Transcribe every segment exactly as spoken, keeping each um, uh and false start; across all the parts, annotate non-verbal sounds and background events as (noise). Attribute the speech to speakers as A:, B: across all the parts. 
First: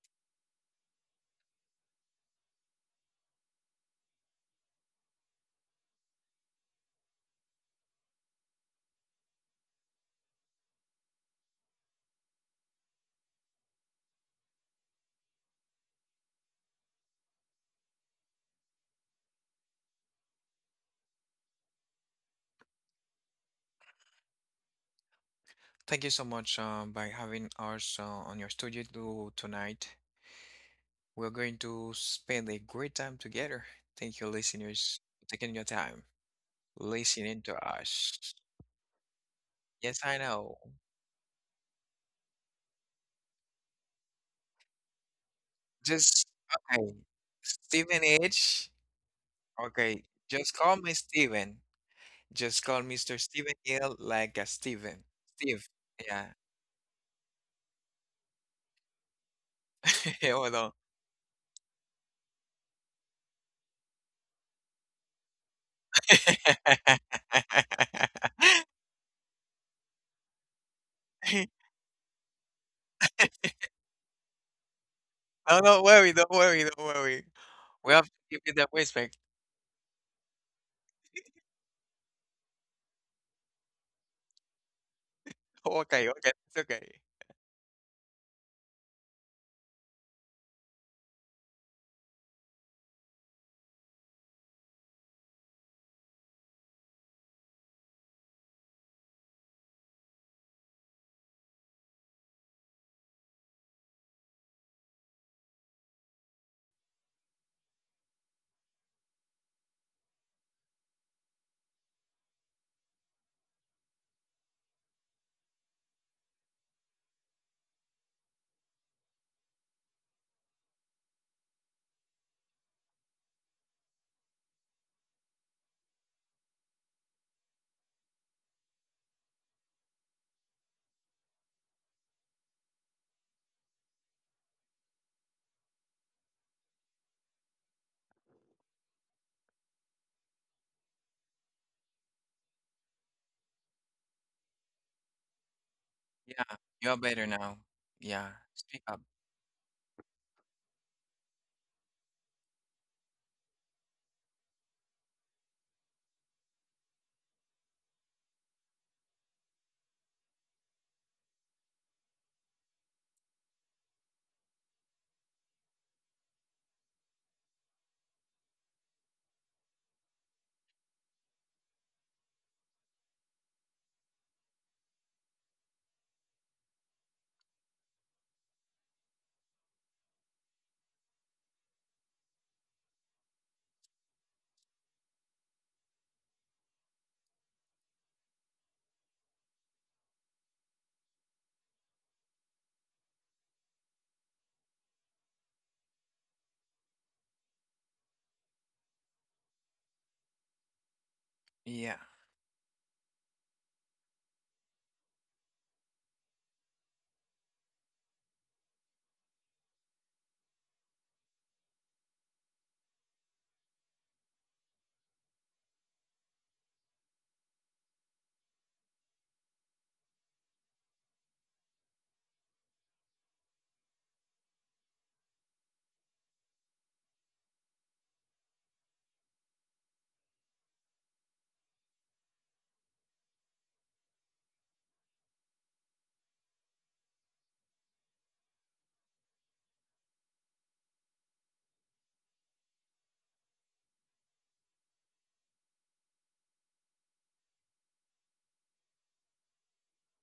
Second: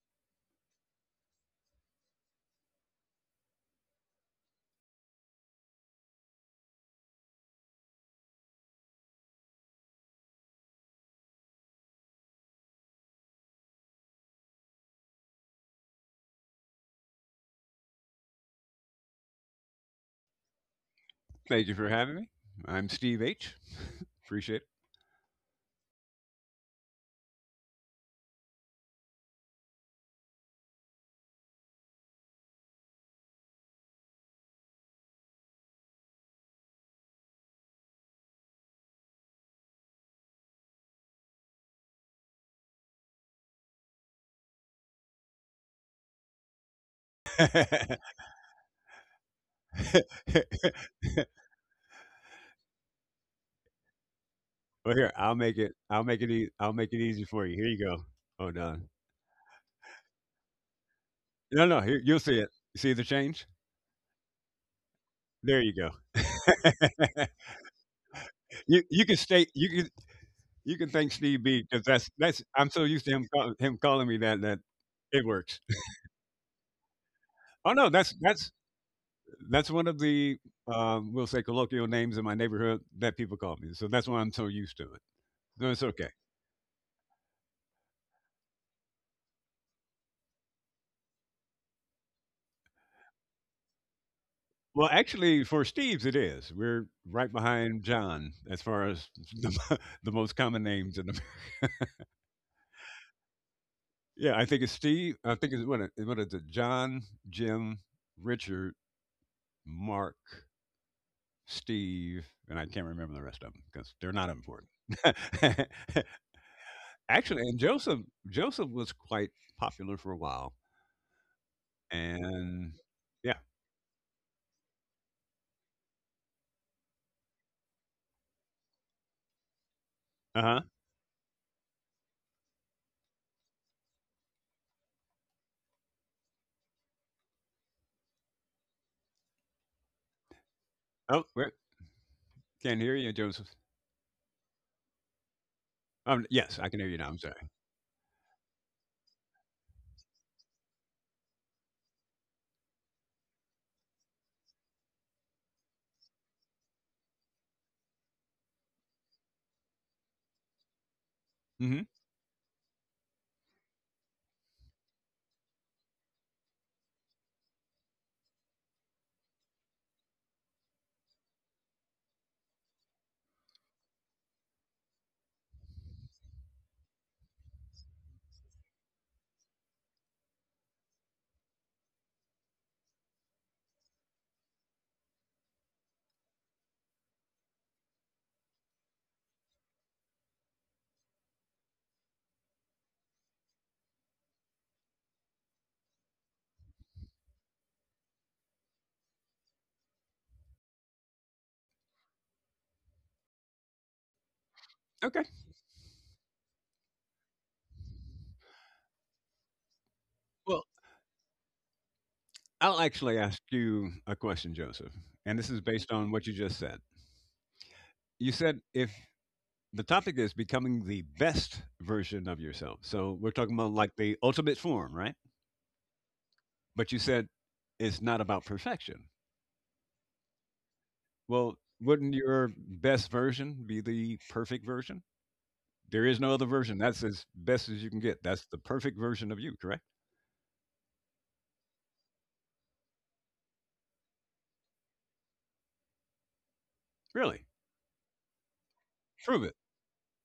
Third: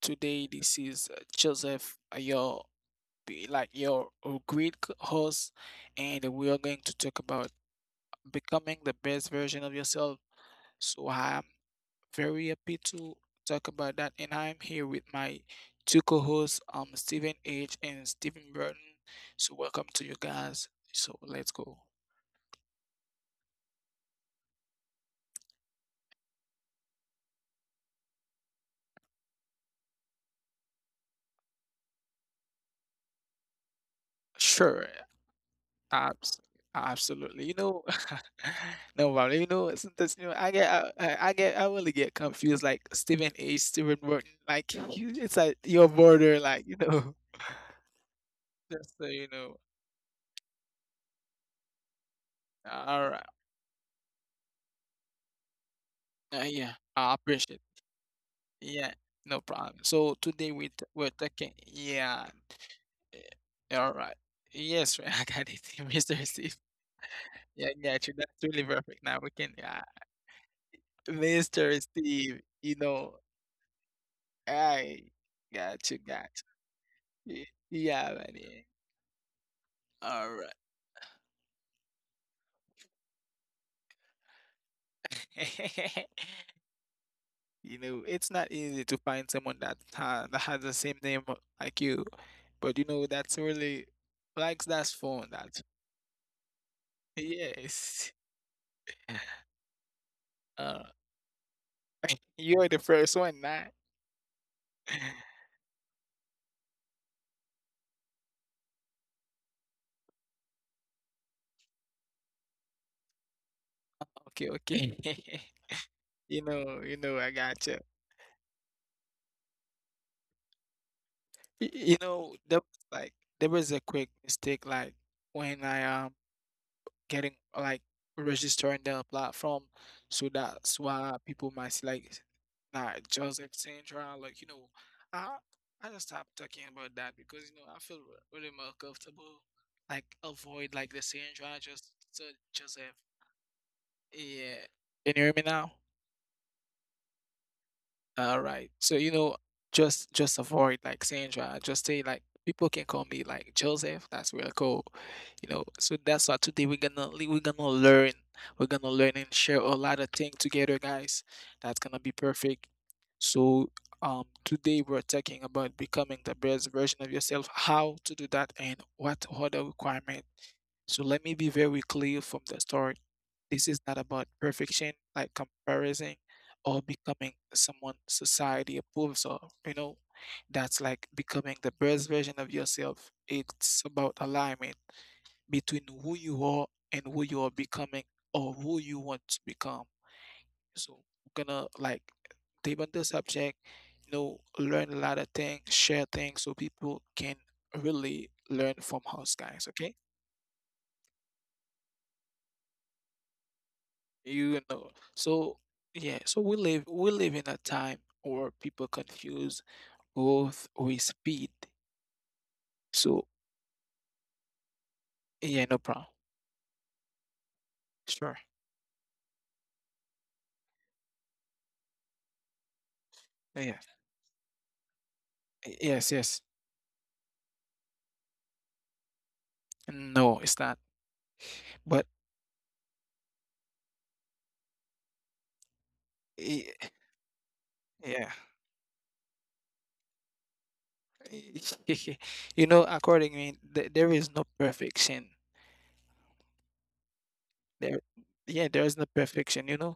A: Today this is uh, Joseph, uh, your be- like your uh, great c- host, and we are going to talk about becoming the best version of yourself. So I'm very happy to talk about that, and I'm here with my two co-hosts, um, Stephen H and Stephen Burton. So welcome to you guys. So let's
B: Thank
A: go.
B: you for having me. I'm Steve H. (laughs) Appreciate
C: Thank you so much uh, by having us uh, on your studio to- tonight. We're going to spend a great time together. Thank you,
A: Sure.
C: listeners, for taking your time
A: Abs
C: listening
A: absolutely. You
C: to
A: know,
C: us.
A: (laughs) no problem. You know,
C: Yes,
A: sometimes
C: I
A: you know, I
C: know.
A: get, I, I I get, I really get confused. Like Stephen A. Stephen Morton, like you, it's like your
C: Just
A: border, like you
C: okay,
A: know.
B: it.
C: Stephen H.
A: (laughs) Just so you know.
C: Okay, just call me
B: (laughs)
C: Stephen. Just call
A: All
C: mister
A: right.
C: Stephen Hill like a
B: well,
C: Stephen.
B: here I'll make
C: Steve.
B: it. I'll make it.
C: Yeah.
A: Uh,
B: E- I'll
A: yeah,
B: make it
A: I
B: easy for you.
A: appreciate.
B: Here you go. Hold on.
A: Yeah, no problem.
C: (laughs)
A: So
C: Hold
A: today
C: on.
A: we t- we're talking.
B: No, no. Here you'll
A: Yeah.
B: see it. See the change?
A: eh, All right. Yes, (laughs) I got
B: There
A: it,
B: you go.
A: (laughs) mister Steve.
B: (laughs)
A: Yeah, I got you. That's really
B: you
C: (laughs)
B: you
A: perfect.
B: can
A: Now we
B: stay.
A: can,
B: You can
A: uh,
B: you can thank Steve B because
A: mister
B: that's that's
A: Steve.
B: I'm so
A: You
B: used to him
A: know,
B: call, him calling me that that
A: I
B: it works.
C: No, don't
A: got
C: worry,
A: you,
C: don't
A: got
C: worry, don't worry.
A: Y
B: Oh no,
C: We have to
B: that's
A: yeah,
C: give
A: man,
B: that's
C: you that
A: yeah.
C: respect.
B: that's one of the
A: Alright.
B: um, we'll say colloquial names in my neighborhood that people call me. So that's why I'm so used to it. No, it's
C: Oh, (laughs)
B: okay.
C: okay, okay, it's
A: (laughs)
C: okay.
A: You know, it's not easy to find someone that ha that has the same name like you, but you know that's really likes
B: Well,
A: that
B: actually,
A: phone.
B: for
A: That
B: Steve's it is. We're right behind
A: yes,
B: John as far as the, (laughs) the most common names
A: uh,
B: in the.
A: (laughs) you're the first one, nah.
B: Yeah, I think it's Steve. I
A: (laughs)
B: think it's what it- what is it? John, Jim, Richard, Mark, Steve, and I can't remember the rest of them because they're not
A: Okay,
B: important.
A: okay.
B: (laughs)
A: (laughs) You know, you know, I
B: Actually, and
A: got you.
B: Joseph Joseph was quite popular for a while,
A: You know, there
B: and
A: was like
B: yeah,
A: there was a quick mistake like when I um, getting like registering their platform, so
B: uh huh.
A: that's why people might see like not just Sandra, like you know, I I just stop talking about that because you know I feel re- really more comfortable like avoid like the
B: Oh, wait,
A: Sandra just so
B: can't hear
A: Joseph.
B: you, Joseph.
A: Yeah, can you hear me now?
B: Um, yes,
C: Yeah,
B: I can hear you
C: you're
B: now. I'm
C: better
B: sorry.
C: now. Yeah,
A: All right.
C: speak
A: So
C: up.
A: you know, just just avoid like Sandra. Just say like people can call me like Joseph. That's real cool. You know. So that's why today we're gonna le- we're gonna learn. We're gonna learn and share a lot of things together, guys. That's
B: Hmm.
A: gonna be perfect. So um today we're talking about becoming the best version of yourself, how to do that and what are the requirement. So let me be very clear from the start. This is not about perfection, like comparison or becoming someone society approves of. You know, that's like becoming the best version of yourself. It's about alignment between who you are and who you are becoming, or who you want to become. So we're gonna like deep on the subject, you know, learn a lot of things, share things so people can really learn from us guys, okay?
C: Yeah.
A: You know.
B: Okay.
A: So yeah, so we live we live in a time where people confuse
B: Well,
A: growth with speed.
B: I'll actually
A: So
B: ask you a question, Joseph, and this is
A: yeah, no
B: based
A: problem.
B: on what you just said. You
A: Sure.
B: said if the topic is becoming the best version of yourself, so we're talking about
A: Yeah.
B: like the ultimate form, right?
A: Yes, yes.
B: But you said it's not about perfection.
A: No, it's not.
B: Well,
A: But
B: wouldn't your best version be the perfect version? There is no other
A: y-
B: version. That's as best as you can get.
A: yeah.
B: That's the perfect version of you, correct?
A: (laughs) You know, according to me, th- there is no perfection.
B: Really?
A: There, yeah, there is no
B: Prove it.
A: perfection, you know,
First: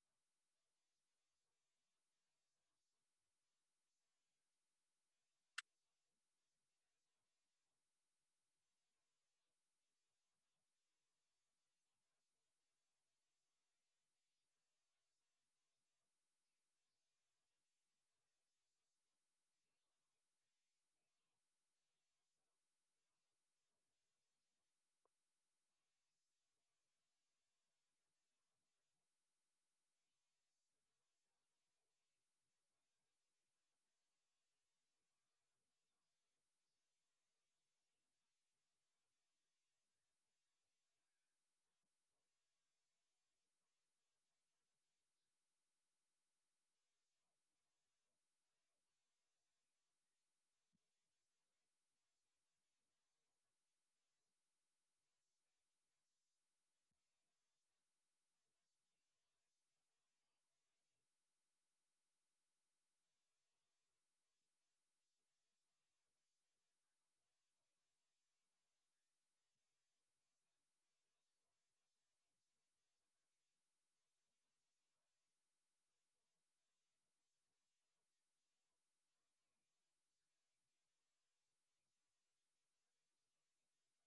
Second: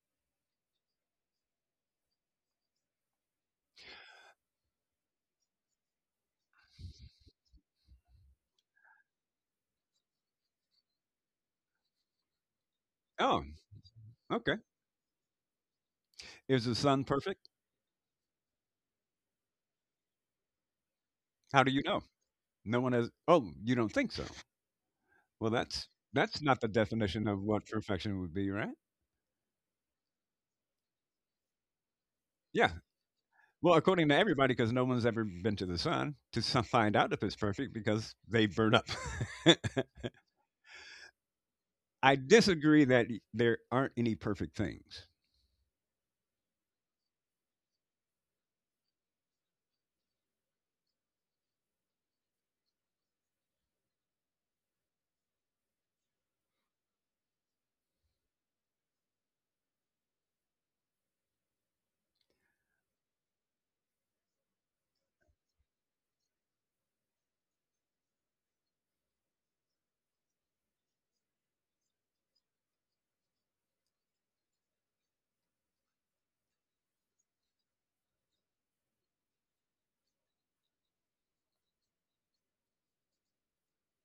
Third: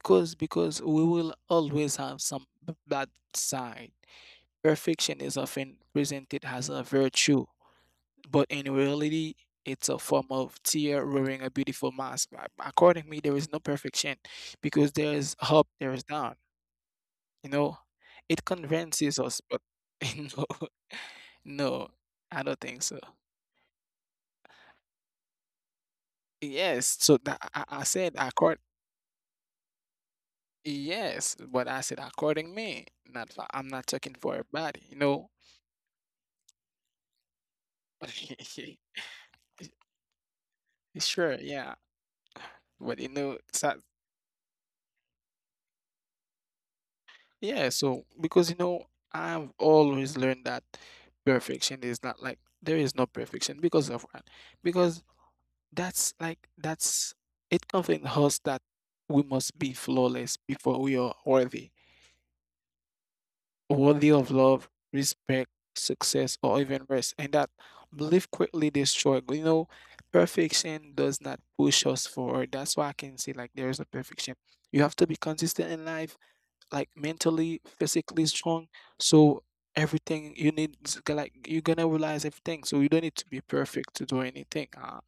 A: because because we will always have some b- bad side. Perfection is often presented as a virtue, but in reality, it's a form of tear wearing a beautiful mask. Ac- According to me, there is
B: Oh,
A: no perfection
B: okay.
A: because there is up, there is down.
B: Is the sun
A: You know,
B: perfect?
A: it convinces us, but (laughs) no, no,
B: How do you
A: I
B: know?
A: don't think so.
B: No one has. Oh, you don't think so? Well, that's
A: Yes,
B: that's
A: so
B: not
A: that
B: the
A: I, I
B: definition
A: said
B: of what
A: accord.
B: perfection would be, right?
A: Yes, but I said according me. Not for,
B: Yeah.
A: I'm not talking for
B: Well,
A: everybody. You
B: according to
A: know,
B: everybody, because no one's ever been to the sun to so- find out if it's perfect,
A: (laughs)
B: because they burn up. (laughs)
A: sure, yeah, but you
B: I
A: know,
B: disagree
A: so-
B: that there aren't any perfect things.
A: yeah. So because you know, I've always learned that perfection is not like there is no perfection because of what? Because That's like that's it comes in us that we must be flawless before we are worthy, worthy of love, respect, success, or even rest. And that belief quickly destroyed. You know, perfection does not push us forward. That's why I can say like there is a perfection. You have to be consistent in life, like mentally, physically strong. So everything you need is g- like you're gonna realize everything. So you don't need to be perfect to do anything. Uh,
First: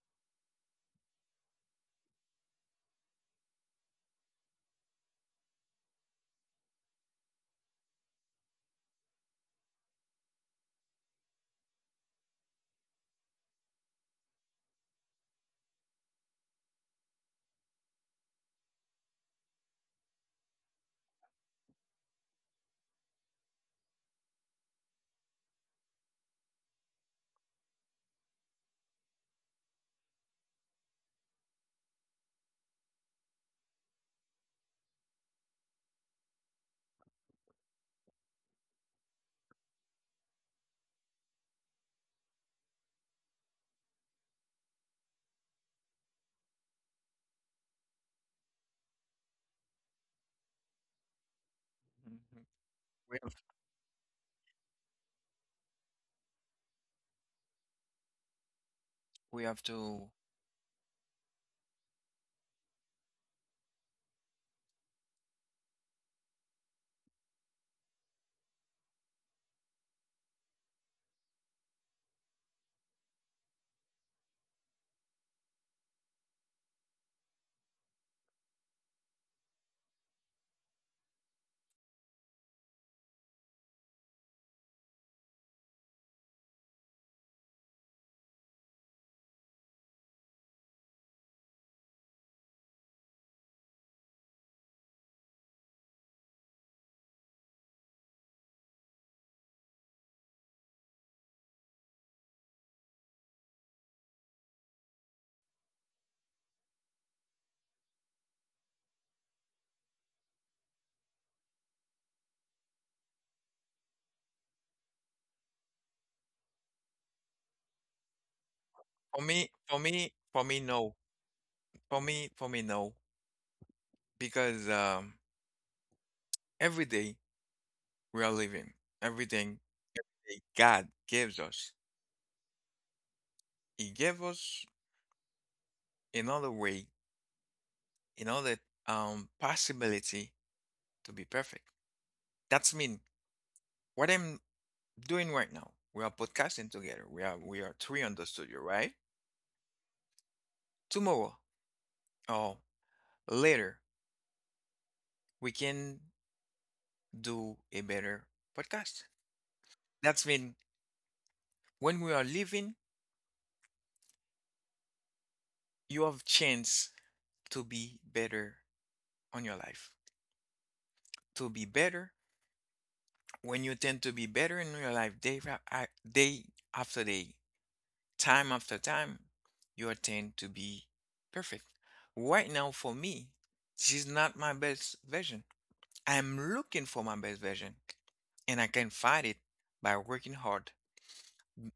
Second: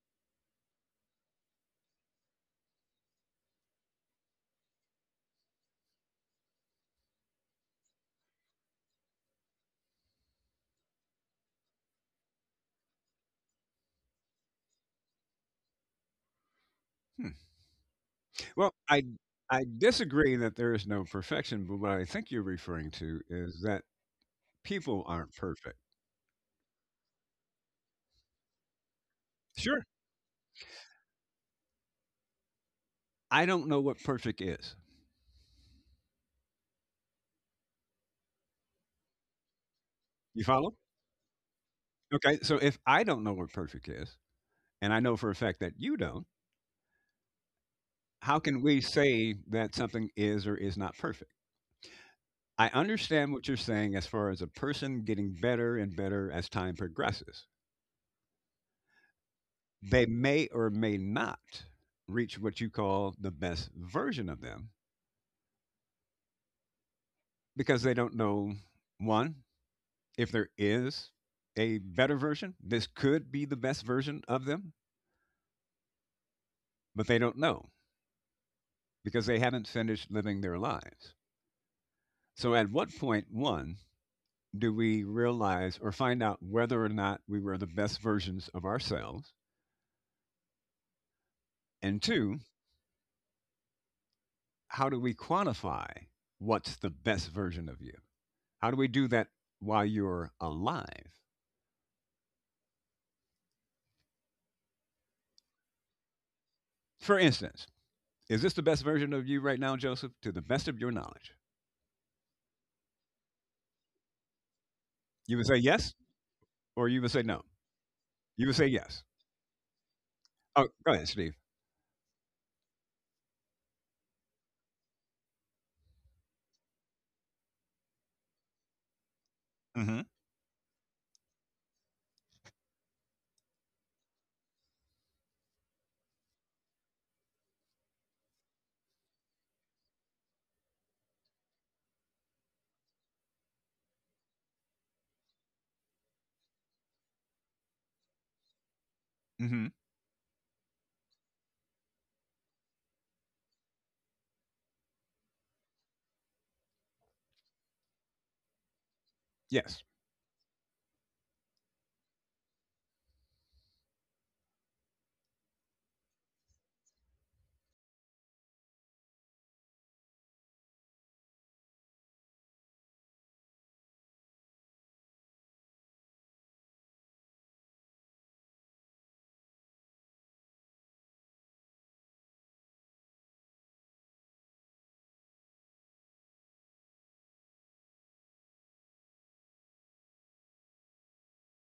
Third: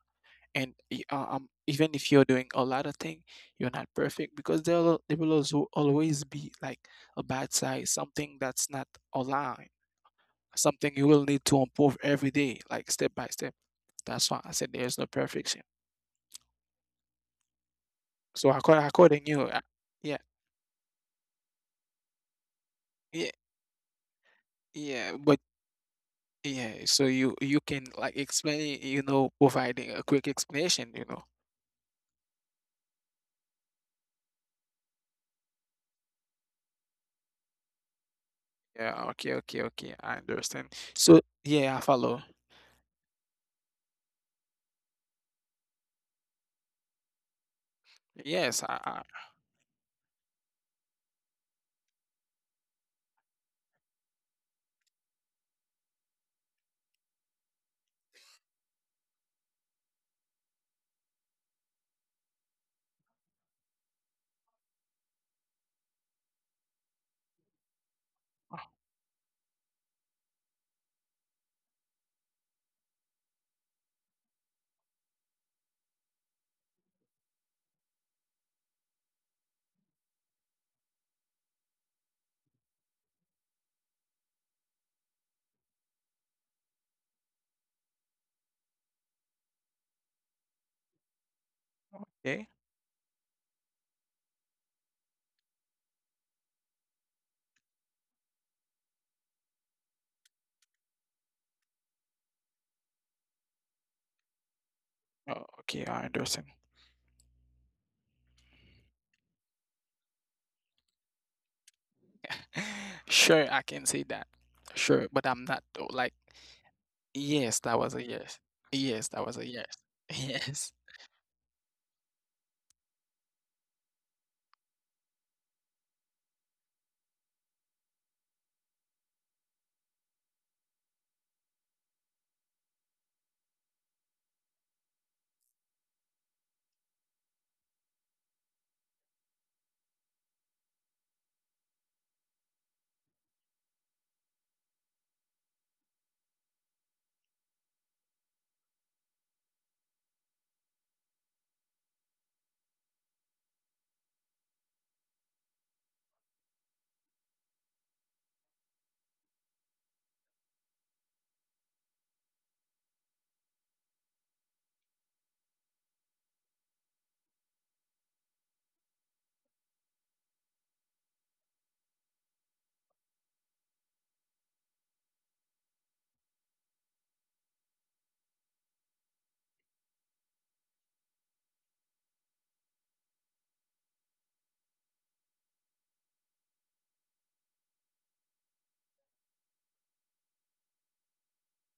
A: and y- uh, um, even if you're doing a lot of thing, you're not perfect because there will there will also always be like a bad side, something that's not aligned, something you will need to improve every day, like step by step. That's why I said there's no perfection.
B: Hmm.
A: So
B: Well,
A: according,
B: I
A: according you, uh,
B: I
A: yeah,
B: disagree that there is no perfection, but what I think you're referring to
A: yeah,
B: is that people
A: yeah,
B: aren't
A: but
B: perfect.
A: yeah, so you you can like explain, you know,
B: Sure.
A: providing a quick explanation, you know.
B: I don't know what perfect is.
A: Yeah, okay, okay, okay, I
B: You
A: understand.
B: follow?
A: So yeah, I follow.
B: Okay, so if I don't know what perfect is, and I know for a fact that you don't, how
A: Yes,
B: can
A: I,
B: we
A: I
B: say that something is or is not perfect?
C: Mhm.
B: I
C: We
B: understand
C: have
B: what you're saying as far as a person getting better and better as time progresses.
C: we have
B: They
C: to
B: may or may not reach what you call the best version of them because they don't know one, if there is a better version, this could be the best version of them, but they don't know because they haven't finished living their lives. So, at what point, one, do we realize or find out whether or not we were the best versions of ourselves? And two,
A: okay.
B: how do we quantify what's the best version of you? How do we do that while you're alive?
A: Oh, okay, I understand.
B: For instance, is this the best version of you right now, Joseph, to the best of your knowledge?
A: (laughs) Sure, I can say that. Sure, but
B: You
A: I'm
B: would say
A: not though.
B: yes,
A: Like,
B: or you would say no.
A: yes, that was a yes.
B: You would say
A: Yes,
B: yes.
C: for
A: that was
C: me
A: a yes.
C: for me
A: (laughs)
C: for me
B: Oh,
A: Yes.
B: go
C: no
B: ahead, Steve.
C: for me, for me, no, because um every day we are living everything.
B: Mm hmm.
C: Every day God gives us, it gave us another way, another um possibility to be perfect. That's mean what I'm doing right now. We are podcasting together. We are we are three on the studio, right?
B: Mm hmm.
C: Tomorrow or later we can do a better podcast.
B: Yes.
C: That's mean when we are living, you have chance to be better on your life. To be better when you tend to be better in your life day, fa- a- day after day. Time after time, you attempt to be perfect. Right now, for me, she's not my best version. I'm looking for my best version, and I can find it by working hard.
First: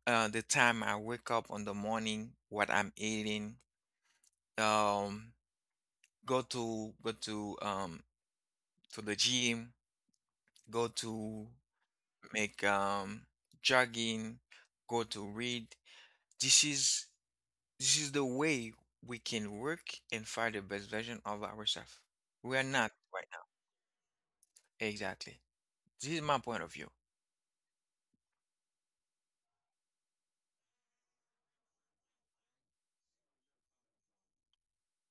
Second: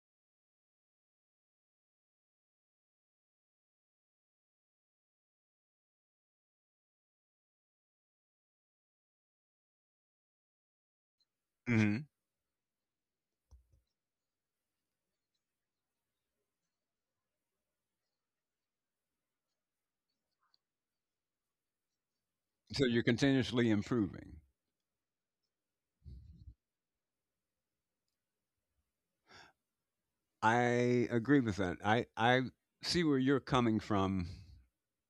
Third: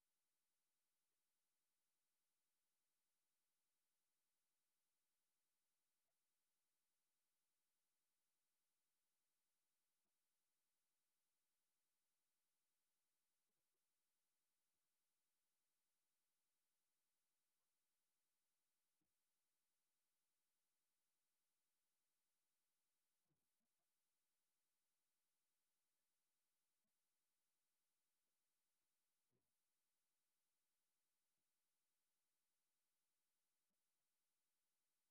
C: Uh, the time I wake up on the morning, what I'm eating, um, go to go to um to the gym, go to
B: Mm hmm.
C: make um jogging, go to read. This is This is the way we can work and find the best version of ourselves. We are
B: So,
C: not
B: you're
C: right
B: continuously improving.
C: now. Exactly. This is my point of view.
B: I agree with that. I, I see where you're coming from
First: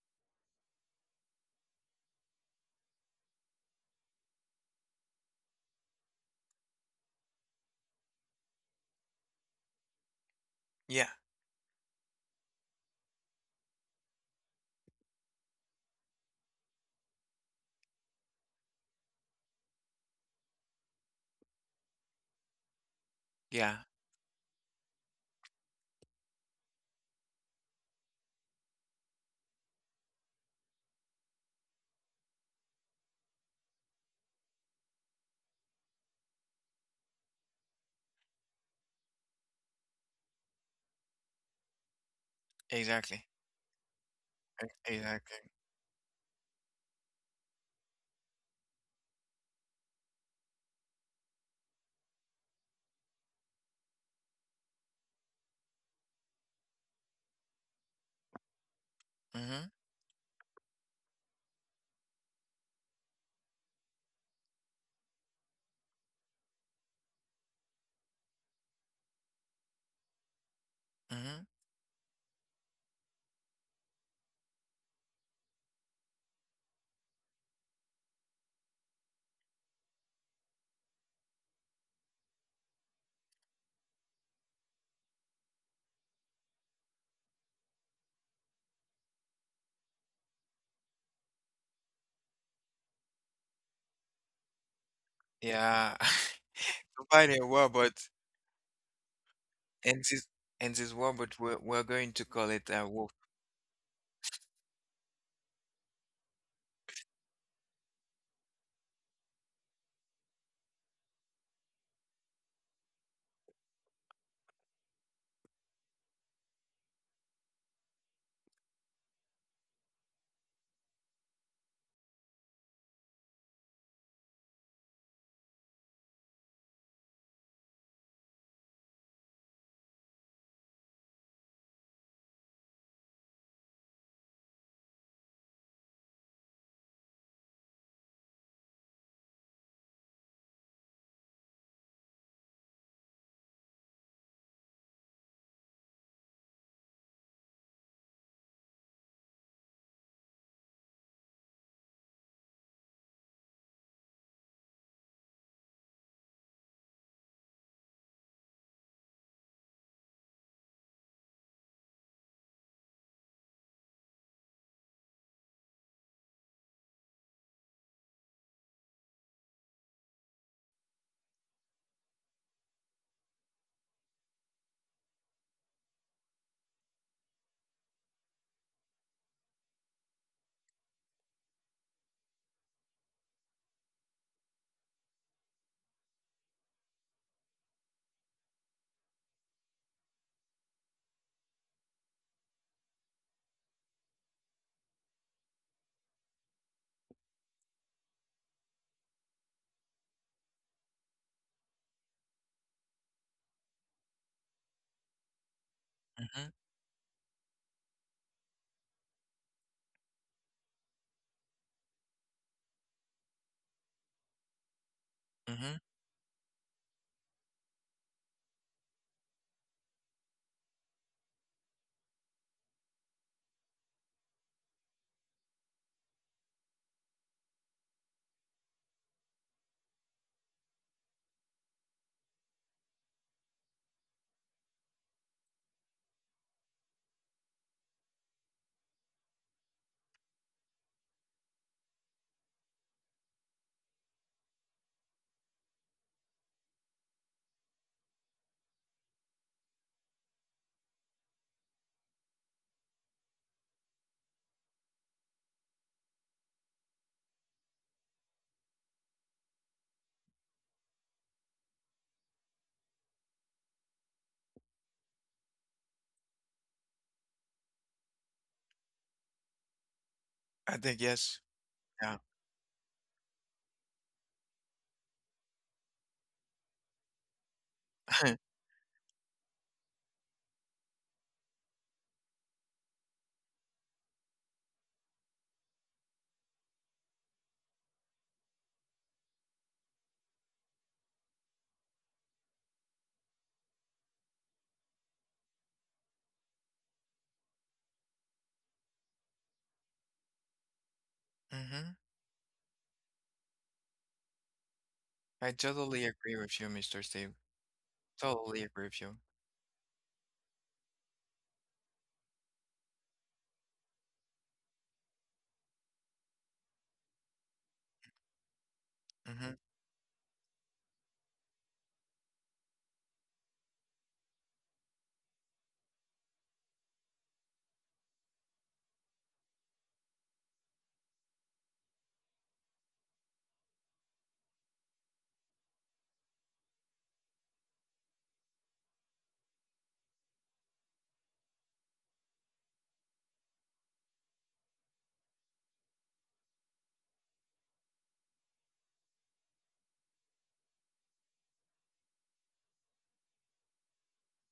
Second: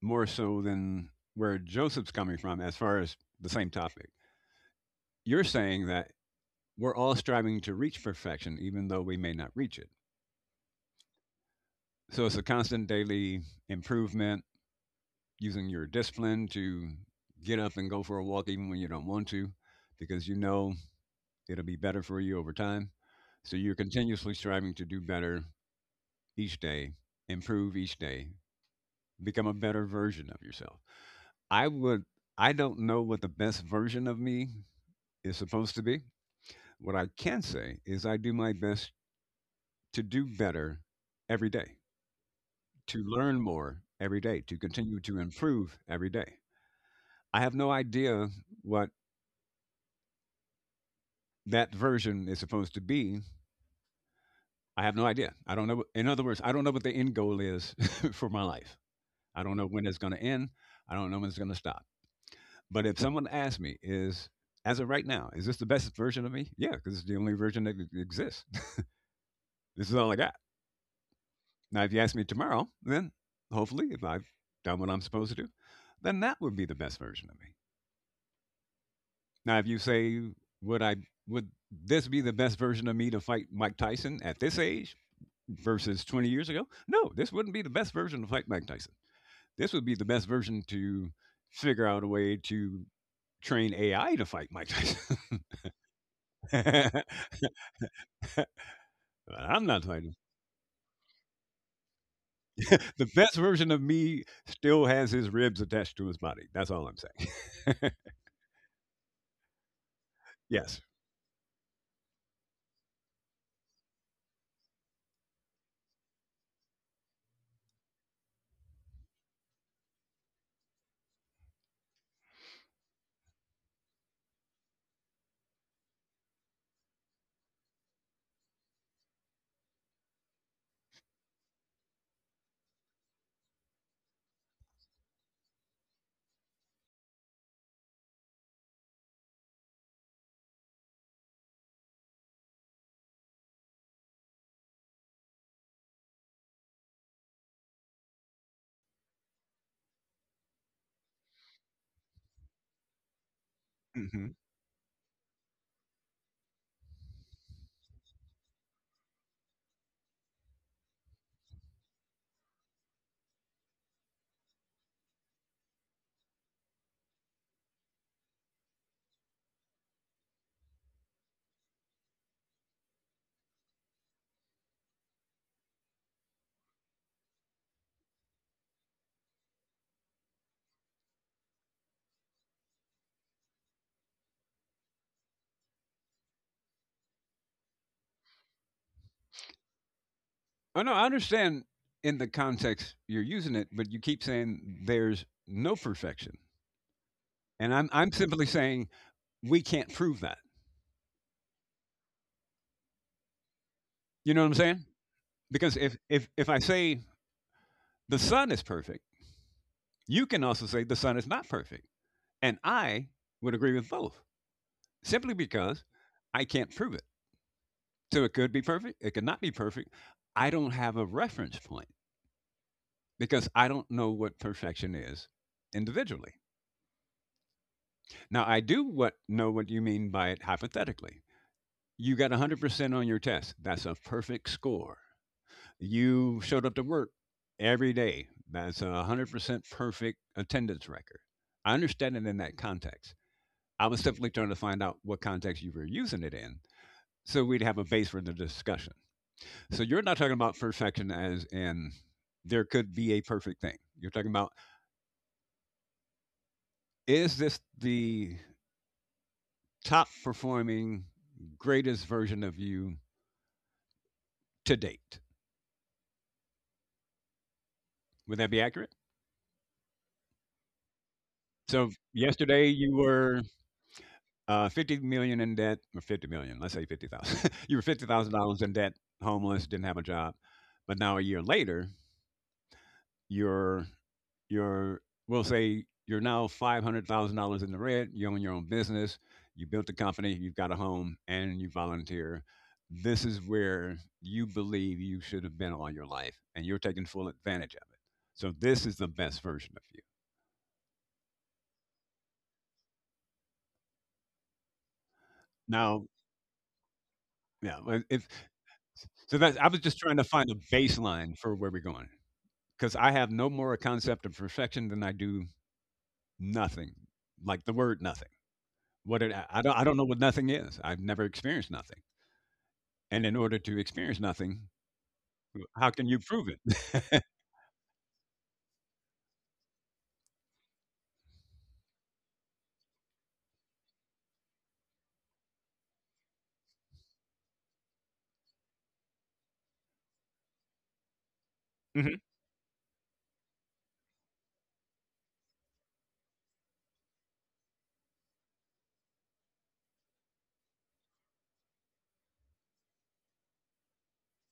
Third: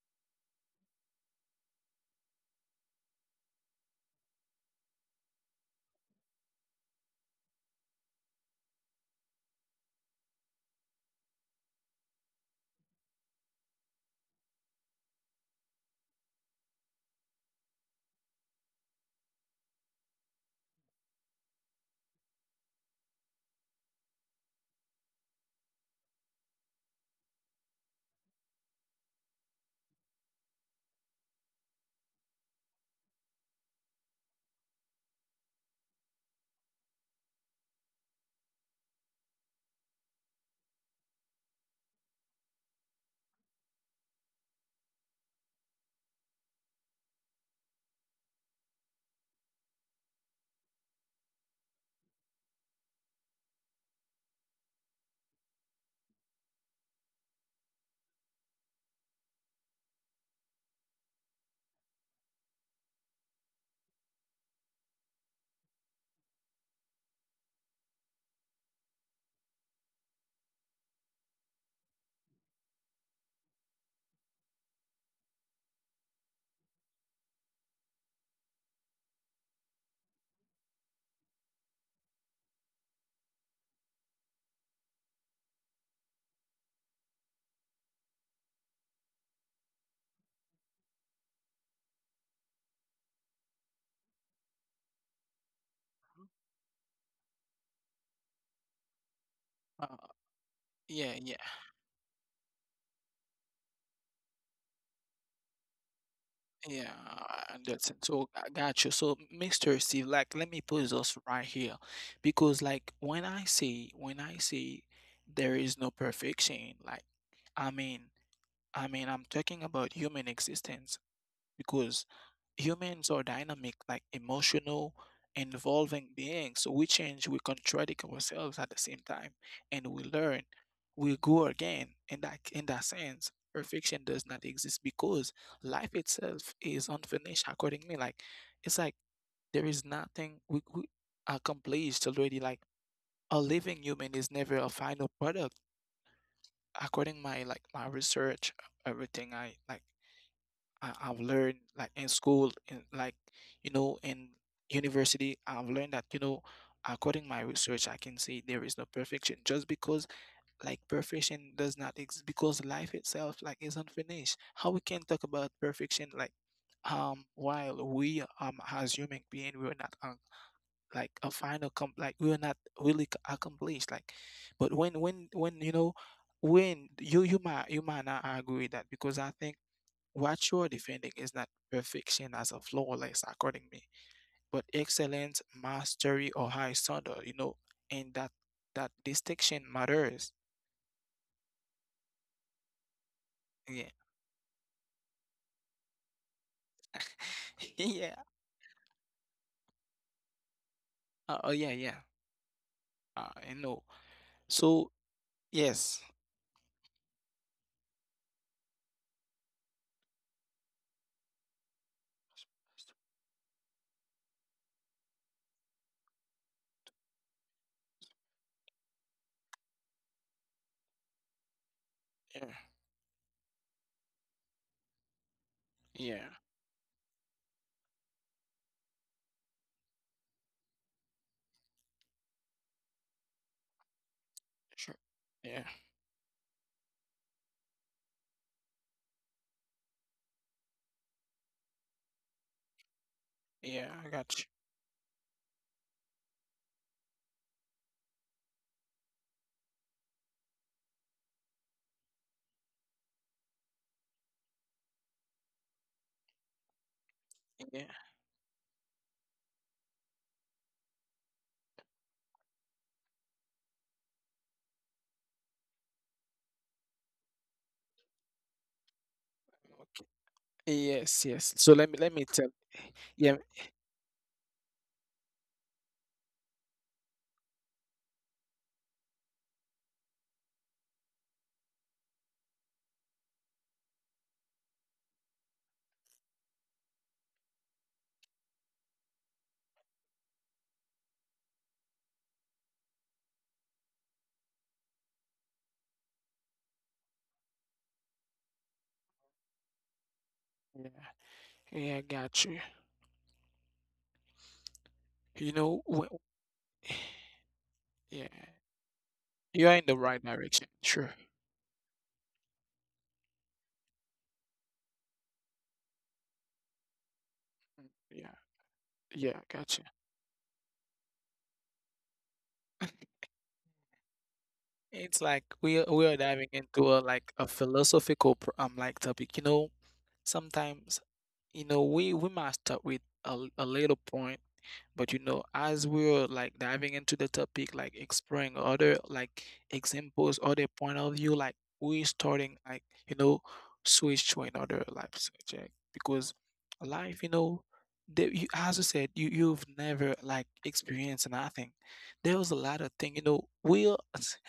B: more so than where Joseph's coming from as far as the same topic. You're saying that we're all striving to reach perfection, even though we may not reach it.
C: Yeah.
B: So it's a constant daily improvement, using your discipline to get up and go for a walk, even when you don't want to, because you know it'll be better for you over time. So you're
C: Yeah.
B: continuously striving to do better each day, improve each day, become a better version of yourself. I would I don't know what the best version of me is supposed to be. What I can say is I do my best to do better every day, to
C: Exactly.
B: learn more every day, to continue to
C: Exactly.
B: improve every day. I have no idea what that version is supposed to be. I have no idea. I don't know. what- In other words, I don't know what the end goal is (laughs) for my life. I don't
C: Mm-hmm.
B: know when it's going to end. I don't know when it's going to stop. But if someone asks me, is as of right now, is this the best version of me? Yeah, because it's the only version that e- exists. This is all I got.
C: Mm-hmm.
B: Now, if you ask me tomorrow, then hopefully, if I've done what I'm supposed to do, then that would be the best version of me. Now, if you say, would I, would this be the best version of me to fight Mike Tyson at this age versus twenty years ago? No, this wouldn't be the best version to fight Mike Tyson. This would be the best version to figure out a way to train A I to fight Mike Tyson.
C: Yeah. (laughs) To find
B: (laughs)
C: a robot,
B: But I'm not
A: Uh,
C: and
B: fighting
C: this and this
A: yeah, yeah,
C: robot we're, we're going to call it a
B: (laughs) the
C: wolf.
B: best version of me still has his ribs attached to his body. That's
A: yeah.
B: all I'm
A: I
B: saying.
A: understand. So I got you. So, mister Steve, like, let
B: (laughs)
A: me
B: Yes.
A: put this right here, because like when I say when I say there is no perfection, like, I mean, I mean, I'm talking about human existence, because humans are dynamic, like emotional, and evolving beings. So we change, we contradict ourselves at the same time, and we learn, we grow again. In that in that sense, perfection does not exist because life itself is unfinished. Accordingly, like it's like there is nothing we, we accomplished already. Like a living human is never a final product. According my like my research, everything I like I, I've learned, like in school, in like, you know, in
B: Hmm.
A: university, I've learned that you know, according my research, I can say there is no perfection just because like perfection does not exist because life itself like is unfinished. How we can talk about perfection like um while we um as human being we're not um, like a final com, like we're not really c- accomplished, like but when when when you know when you you might you might not agree with that because I think Virtual defending is not perfection as of flawless, according me, but excellence, mastery, or high standard, you know, and that that distinction matters.
B: Oh no, I understand in the context you're using it, but
A: Yeah.
B: you keep saying there's no perfection. And
A: (laughs)
B: I'm I'm
A: Yeah.
B: simply saying we can't prove that.
A: Uh, oh, yeah, yeah. Uh, I know.
B: You know what I'm saying?
A: So,
B: Because if
A: yes.
B: if if
C: Mm-hmm.
B: I say the sun is perfect, you can also say the sun is not perfect. And I would agree with both. Simply
C: Mm-hmm.
B: because I can't prove it. So it could be perfect, it could not be perfect. I don't have a reference point,
A: Yeah.
B: because I don't know what perfection is individually.
A: Yeah.
B: Now, I do what, know what you mean by it hypothetically. You got one hundred percent on your test. That's a perfect score.
A: Sure. Yeah.
B: You showed up to work every day. That's a one hundred percent perfect attendance record. I understand it in that context. I
A: Yeah,
B: was
A: I
B: simply
A: got
B: trying
A: you.
B: to find out what context you were using it in so we'd have a base for the discussion. So you're not talking about perfection as in there could be a perfect thing. You're talking about is this
A: Yeah.
B: the top performing, greatest version of you to date. Would that be accurate?
A: Okay.
C: I think
A: Yes,
C: yes.
A: yes. So
B: So
A: let me
C: Yeah.
A: let me tell.
B: yesterday you were
A: Yeah.
B: uh, fifty million in debt, or fifty million, let's say fifty thousand. (laughs) You were fifty thousand
C: (laughs)
B: dollars in debt, homeless, didn't have a job, but now a year later you're you're we'll say you're now five hundred thousand dollars in the red. You own your own business. You built a company. You've got a home, and you volunteer. This is where you believe you should have been all your life, and you're taking full advantage of it. So this is the best version of you.
A: Yeah.
C: Mm-hmm.
A: Yeah, I got you.
C: I
A: You know,
B: Now,
C: totally agree with
A: wh-
C: you, mister Steve.
B: yeah, well,
A: (sighs)
B: if
A: yeah,
C: Totally agree with you.
B: so, that's I was
A: you are
B: just
A: in the
B: trying to
A: right
B: find a
A: direction. Sure.
B: baseline for where we're going because I have no more a concept of perfection than I do nothing, like the
A: Mm,
B: word nothing.
A: yeah.
B: What it, I
A: Yeah,
C: Mm-hmm.
B: I don't, I
A: gotcha.
B: don't know what nothing is. I've never experienced nothing. And in order to experience nothing,
A: It's like we
B: how
A: are,
B: can
A: we
B: you
A: are
B: prove
A: diving into a
B: it?
A: like
B: (laughs)
A: a philosophical pr- um like topic. You know, sometimes you know we we might start with a a little point. But you know, as we're like diving into the topic, like exploring other like examples, other point of view, like we're
B: Mhm,
A: starting like, you know, switch to another life subject because life, you know, that you as I said, you you've never like experienced nothing. There was a lot of thing, you know, we'll (laughs)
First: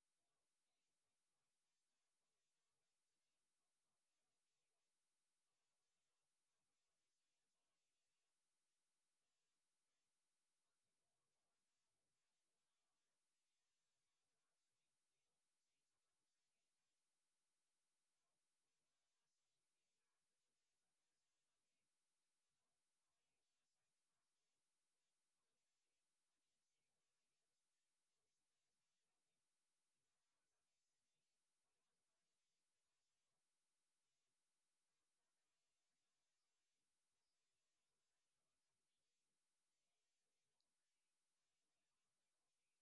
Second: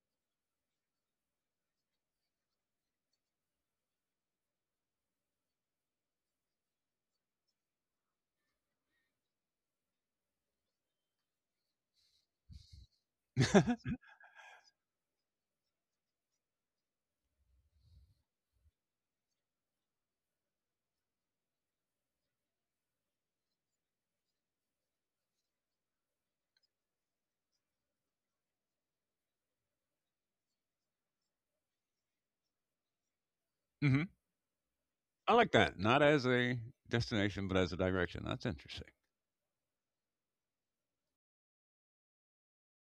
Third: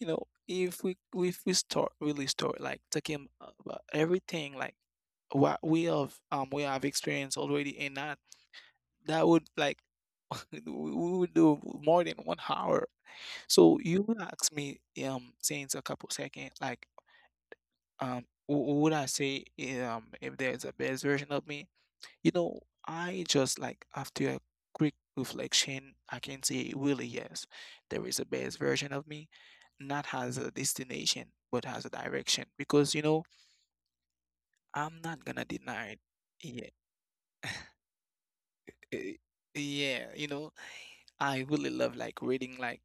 A: you know, if we if we start really start like talking about everything, like what we have um we have experienced already in our, that would like (laughs) we would do more than one hour. So you asked me um since a couple seconds, like um w- would I say um if there's a best version of me? You know, I just like after a quick reflection, I can say really yes, there is a best version of me, not has a destination but has a direction, because you know
B: mhm.
A: I'm not
B: I
A: gonna
B: like that.
A: deny it.
B: Not as a
A: Yeah,
B: destination, but as a direction. That's interesting.
A: eh, yeah, you know, I really love like reading like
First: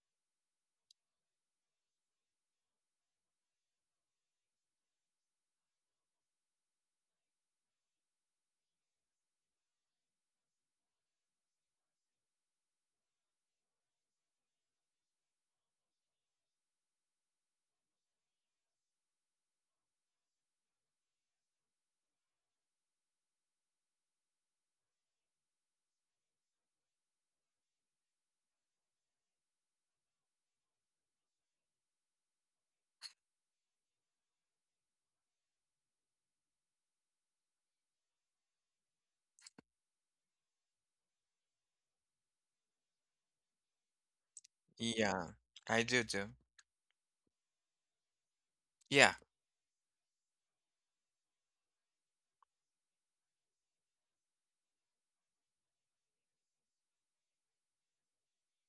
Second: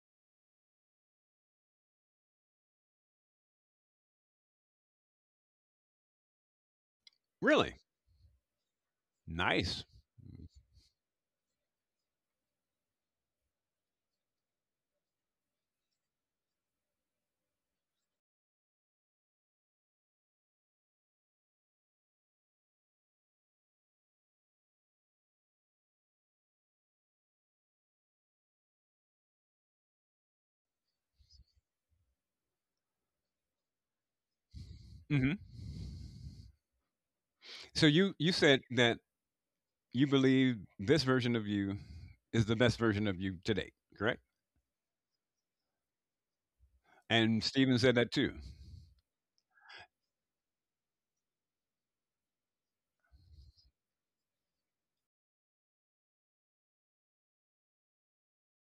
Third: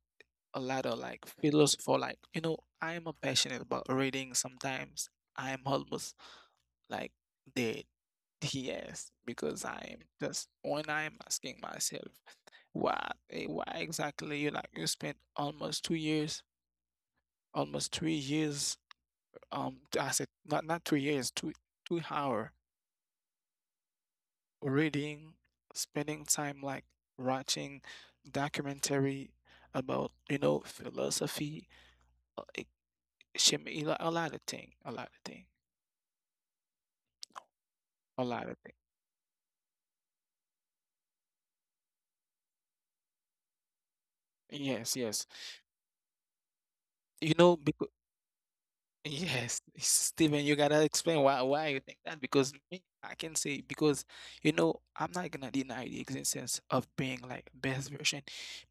A: a lot of like philosopher, like you know I am passionate about reading sometimes. I am almost like
B: Really
A: dead, yes, because I
B: nice.
A: am just when I am asking myself why, eh, why exactly you like you spent almost two years, almost three years, um I said not not three years, two two hour reading, spending time like watching documentary about you know philosophy, uh, she made a lot of thing, a lot of
B: Hmm.
A: thing,
B: So you
A: a
B: you
A: lot of
B: said that you believe this version of you is the best version of you to date, correct?
A: thing. Yes, yes.
C: Yeah, I do too.
A: You
B: And
A: know,
B: Stephen
A: because
B: said that too.
A: (laughs)
C: Yeah,
A: yes, Steven, you gotta explain why why you think that, because me, I can say because you know I'm not gonna deny the existence of being like best version,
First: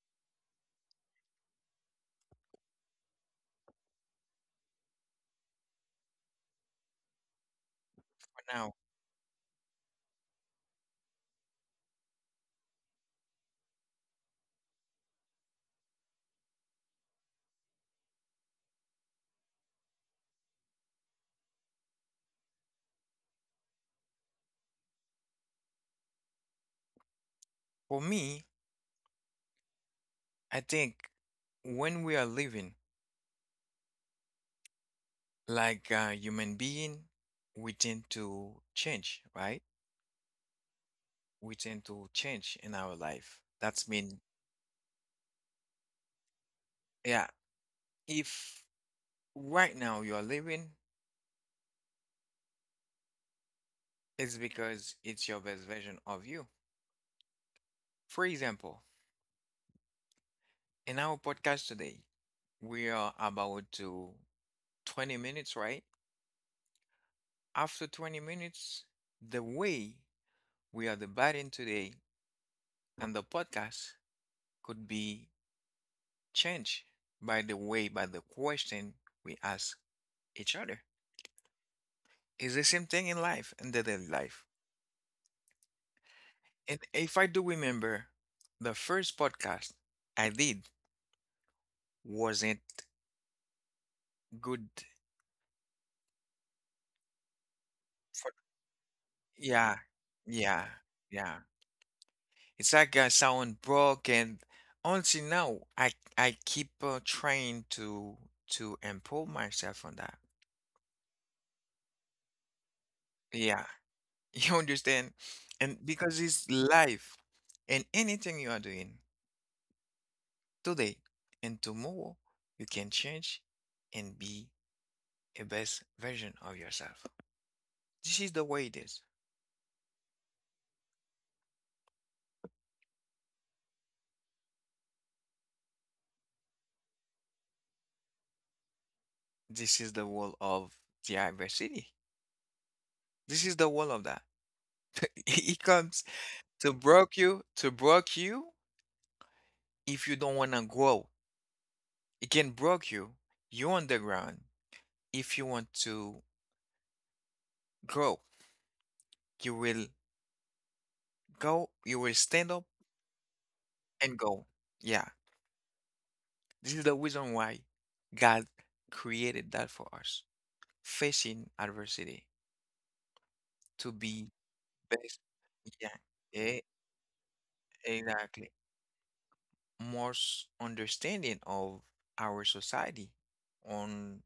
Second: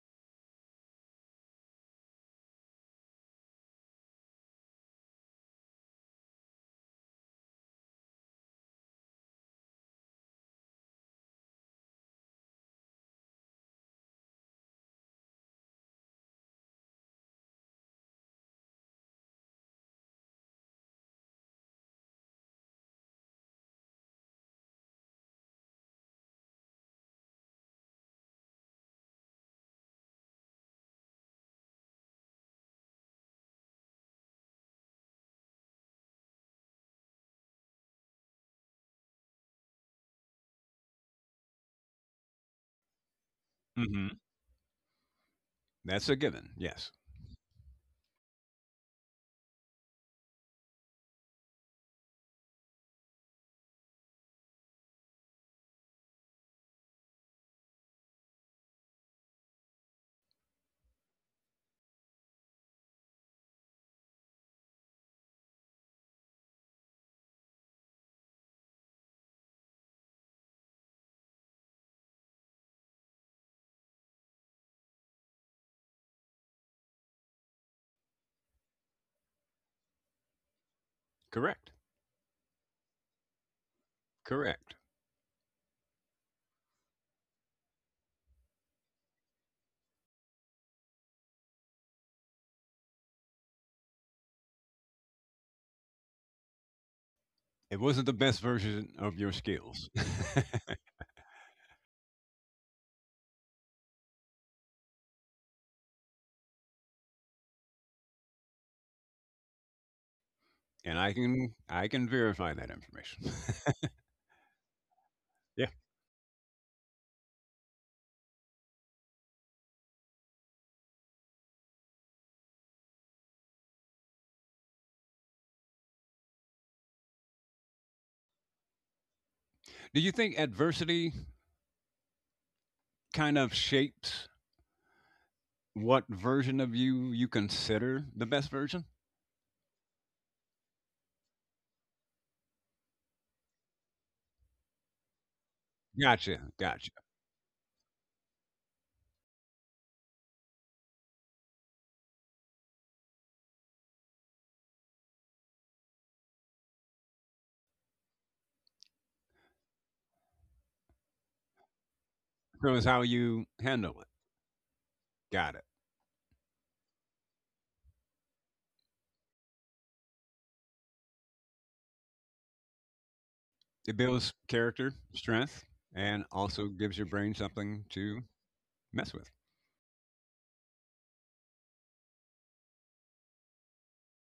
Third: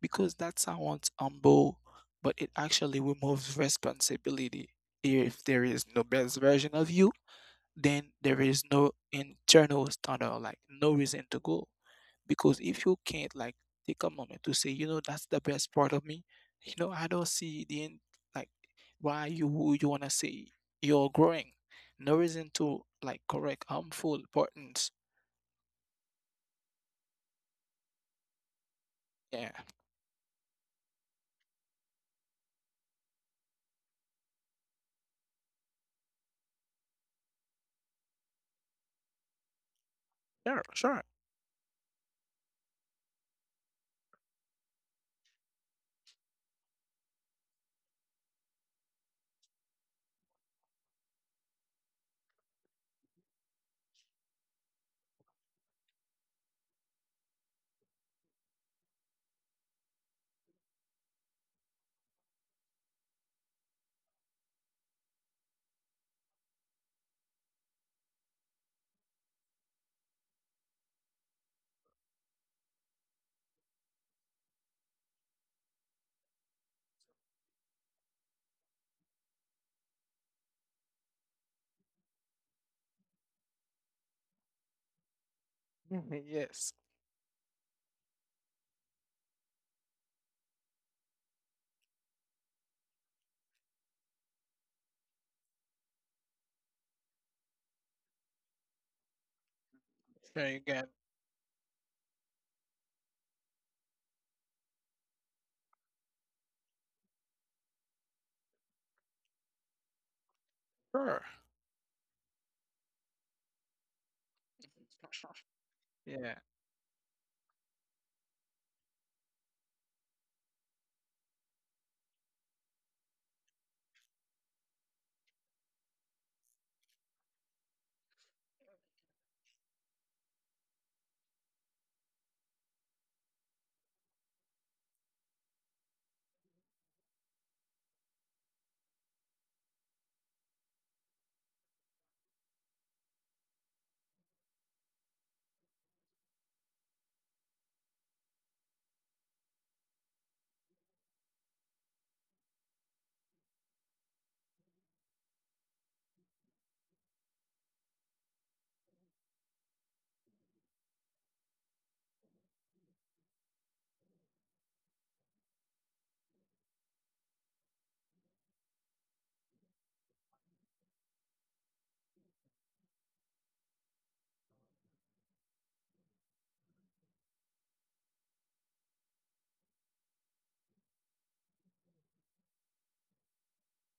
A: because that sounds humble, but it actually removes responsibility. If there is no best version of you, then there
C: for
A: is
C: now,
A: no internal standard, like no reason to go. Because if you can't like take a moment to say, you know, that's the best part of me, you know, I don't see the end, like why you who you wanna say you're growing. No reason to like correct harmful patterns.
C: for me,
A: Yeah.
C: I think when we are living like a human being, we tend to change, right?
A: Sure, sure. (laughs)
C: We tend to change in our life. That's
B: Hmm.
C: mean,
B: That's a given. Yes,
C: yeah, if right now you are living, it's because it's your best version of you. For example, in our podcast today, we are about to twenty minutes, right? After twenty minutes, the way we are debating today and the podcast could be change by the way, by the question we ask each other.
B: correct,
C: It's the same thing in life, in the daily life.
B: correct.
A: Mhm,
C: And
A: Yes.
C: if I do remember, the first podcast I did wasn't good
B: It wasn't the
C: for,
B: best version of your
C: yeah,
B: skills, (laughs)
A: Sure
C: yeah,
A: you got
C: yeah. It's like I sound broke, and until now, I I keep uh, trying to to improve myself on that.
B: and I
A: sure.
B: can I can verify that information.
C: Yeah,
B: (laughs)
C: (laughs) you understand?
A: (laughs)
C: And because it's
A: Yeah.
C: life, and anything you are doing, today and tomorrow you can change and be a best version of yourself. This is the way it is.
B: Do you think adversity kind of shapes what version of you you consider the best version?
C: This is the wall of diversity. This is the wall of that. (laughs) It comes
B: Gotcha,
C: to
B: gotcha.
C: block you, to block you if you don't want to grow. It can block you. You're on the ground. If you want to grow, you will go, you will stand up
B: So it's how you handle it.
C: and go. Yeah.
B: Got it.
C: This is the reason why God created that for us, facing adversity to
B: It
C: be
B: builds character,
C: best.
B: strength,
C: Yeah,
B: and
C: e-
B: also gives your brain something to
C: exactly.
B: mess with.
C: Most understanding of our society on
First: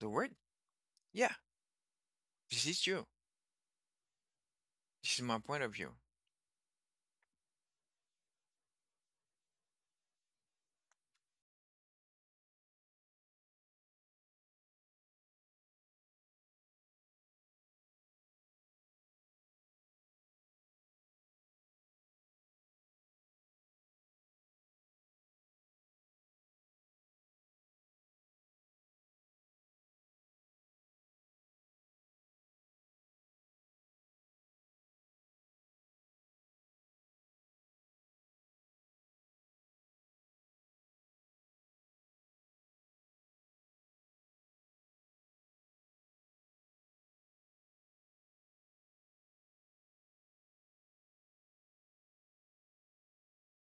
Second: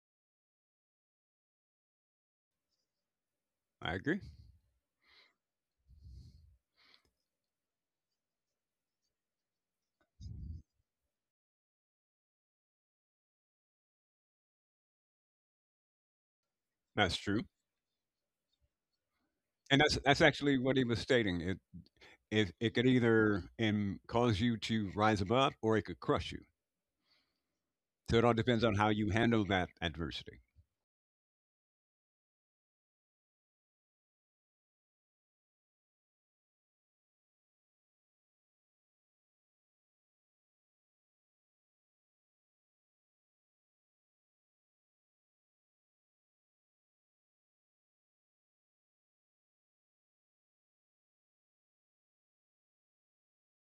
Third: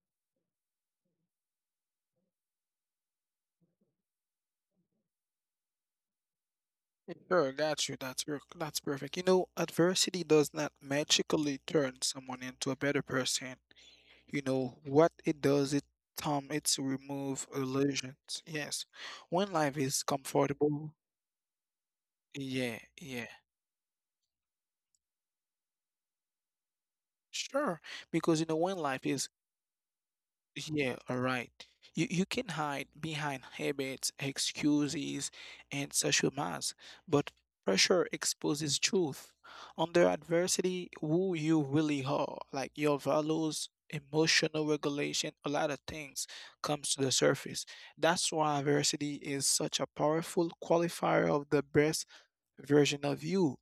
C: the world. Yeah, this is you.
B: I agree.
C: This is my point of view.
A: Sure, got you. That's per- that's perfect. You know, adversity does not magically turn someone into a better person. You know what it does, it Tom it's
B: That's true,
A: remove illusions. Yes. When life
B: and that's
A: is
B: that's actually what he
A: comfortable,
B: was stating. It it, it
A: yeah,
B: could
A: yeah.
B: either um, cause you to rise above, or it could crush you.
A: Sure.
B: So it all
A: Because you know
B: depends on
A: when
B: how
A: life
B: you
A: is,
B: handle that adversity.
A: yeah, all right. You you can hide behind habits, excuses, and social masks, but pressure exposes truth. Under adversity, who you really are, like your values, emotional regulation, a lot of things comes to the surface. That's why adversity is such a powerful qualifier of the best version of you.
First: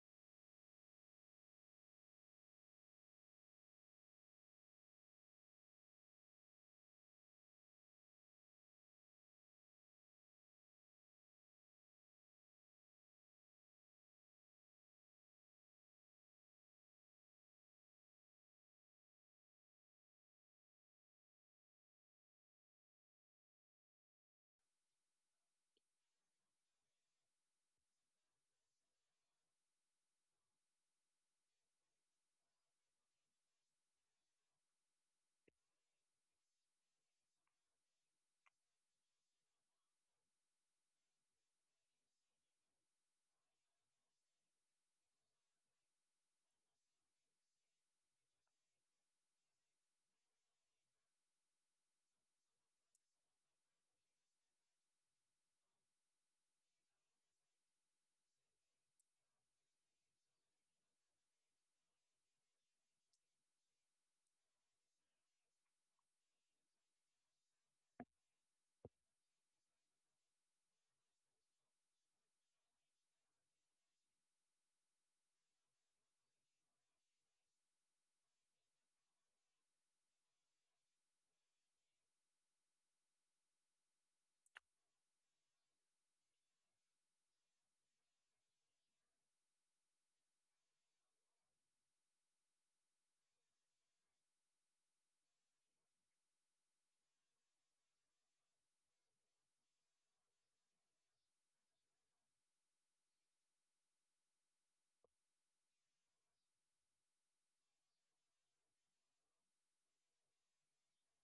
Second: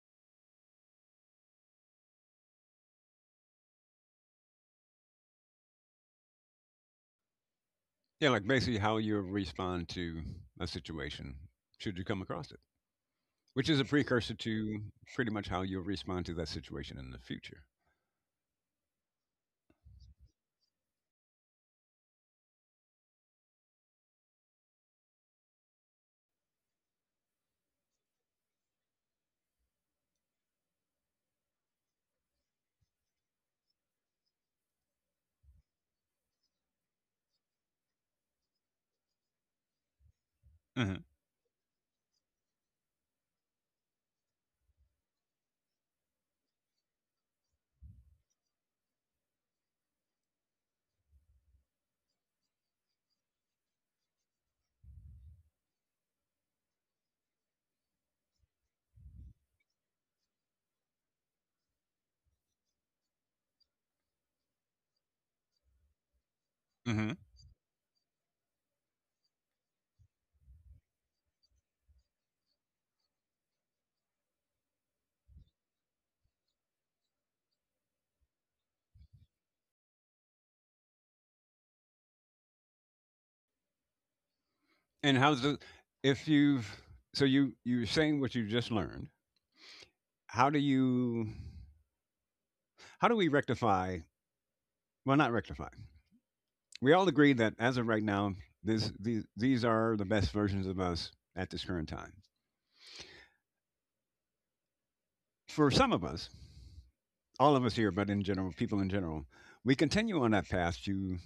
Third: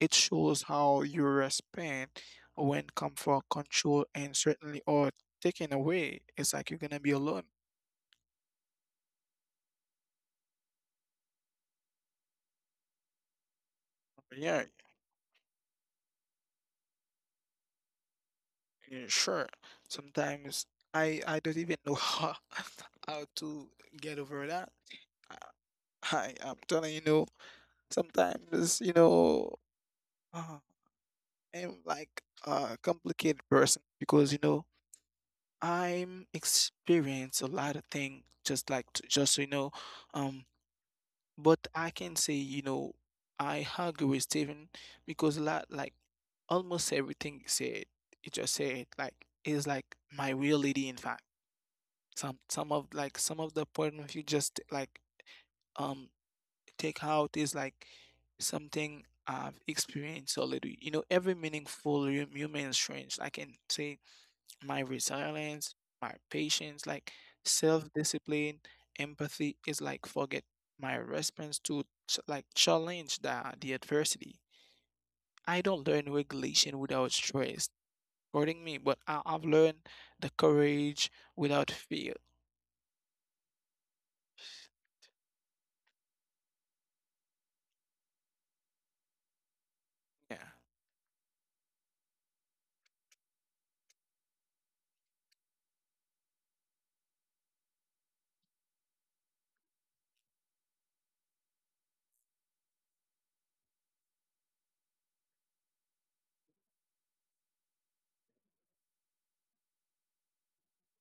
A: It shows how you respond when comfort, control, and certainly are taken away. It's like you're gonna be alone.
B: Yeah, like basically how you respond to a situation should you come across it, which is a precursor
A: Yeah,
B: to pretty much how you'll respond to that situation in the future.
A: yeah, sure. Sometimes I I don't even know (laughs) how, how to get over that. I, I I'm telling you, know, sometimes you know uh, I'm like a complicated person because you know I'm experience a lot of things. Just like to, just so you know, um
B: Hmm.
A: But I can say, you know, I agree with Steven because la- like almost everything he said, he just said like is like my reality in fact. Some some of like some of the point of view just like um take out is like something I've experienced already. You know, every meaningful hum- human strange, I can say my resilience, my patience, like
B: Hmm.
A: self-discipline, empathy is like forget my response to ch- like challenge the the adversity. I don't learn regulation without stress, hurting me, but I, I've learned the courage without fear.
B: And how's the if you've so you you're saying what you just learned?
A: Yeah,
B: How do you how do we rectify? Well, not rectify. We all agree that as of right now, this these these are the best versions of us at this current time. For some of us, all of us here, but in general, people in general, we continue on that path to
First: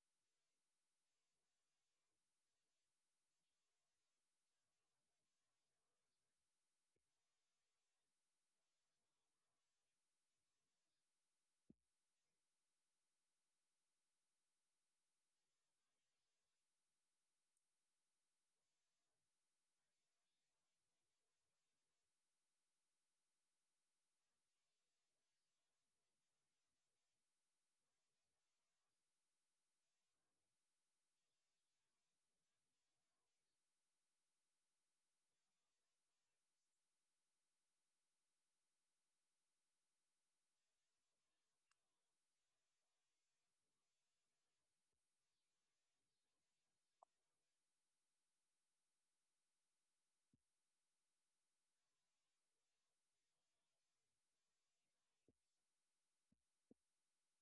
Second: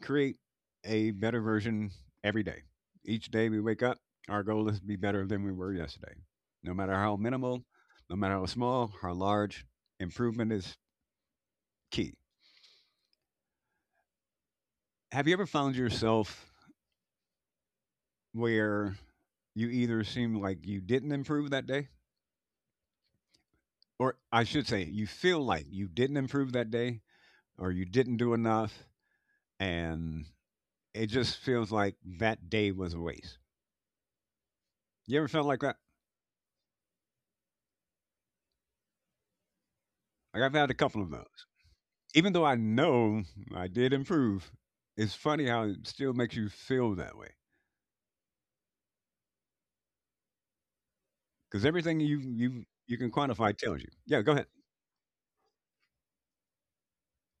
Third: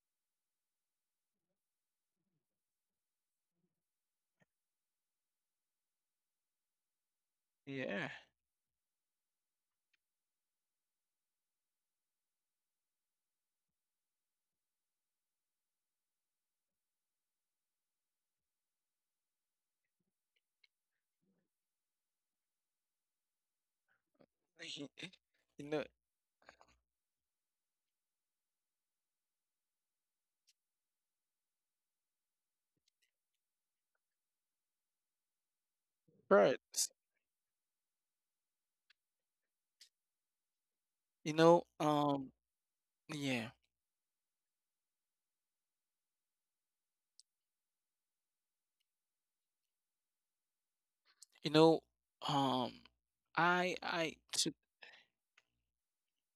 B: create a better version every day. Each day we wake up, our goal is to be better than we were yesterday. No matter how minimal, no
A: yeah.
B: matter how small, how large, improvement is key. Have you ever found yourself where you either seem like you didn't improve that day, or I should say, you
A: (laughs)
B: feel like you
A: you
B: didn't
A: know,
B: improve that day, or you didn't do enough, and it just feels like that day was a waste? You ever felt like that?
A: hurts.
B: Like I've had a couple of those.
A: You
B: Even
A: know,
B: though I
A: um,
B: know I did
A: yeah.
B: improve, it's funny how it still makes you feel that way. Because everything you
A: You
B: you
A: know,
B: you can quantify
A: um,
B: tells you. Yeah, go ahead.
A: I I should,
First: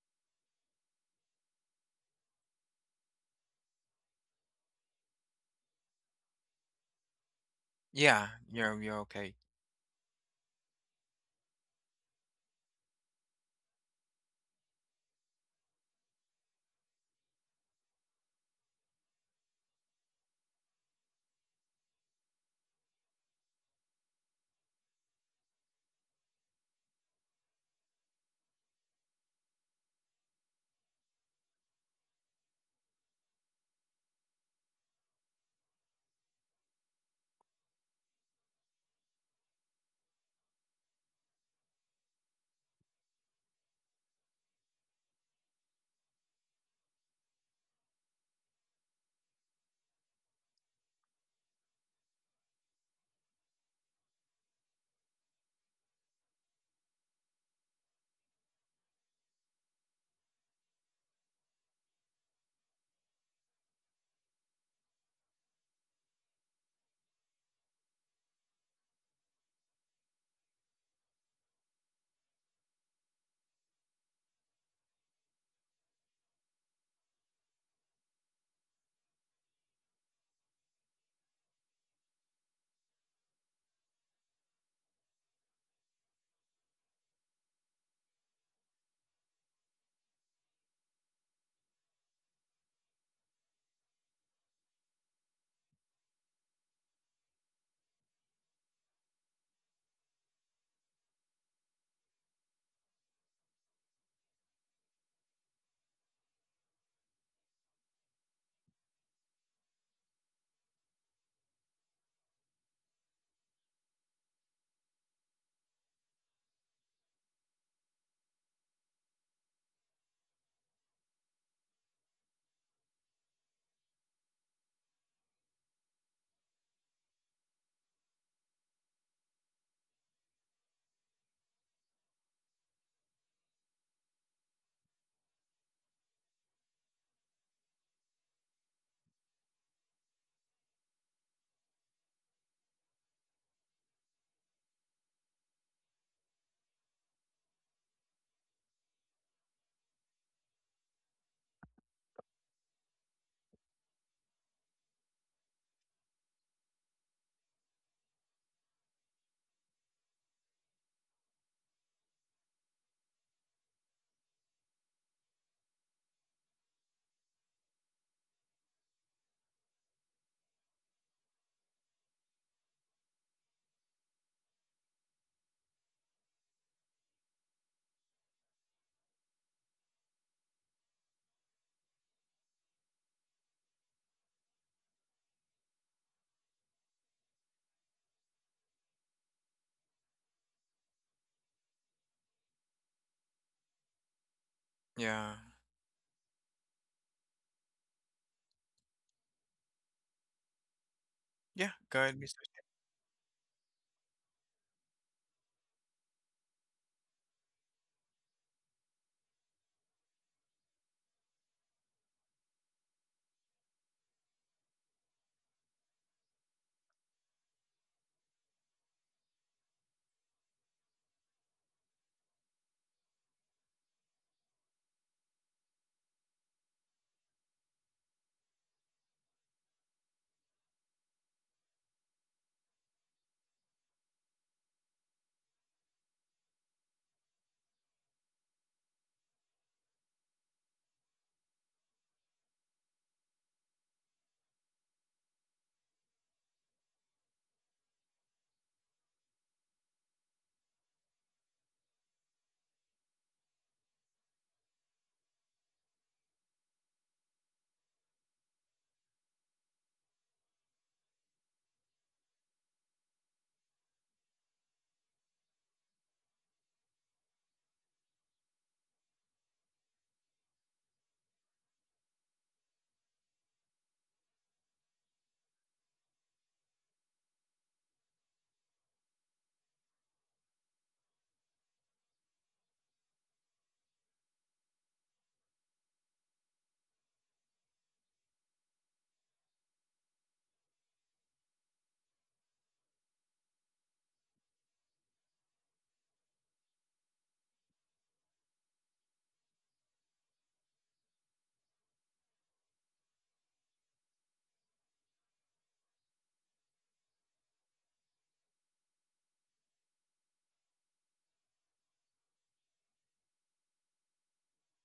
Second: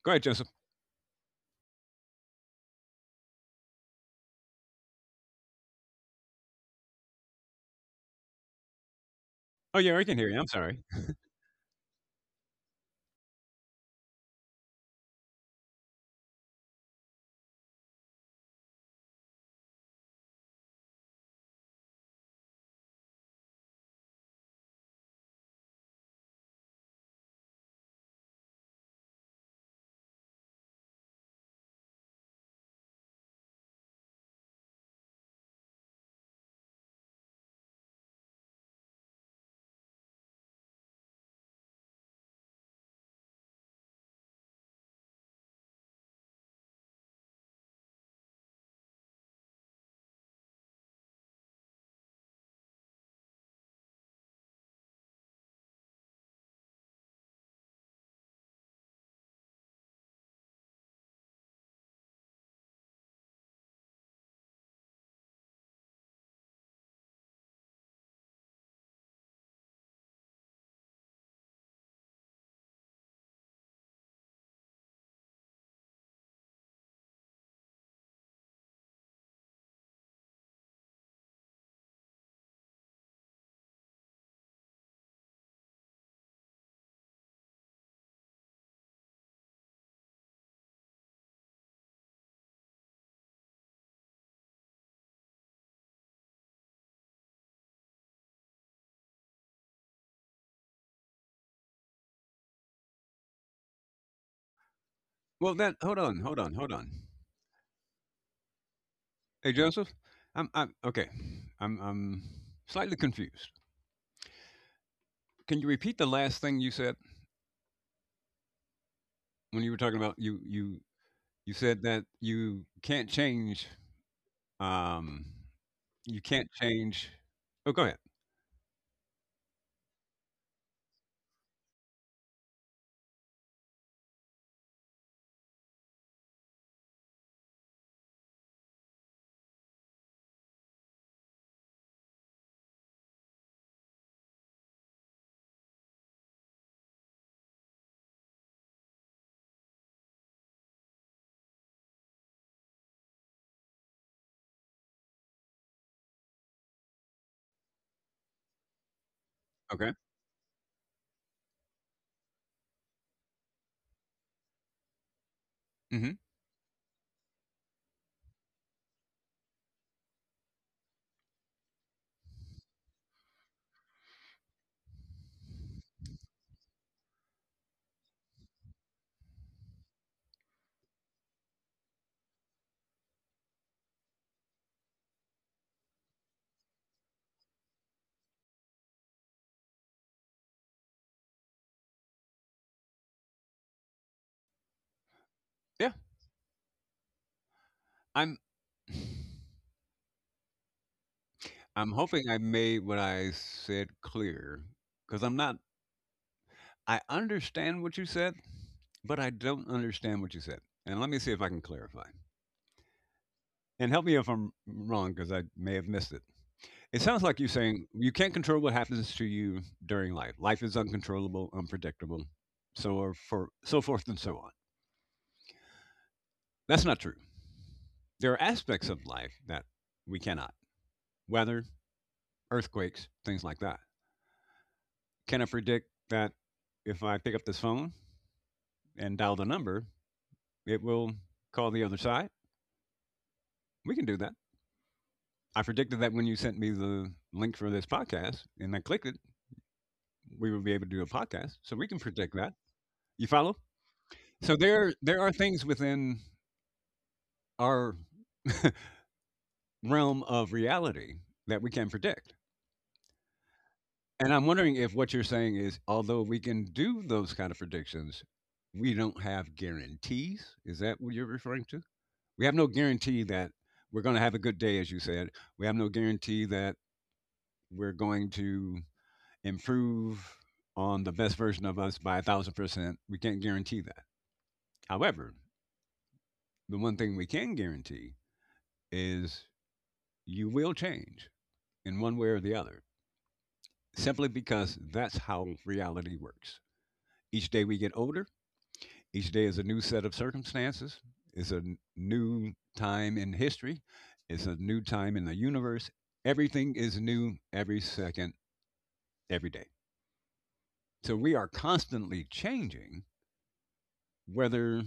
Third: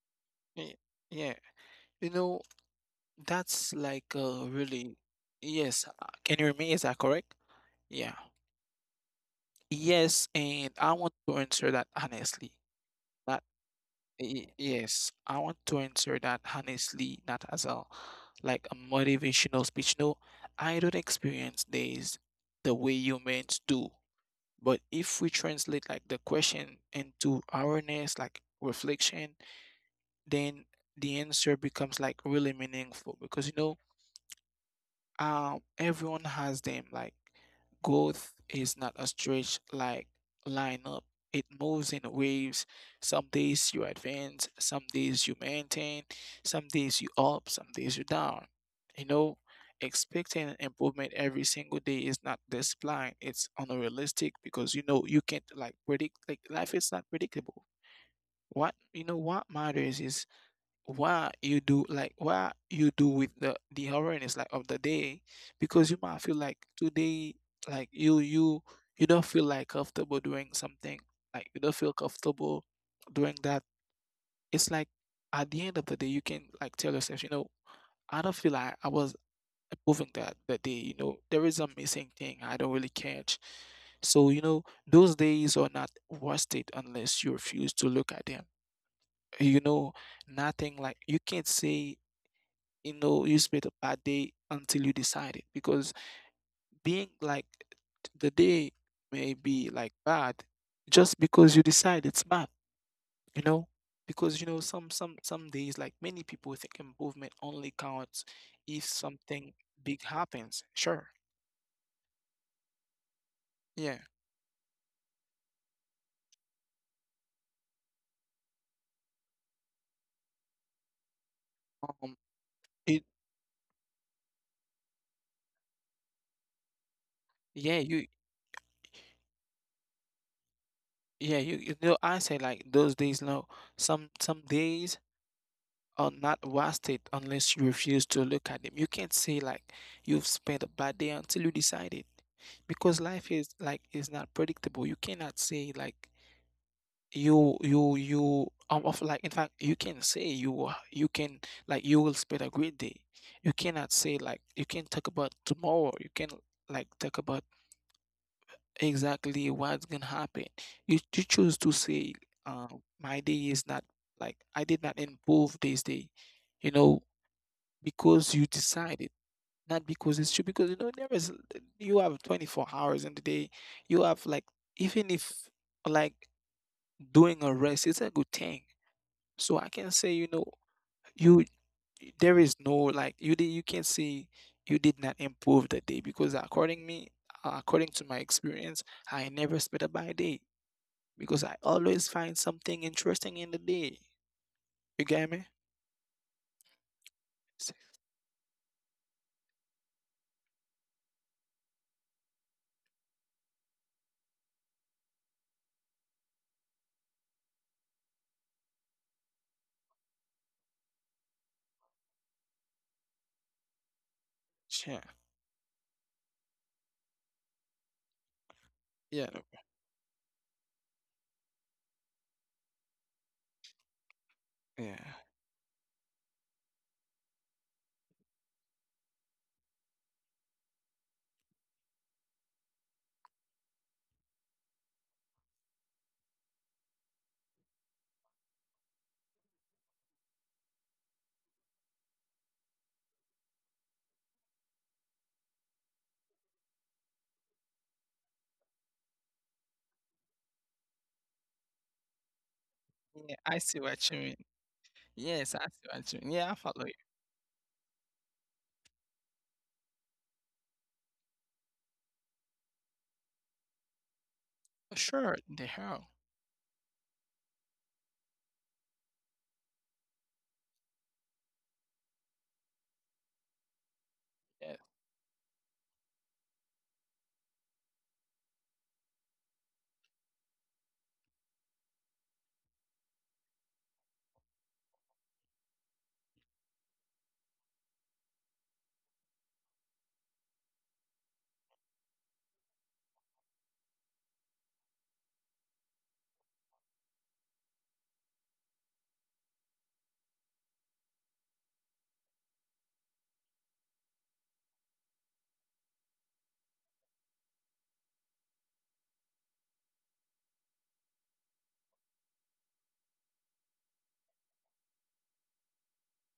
B: Go ahead, Joseph.
A: yeah, yeah. You know, That's like uh really yes. uh, Can you hear me? Is that correct?
C: Yeah,
A: Yeah.
C: you're you're okay.
B: Oh yeah, I can hear you.
A: Yes,
B: I'm sorry.
A: and I want to answer that honestly. That y- yes, I want to answer that honestly, not as a like a motivational speech. No, I don't experience days the way humans do. But if we translate like the question into awareness, like reflection, then the answer becomes like really meaningful because you know um everyone has them. Like growth is not a straight like line up. It moves in waves. Some days you advance, some days you maintain, some days you up, some days you down, you know. Expecting an improvement every single day is not this blind. It's unrealistic because you know you can't like predict, like life is not predictable. What, you know, what matters is what you do, like what you do with the the awareness like of the day, because you might feel like today, like you you you don't feel like comfortable doing something, like you don't feel comfortable doing that. It's like at the end of the day you can like tell yourself, you know, I don't feel like I was improving that that day. You know, there is a missing thing I don't really catch, so you know those days are not worth it unless you refuse to look at them. You know, nothing like, you can't say, you know, you spent a bad day until you decide it, because being like the day may be like bad just because you decide it's bad, you know. Because you know some some some days, like many people think
B: Well, that
A: improvement
B: hold
A: only
B: on, hold on,
A: counts
B: hold on.
A: if something big happens, sure.
B: Hey, Joseph. I'm I'm okay. I'm I'm
A: Yeah,
B: slightly confused. Can you repeat the last thing you said when you were talking about you
A: um
B: you
A: it,
B: you said that you can't change um you
A: yeah,
B: can't
A: you
B: change. Oh, go ahead.
A: yeah, you, you know, I say like those days, no, some some days are not worth it unless you refuse to look at them. You can't say like you've spent a bad day until you decide it, because life is like is not predictable. You cannot say like you you you um of like in fact you can say you are- you can like you will spend a great day. You cannot say like you can talk about tomorrow. You can like talk about exactly what's gonna happen. You you
B: Okay.
A: choose to say um my day is not like I did not improve this day, you know,
B: Mhm.
A: because you decided. Not because it's true, because you know there is you have twenty-four hours in the day. You have like even if like doing a rest, it's a good thing. So I can say, you know, you there is no like you did, you can say you did not improve the day because according me, according to my experience, I never spend a bad day because I always find something interesting in the day. You get me?
C: Yeah,
B: Yeah,
A: S-
B: I'm
C: yeah.
B: I'm
C: Go ahead,
B: hoping I
C: Mister.
B: made what I said clear because I'm not I understand what you said, but I don't understand what you said. And let me see if I can clarify.
A: Sure.
B: And help me if I'm wrong because I may have missed it. It sounds like you're
A: Yeah.
B: saying you can't control what happens to you during life. Life is uncontrollable, unpredictable, so or
A: Yeah.
B: for so forth and so on. That's not true. There are aspects of life that we cannot. Weather, earthquakes, things like that. Can I predict that if I pick up this phone and dial the number, it will call the other side. We can do that. I predicted that when you sent me the link for this podcast and I clicked it, we would be able to do a podcast. So
A: Yeah,
B: we can
A: I see
B: predict that.
A: what you mean.
B: You follow?
A: Yes, I see
B: So
A: what you mean.
B: there
A: Yeah, I
B: there
A: follow
B: are
A: you.
B: things within our (laughs) realm of reality that we can predict.
A: Sure, the
B: And I'm
A: hell.
B: wondering if what you're saying is although we can do those kind of predictions, we don't have guarantees. Is that what you're referring to? We have no
A: Yeah,
B: guarantee that we're going to have a good day, as you said. We have no guarantee that we're going to improve on the best version of us by a thousand percent. We can't guarantee that. However, the one thing we can guarantee is you will change in one way or the other, simply because that's how reality works. Each day we get older, each day is a new set of circumstances, it's a n- new time in history, it's a new time in the universe. Everything is new every second, every day. So we are constantly changing whether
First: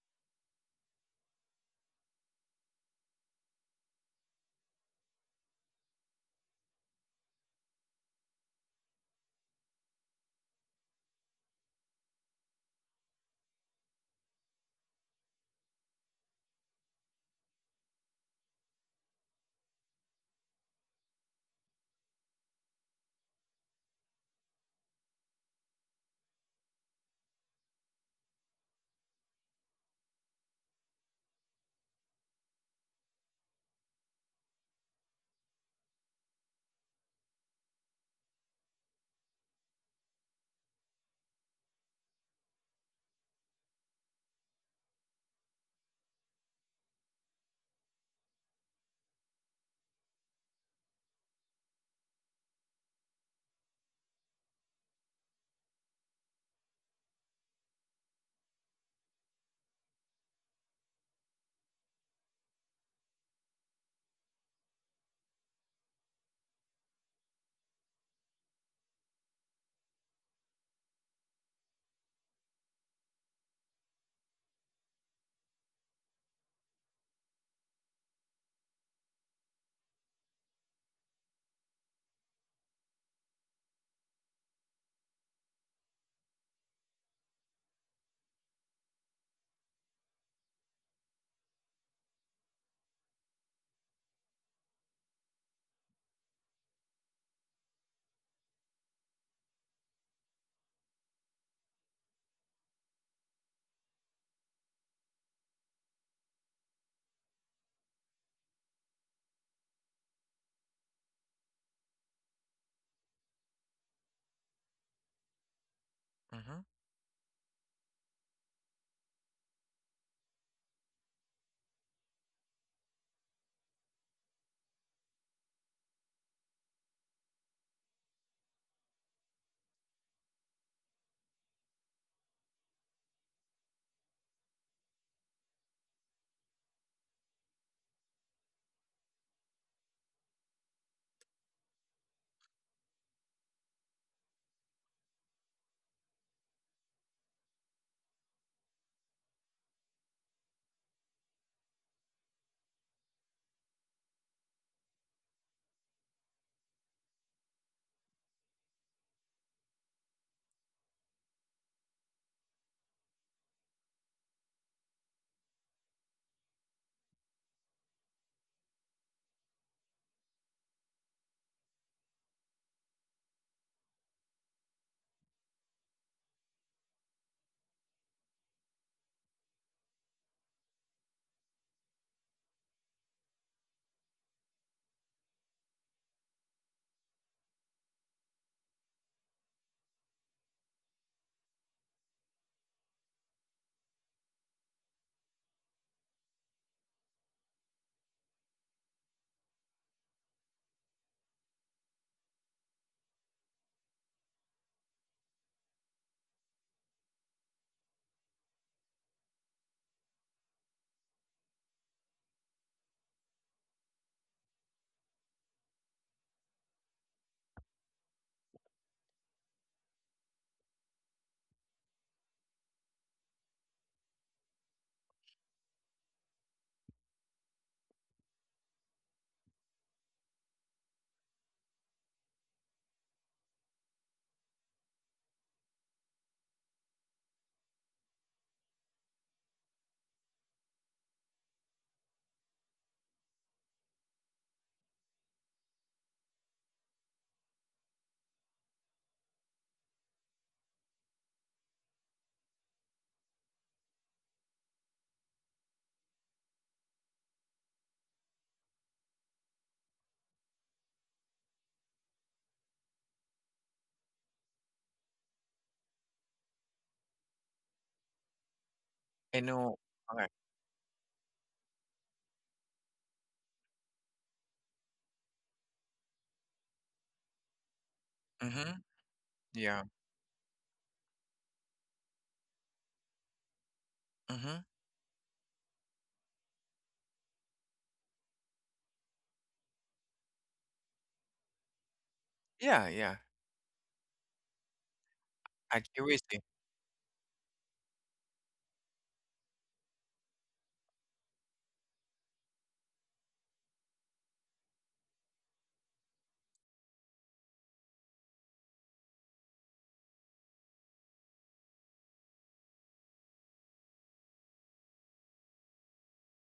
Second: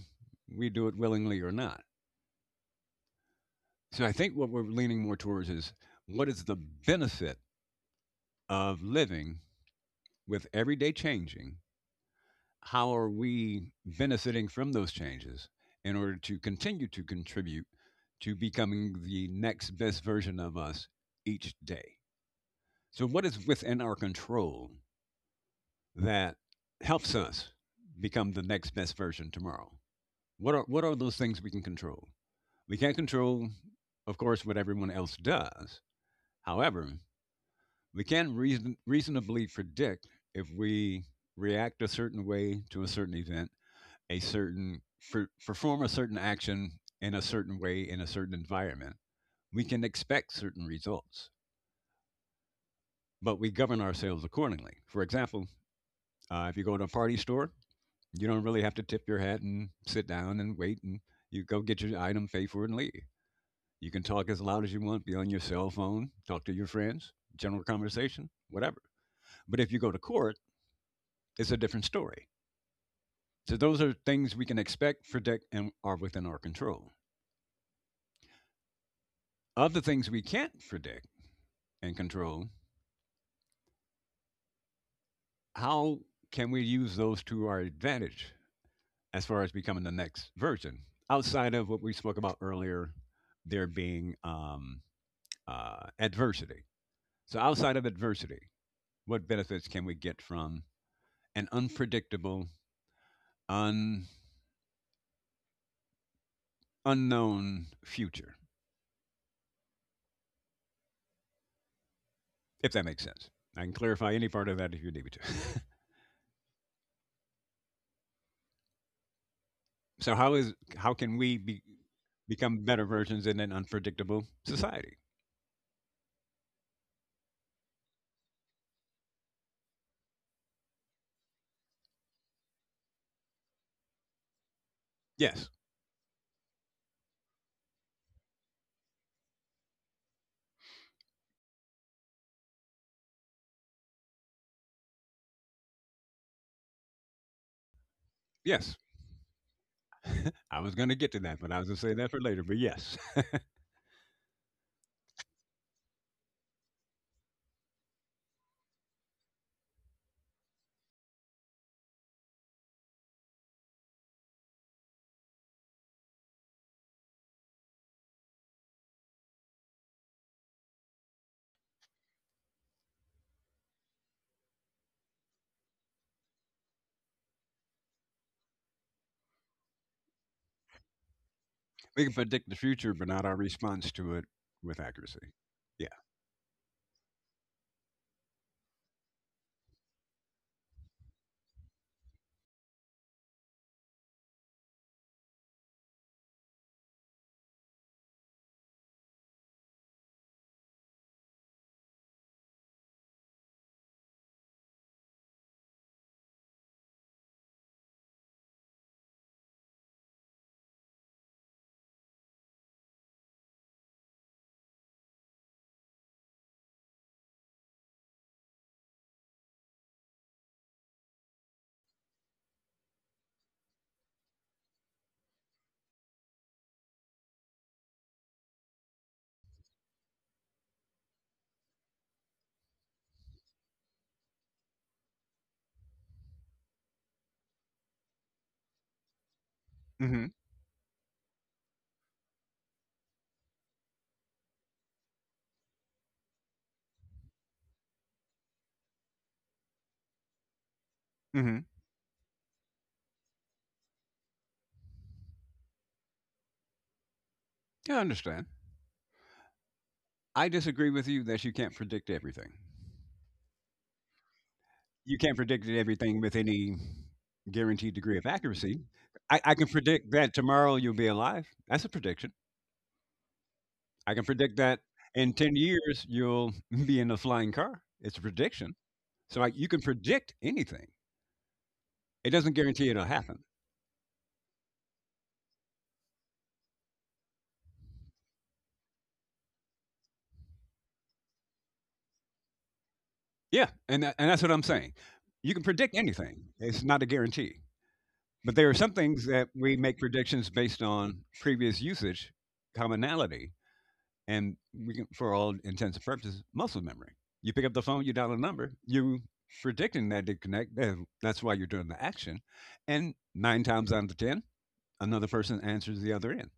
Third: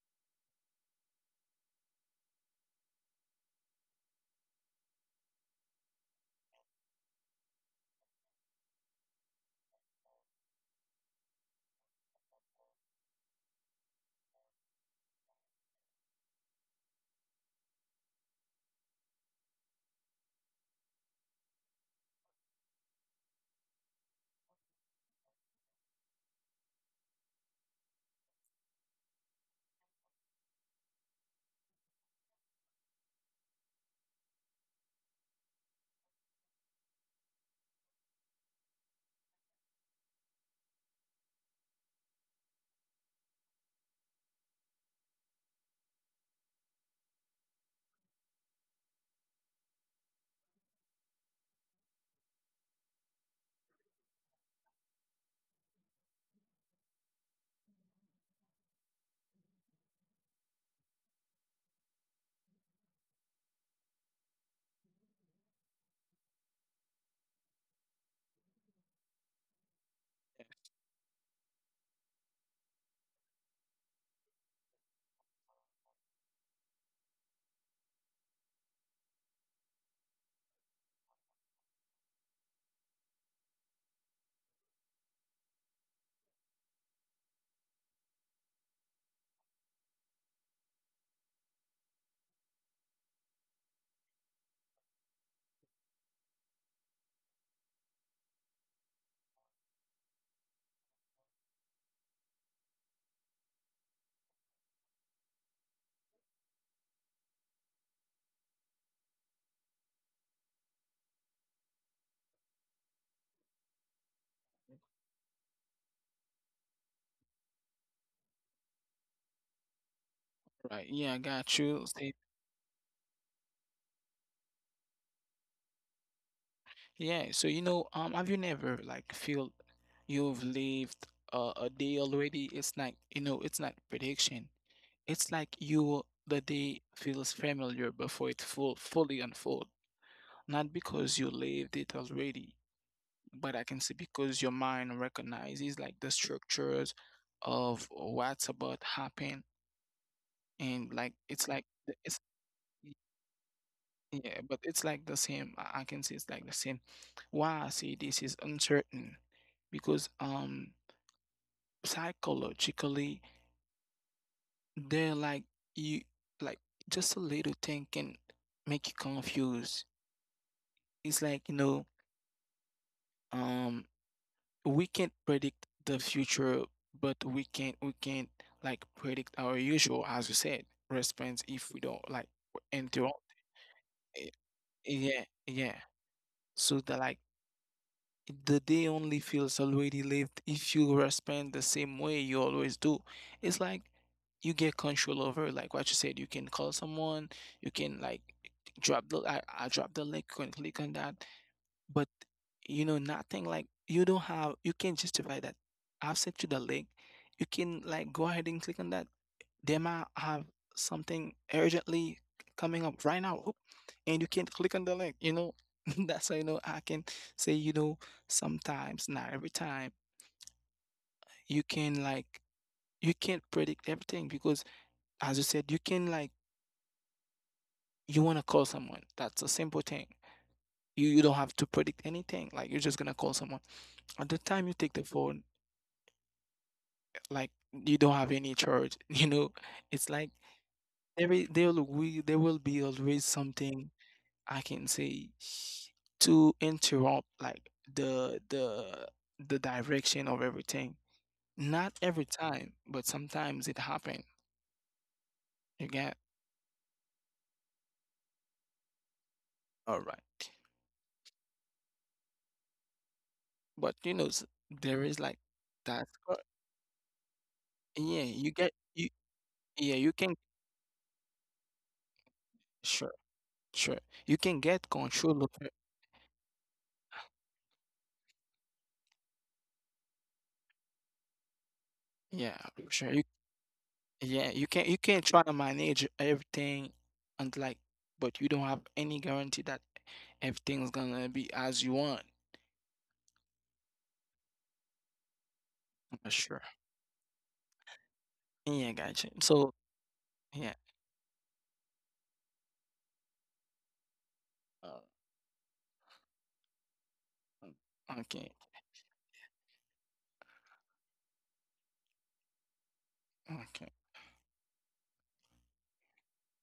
B: we do it willingly or not. So I think what we're leaning more towards is what is the benefit of living with every day changing? How are we benefiting from those changes in order to continue to contribute to becoming the next best version of us each day? So, what is within our control that helps us become the next best version tomorrow? What are, what are those things we can control? We can't control, of course, what everyone else does. However, we can reason, reasonably predict if we react a certain way to a certain event, a certain per, perform a certain action in a certain way in a certain environment, we can expect certain results, but we govern ourselves accordingly. For example, uh, if you go to a party store, you don't really have to tip your hat and sit down and wait, and you go get your item, pay for it, and leave. You can talk as loud as you want, be on your cell phone, talk to your friends, general conversation, whatever. But if you go to court, it's a different story. So those are things we can expect, predict, and are within our control. Other things we can't predict and control, how can we use those to our advantage as far as becoming the next version? Outside of what we spoke about earlier, there being um, uh, adversity. So outside of adversity, what benefits can we get from an unpredictable, un? Unknown future, if that makes sense. I can clarify any part of that if you need me to.
C: Mm-hmm.
B: (laughs) so how is how
A: right.
B: can
A: Yeah, I
B: we be,
A: got you. Say,
B: become better versions in an unpredictable society?
A: yeah. So you know, um, have you never like feel you've lived uh, a day already? It's like you know, it's not prediction. It's
B: Yes.
A: like you the day feels familiar before it full fully unfold. Not because you lived it already, but I can say because your mind recognizes like the structures of what's
B: Yes.
A: about to happen
B: (laughs) I was going to
A: and
B: get to
A: like
B: that, but I
A: it's
B: was going to
A: like
B: say that
A: the-
B: for
A: it's
B: later. But yes,
A: yeah but it's like the same i I can say it's like the same why I say this is uncertain because um psychologically they're like you like just a little thing can make you confused. It's like you know um we can't predict the future but we can't we can't like predict our usual, as you said, response if we
B: (laughs) we can
A: don't like
B: predict the future, but
A: enter
B: not our response to it
A: eh,
B: with accuracy.
A: yeah,
B: Yeah.
A: yeah. So that like the day only feels already lived if you respond the same way you always do. It's like you get control over like what you said, you can call someone, you can like drop the i, I drop the link and click on that, but you know nothing like you don't have, you can not justify that I've sent you the link, you can like go ahead and click on that. They might have something urgently coming up right now, oop, and you can't click on the link. You know, (laughs) that's how you know I can say, you know, sometimes, not every time. You can like you can't predict everything because, as you said, you can like you want to call someone. That's a simple thing. You you don't have to predict anything. Like you're just gonna call someone. At the time you take the phone, like you don't have any charge. (laughs) You know, it's
B: Mm-hmm.
A: like every there will we there will be always something I can say to interrupt like the the the direction of everything.
B: Mm-hmm.
A: Not every time, but sometimes it happen. You get
B: I understand.
A: all right,
B: I disagree with you that you can't predict everything.
A: but you know s- there is
B: You
A: like
B: can't predict
A: that.
B: everything
A: Co-
B: with any guaranteed
A: Yeah,
B: degree of
A: you get
B: accuracy.
A: you.
B: I,
C: I
B: I can
C: know.
A: Yeah, you
B: predict
A: can
C: Okay.
B: that tomorrow you'll be alive. That's a prediction.
A: sure, sure,
B: I can
A: you can
B: predict that
A: get
B: in
A: control of
B: ten
A: it.
B: years you'll (laughs) be in a flying car. It's a prediction.
C: Mm-hmm.
B: So like, you can
C: Yeah.
B: predict anything. It
A: Yeah,
B: doesn't guarantee it'll
A: sure. You,
B: happen.
A: yeah,
C: Mm-hmm.
A: you can you can try to manage everything and like, but you don't have any guarantee that everything's gonna be as you want.
C: Yeah, yeah.
B: Yeah, and tha- and that's what I'm saying. You can predict anything.
C: Accuracy.
A: Sure.
B: It's not a guarantee. But there are
A: Yeah,
B: some
A: gotcha.
B: things that
A: So,
B: we make predictions
A: yeah.
B: based on previous usage, commonality, and
A: Uh,
B: we can, for all intents and purposes, muscle memory. You pick
A: mm,
B: up the phone, you dial a
A: okay.
B: number, you predicting that it connect. And that's why you're doing the action. And nine
A: Okay.
B: times out of ten, another person answers the other end.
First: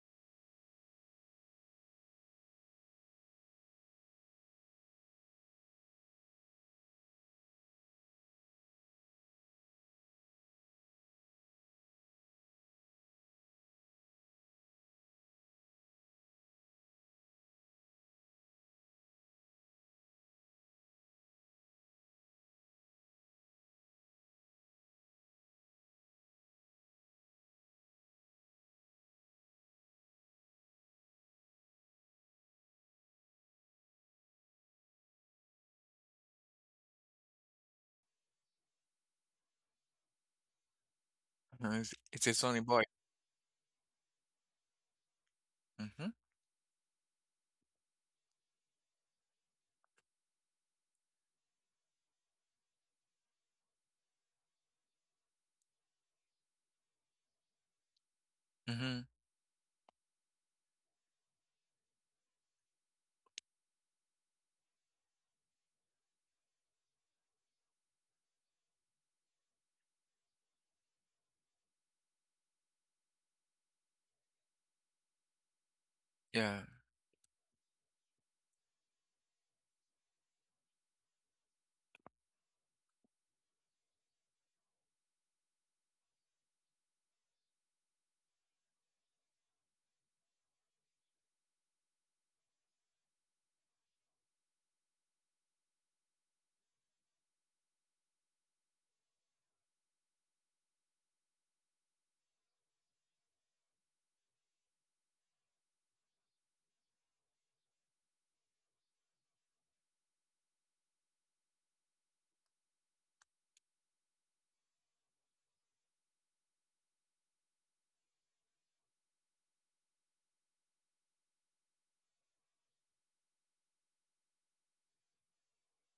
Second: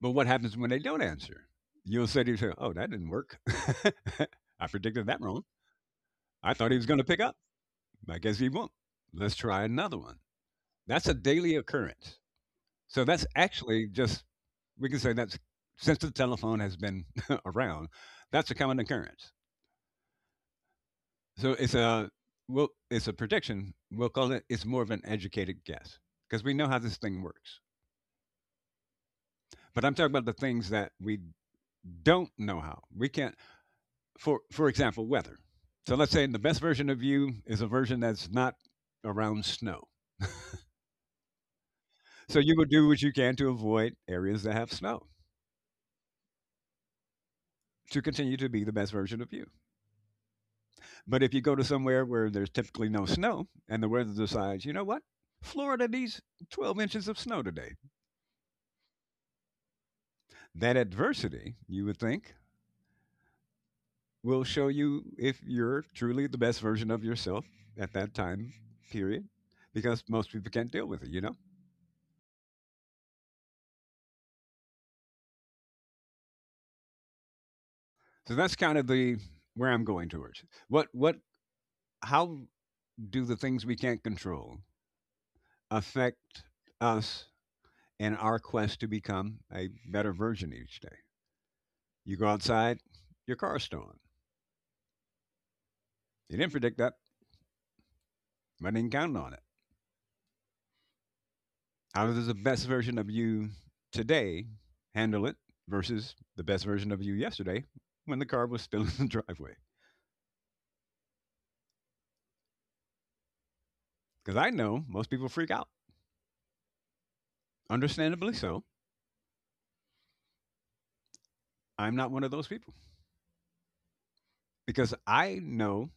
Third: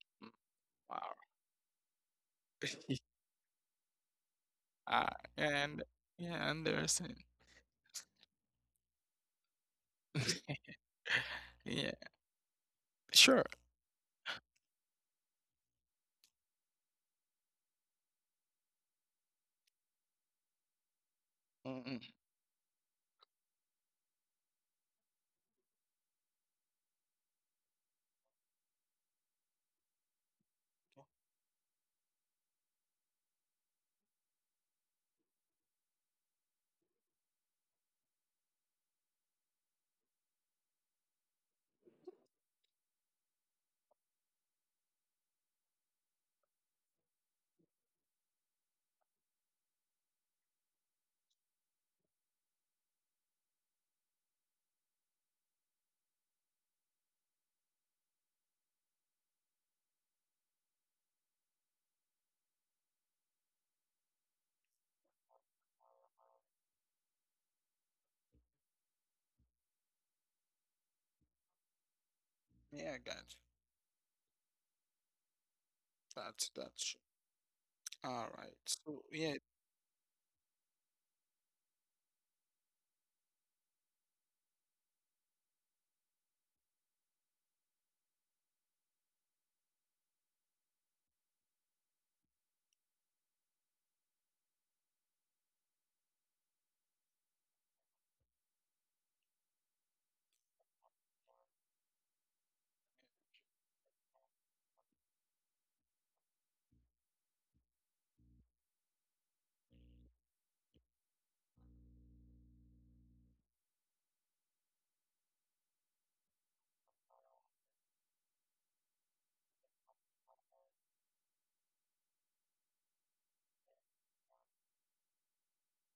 B: But what
A: Mm,
B: happens when they don't
A: wow.
B: answer? You'll say to yourself, "Oh, that didn't
A: (laughs)
B: work. (laughs) I predicted
A: Uh,
B: that wrong.
A: and yeah,
B: I thought he was going to
A: Anderson.
B: pick up. I guess he won't. Let's try another one."
A: (laughs)
B: That's a daily
A: Yeah,
B: occurrence. So that's
A: sure.
B: actually just we can say that's since the telephone has been (laughs) around, that's a common occurrence. So it's
A: Mm-mm.
B: a well, it's a prediction. We'll call it. It's more of an educated guess because we know how this thing works. But I'm talking about the things that we don't know how. We can't. For for example, weather. So let's say the best version of you is a version that's not around snow.
C: Mhm. It's, it's
B: So
C: his
B: you
C: only
B: will
C: boy.
B: do what you can to avoid areas that have snow
C: Mm-hmm.
B: to continue to be the best version of you. But if you go to somewhere where there's typically no snow and the weather decides, you know what? Florida needs twelve inches of snow today.
C: Mm-hmm.
B: That adversity, you would think, will show you if you're truly the best version of yourself at that time period because most people can't deal with it you know
A: Yeah, gotcha. That's
C: Yeah.
A: that's all
B: so that's
A: right.
B: kind of
A: So
B: the
A: yeah,
B: where I'm going towards what what how do the things we can't control affect us in our quest to become a better version each day. You go outside, your car's stolen, you didn't predict that but I didn't count on it. How does the best version of you today handle it versus the best version of you yesterday when the car was still in the (laughs) driveway? Because I know most people freak out, understandably so. I'm not one of those people because I know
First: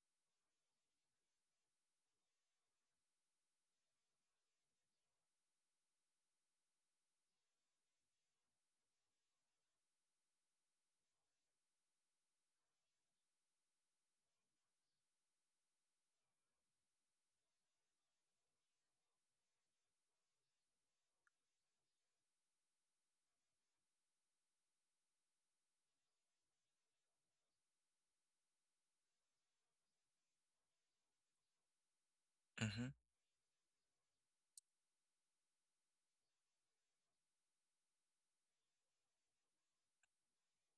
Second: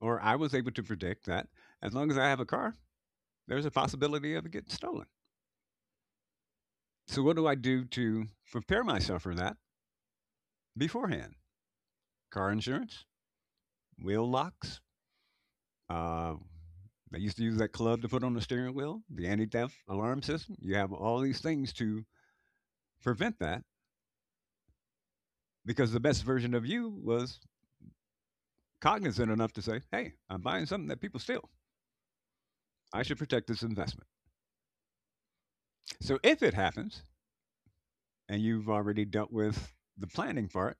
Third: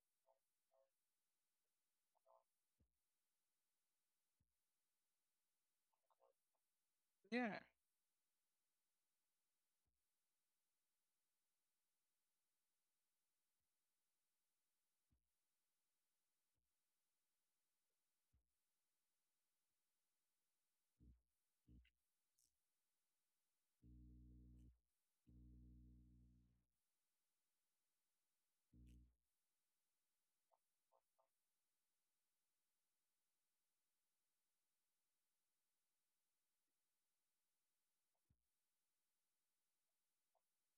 B: or I was able to predict that as long as I have a car, there's a possibility of it getting stolen. So, what do I
A: yeah,
B: do to prepare myself for that beforehand? Car insurance, wheel locks, Uh, they used to use that club to put on the steering wheel, the anti theft alarm system. You have all these things to prevent that because the best version of you was cognizant enough to say, hey, I'm buying something that people steal. I should protect this investment. So if it happens and you've already dealt with the planning part,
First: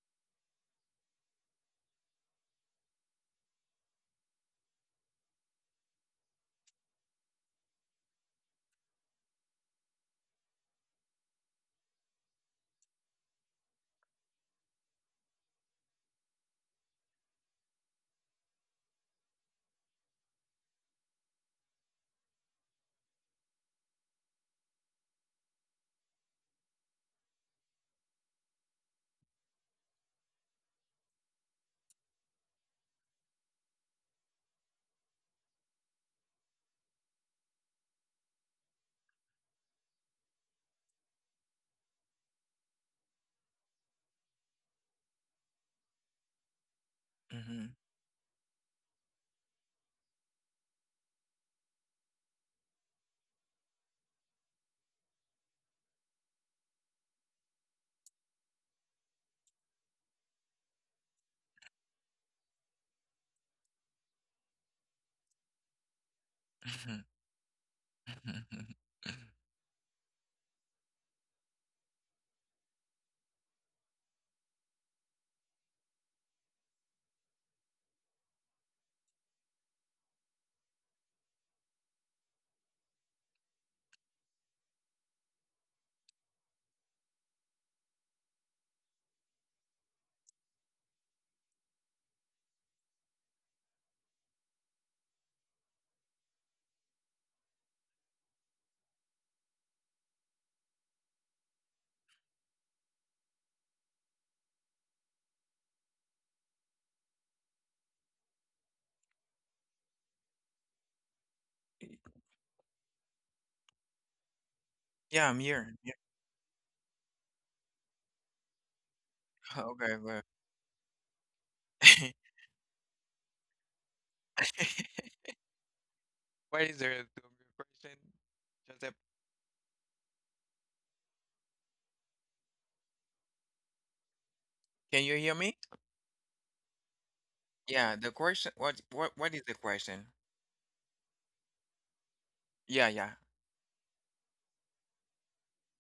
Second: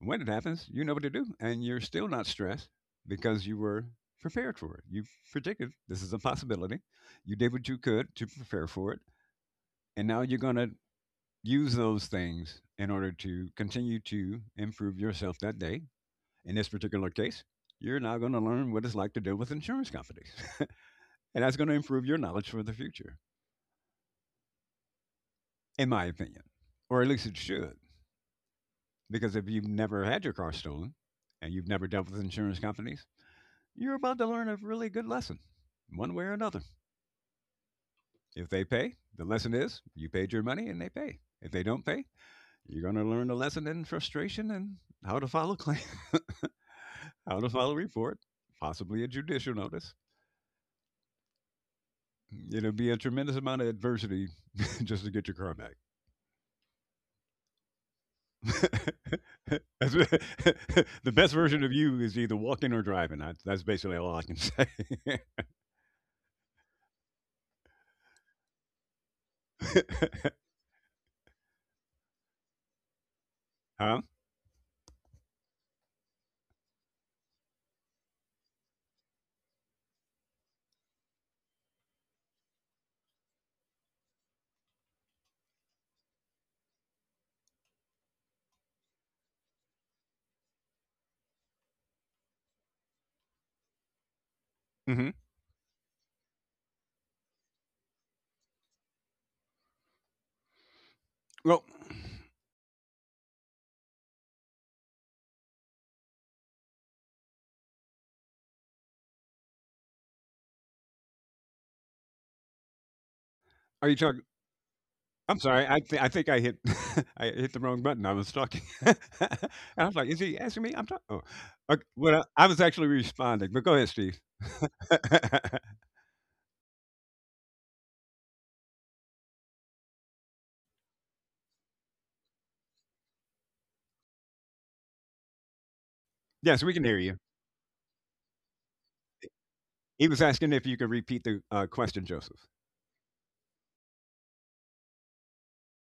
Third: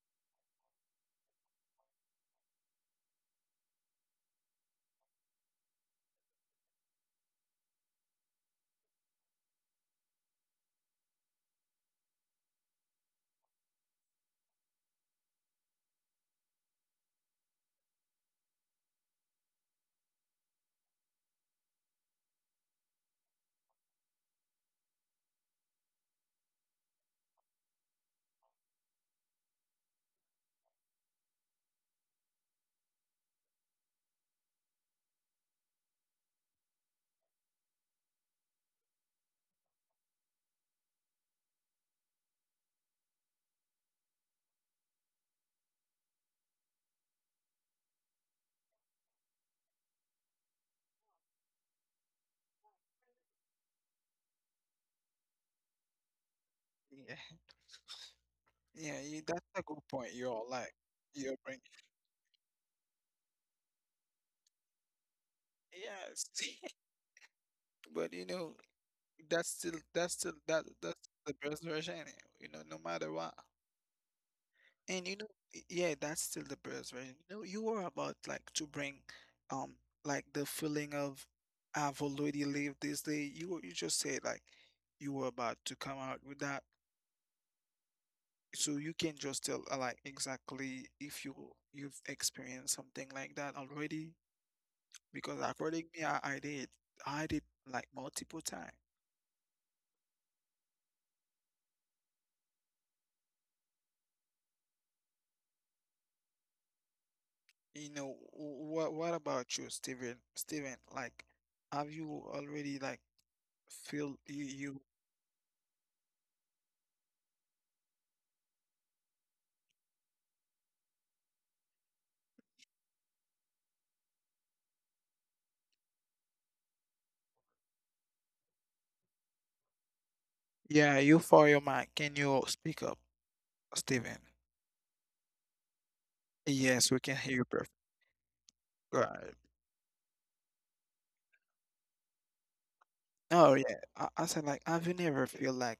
B: when it happens, you know what to do and you're still not stressed because you were prepared for it. You predicted this is a possibility. You did what you could to prepare for it. And now you're going to use those things in order to continue to improve yourself that day. In this particular case, you're now going to learn what it's like to deal with insurance companies. (laughs) And that's going to improve your knowledge for the future, in my opinion. Or at least it should. Because if you've never had your car stolen and you've never dealt with insurance companies, you're about to learn a really good lesson, one way or another. If they pay, the lesson is you paid your money and they pay. If they don't pay, you're going to learn a lesson in frustration and how to file a claim, (laughs) how to file
C: Mm-hmm.
B: a report, possibly a judicial notice. It'll be a tremendous amount of adversity (laughs) just to get your car back.
A: yeah, yeah. You, that's a good point.
B: (laughs)
A: You're like
B: the best
A: you're bringing
B: version of you is either walking or driving. That's that's basically all I can say.
A: yes, (laughs) but you know
C: Mm-hmm.
A: that's still that's
B: (laughs)
A: still that that's the best version anyway. You know, no matter what.
B: huh?
A: And you know, y- yeah, that's still the best version. You know, you were about like to bring, um, like the feeling of I've already lived this day. You were- you just said like you were about to come out with that, so you can just tell uh, like exactly if you you've experienced something like that already.
B: hmm
A: Because according me, I, I did, I did like multiple times.
B: Well,
A: You know, what what about you, Steven? Steven, like, have
C: (laughs)
A: you already like
B: are you
A: feel
B: talking?
A: you you
C: Yeah, I'm
B: I'm sorry.
C: here.
B: I
C: Yeah.
B: th-
C: (laughs)
B: I think I hit (laughs) I hit the wrong button. I was talking, (laughs) and I
C: Okay,
B: was like, "Is
C: well.
B: he asking me?" I'm talking. Oh, okay. Well, uh,
C: (laughs)
B: I was actually responding. But go ahead, Steve. (laughs)
C: What is the the question? Joseph,
A: Yeah, you for your mic. Can you speak up, Steven?
C: can you hear me?
B: Yes, we can
A: Yes,
B: hear
A: we
B: you.
A: can hear you perfect.
C: Yeah, the question. What what what
A: Right.
C: is the
B: He
C: question?
B: was asking if you could repeat the uh, question, Joseph.
C: Yeah, yeah,
A: Oh yeah. I, I said like have you never feel like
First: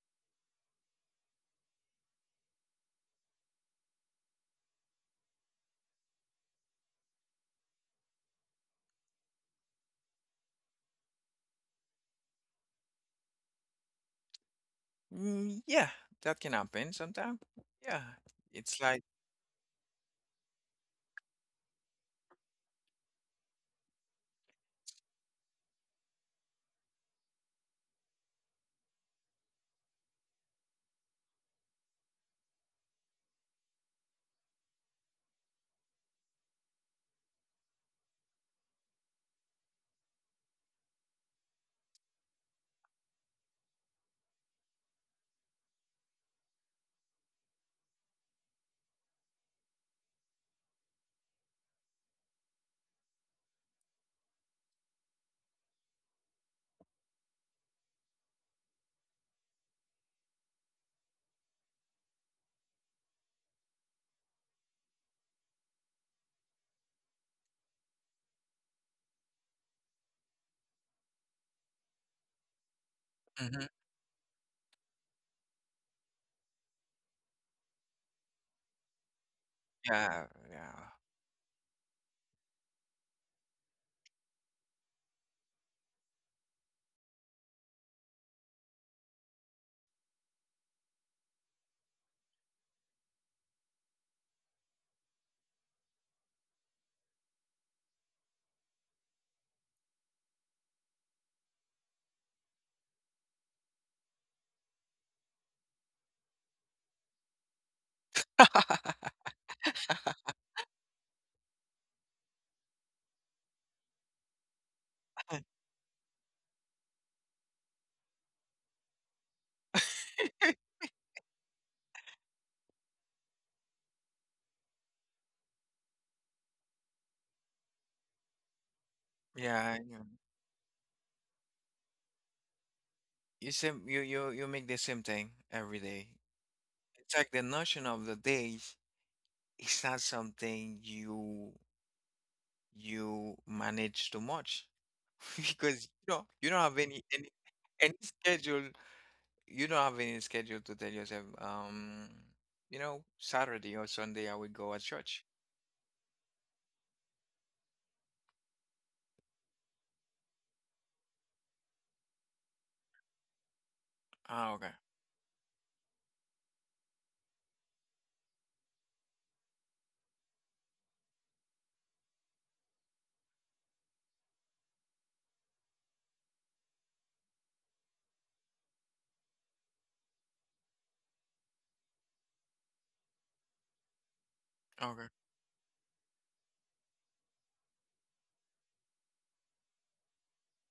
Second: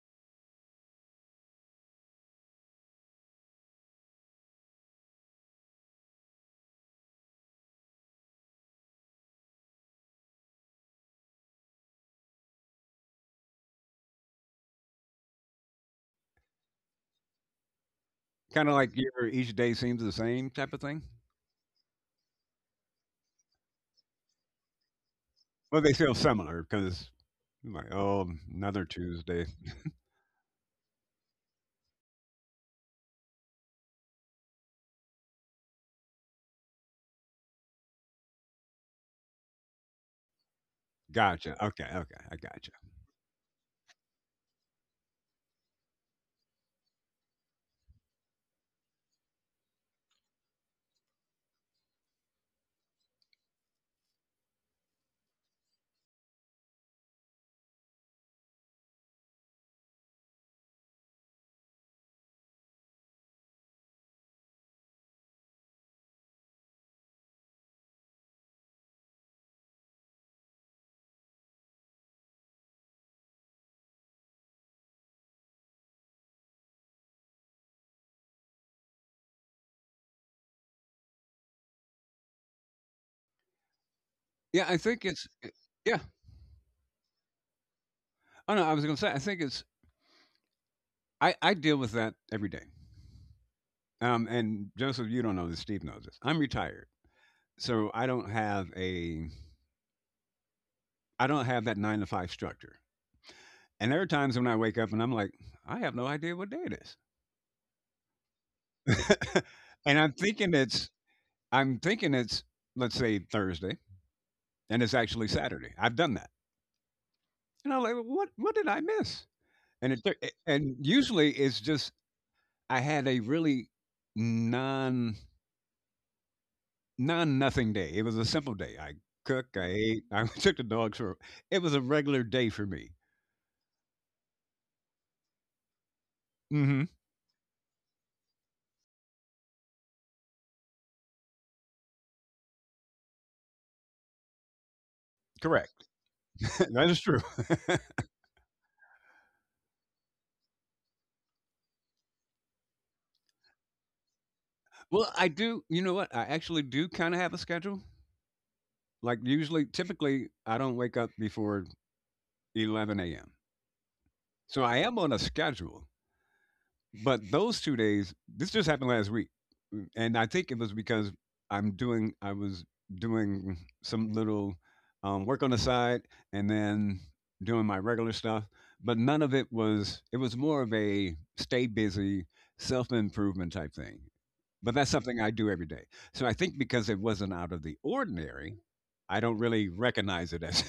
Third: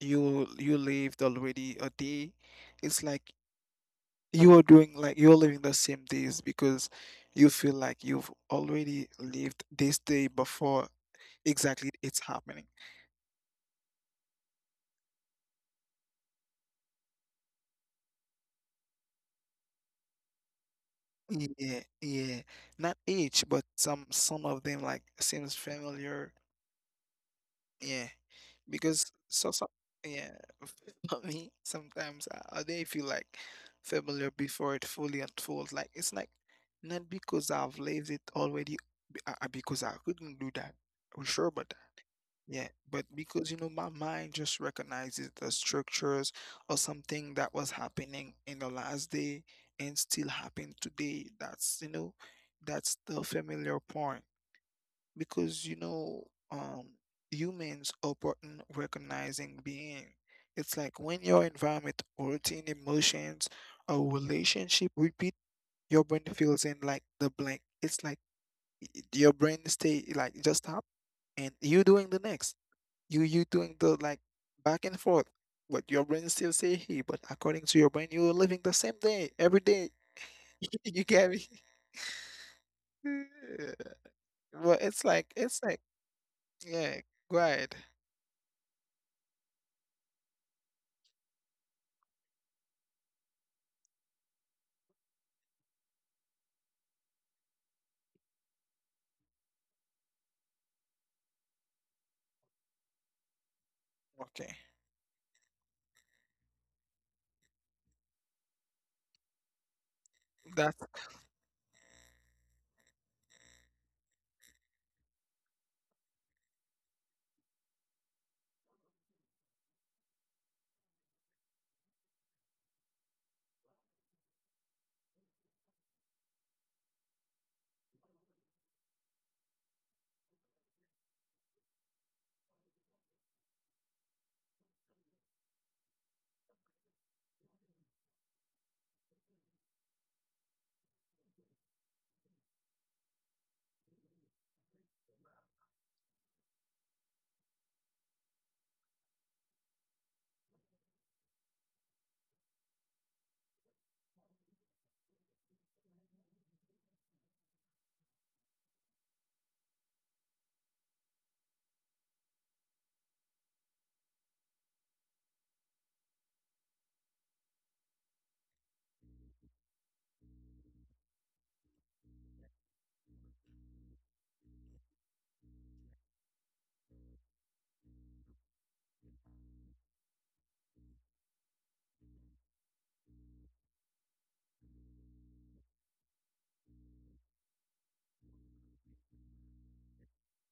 A: you you lived already a day? It's like you are doing like you're living the same days because you feel like you've already lived this day before exactly it's happening.
C: mm, yeah. That can happen sometimes. Yeah,
B: Kind of
C: it's
B: like (laughs)
C: like
B: your each day seems the same type of thing.
A: Yeah, yeah. Not each, but some some of them like seems
B: Well, they feel
A: familiar.
B: similar because like,
A: Yeah.
B: oh, another
A: Because
B: Tuesday.
A: so, so yeah (laughs) for me sometimes I, I they feel like familiar before it fully unfolds. Like it's like not because I've lived it already b- uh, uh, because I couldn't do that, I'm sure
B: Gotcha.
A: about that.
B: Okay. Okay. I
A: Yeah,
B: gotcha.
A: but because you know my mind just recognizes the structures or something that was happening in the last day and still happen today. That's you know that's the familiar point, because you know um humans are button recognizing being. It's like when your environment routine emotions or relationship repeat, your brain fills in like the blank. It's like y- y- your brain stay like just stop and you doing the next, you you
C: Mhm.
A: doing the like back and forth, but your brain still say hey, but according to your brain you're living the same day every day.
C: Yeah, yeah,
A: (laughs) You get me? (laughs)
B: Yeah,
A: Well,
B: I
A: it's
B: think
A: like
B: it's.
A: it's like
B: Yeah.
A: yeah, right,
B: Oh no, I was gonna say. I think it's. I I deal with that every day. Um, and Joseph, you don't know this. Steve knows this. I'm retired, so I don't have a I don't have that nine to five structure. And there are times when
A: okay.
B: I wake up and I'm like, I have no idea what day it is, (laughs) and I'm thinking
A: That's
B: it's I'm thinking it's let's say Thursday, and it's actually Saturday. I've done that, and I'm like, "Well, what what did I miss? And it took- and usually it's just I had a really non non nothing day. It was a simple day. I cooked, I
C: yeah. I
B: ate,
C: know.
B: I (laughs) took the dogs for. It was a regular day for me.
C: You same you you you make the same thing every day.
B: Mhm.
C: It's like the notion of the day is not something you you manage too much (laughs)
B: Correct.
C: because you know you
B: (laughs)
C: don't have
B: That is
C: any
B: true.
C: any any
B: (laughs)
C: schedule. You don't have any schedule to tell yourself um you know Saturday or Sunday I will go at
B: Well,
C: church.
B: I do you know what? I actually do kinda have a schedule. Like, usually typically, I don't wake up before eleven a m.
C: Ah,
B: So,
C: okay.
B: I am on a schedule, but those two days this just happened last week, m and I think it was because I'm doing I was doing some little, um, work on the side and then doing my regular stuff, but none of it was it was more of a stay busy, self-improvement type thing. But that's
C: Okay.
B: something I do every day. So I think because it wasn't out of the ordinary, I don't really recognize it as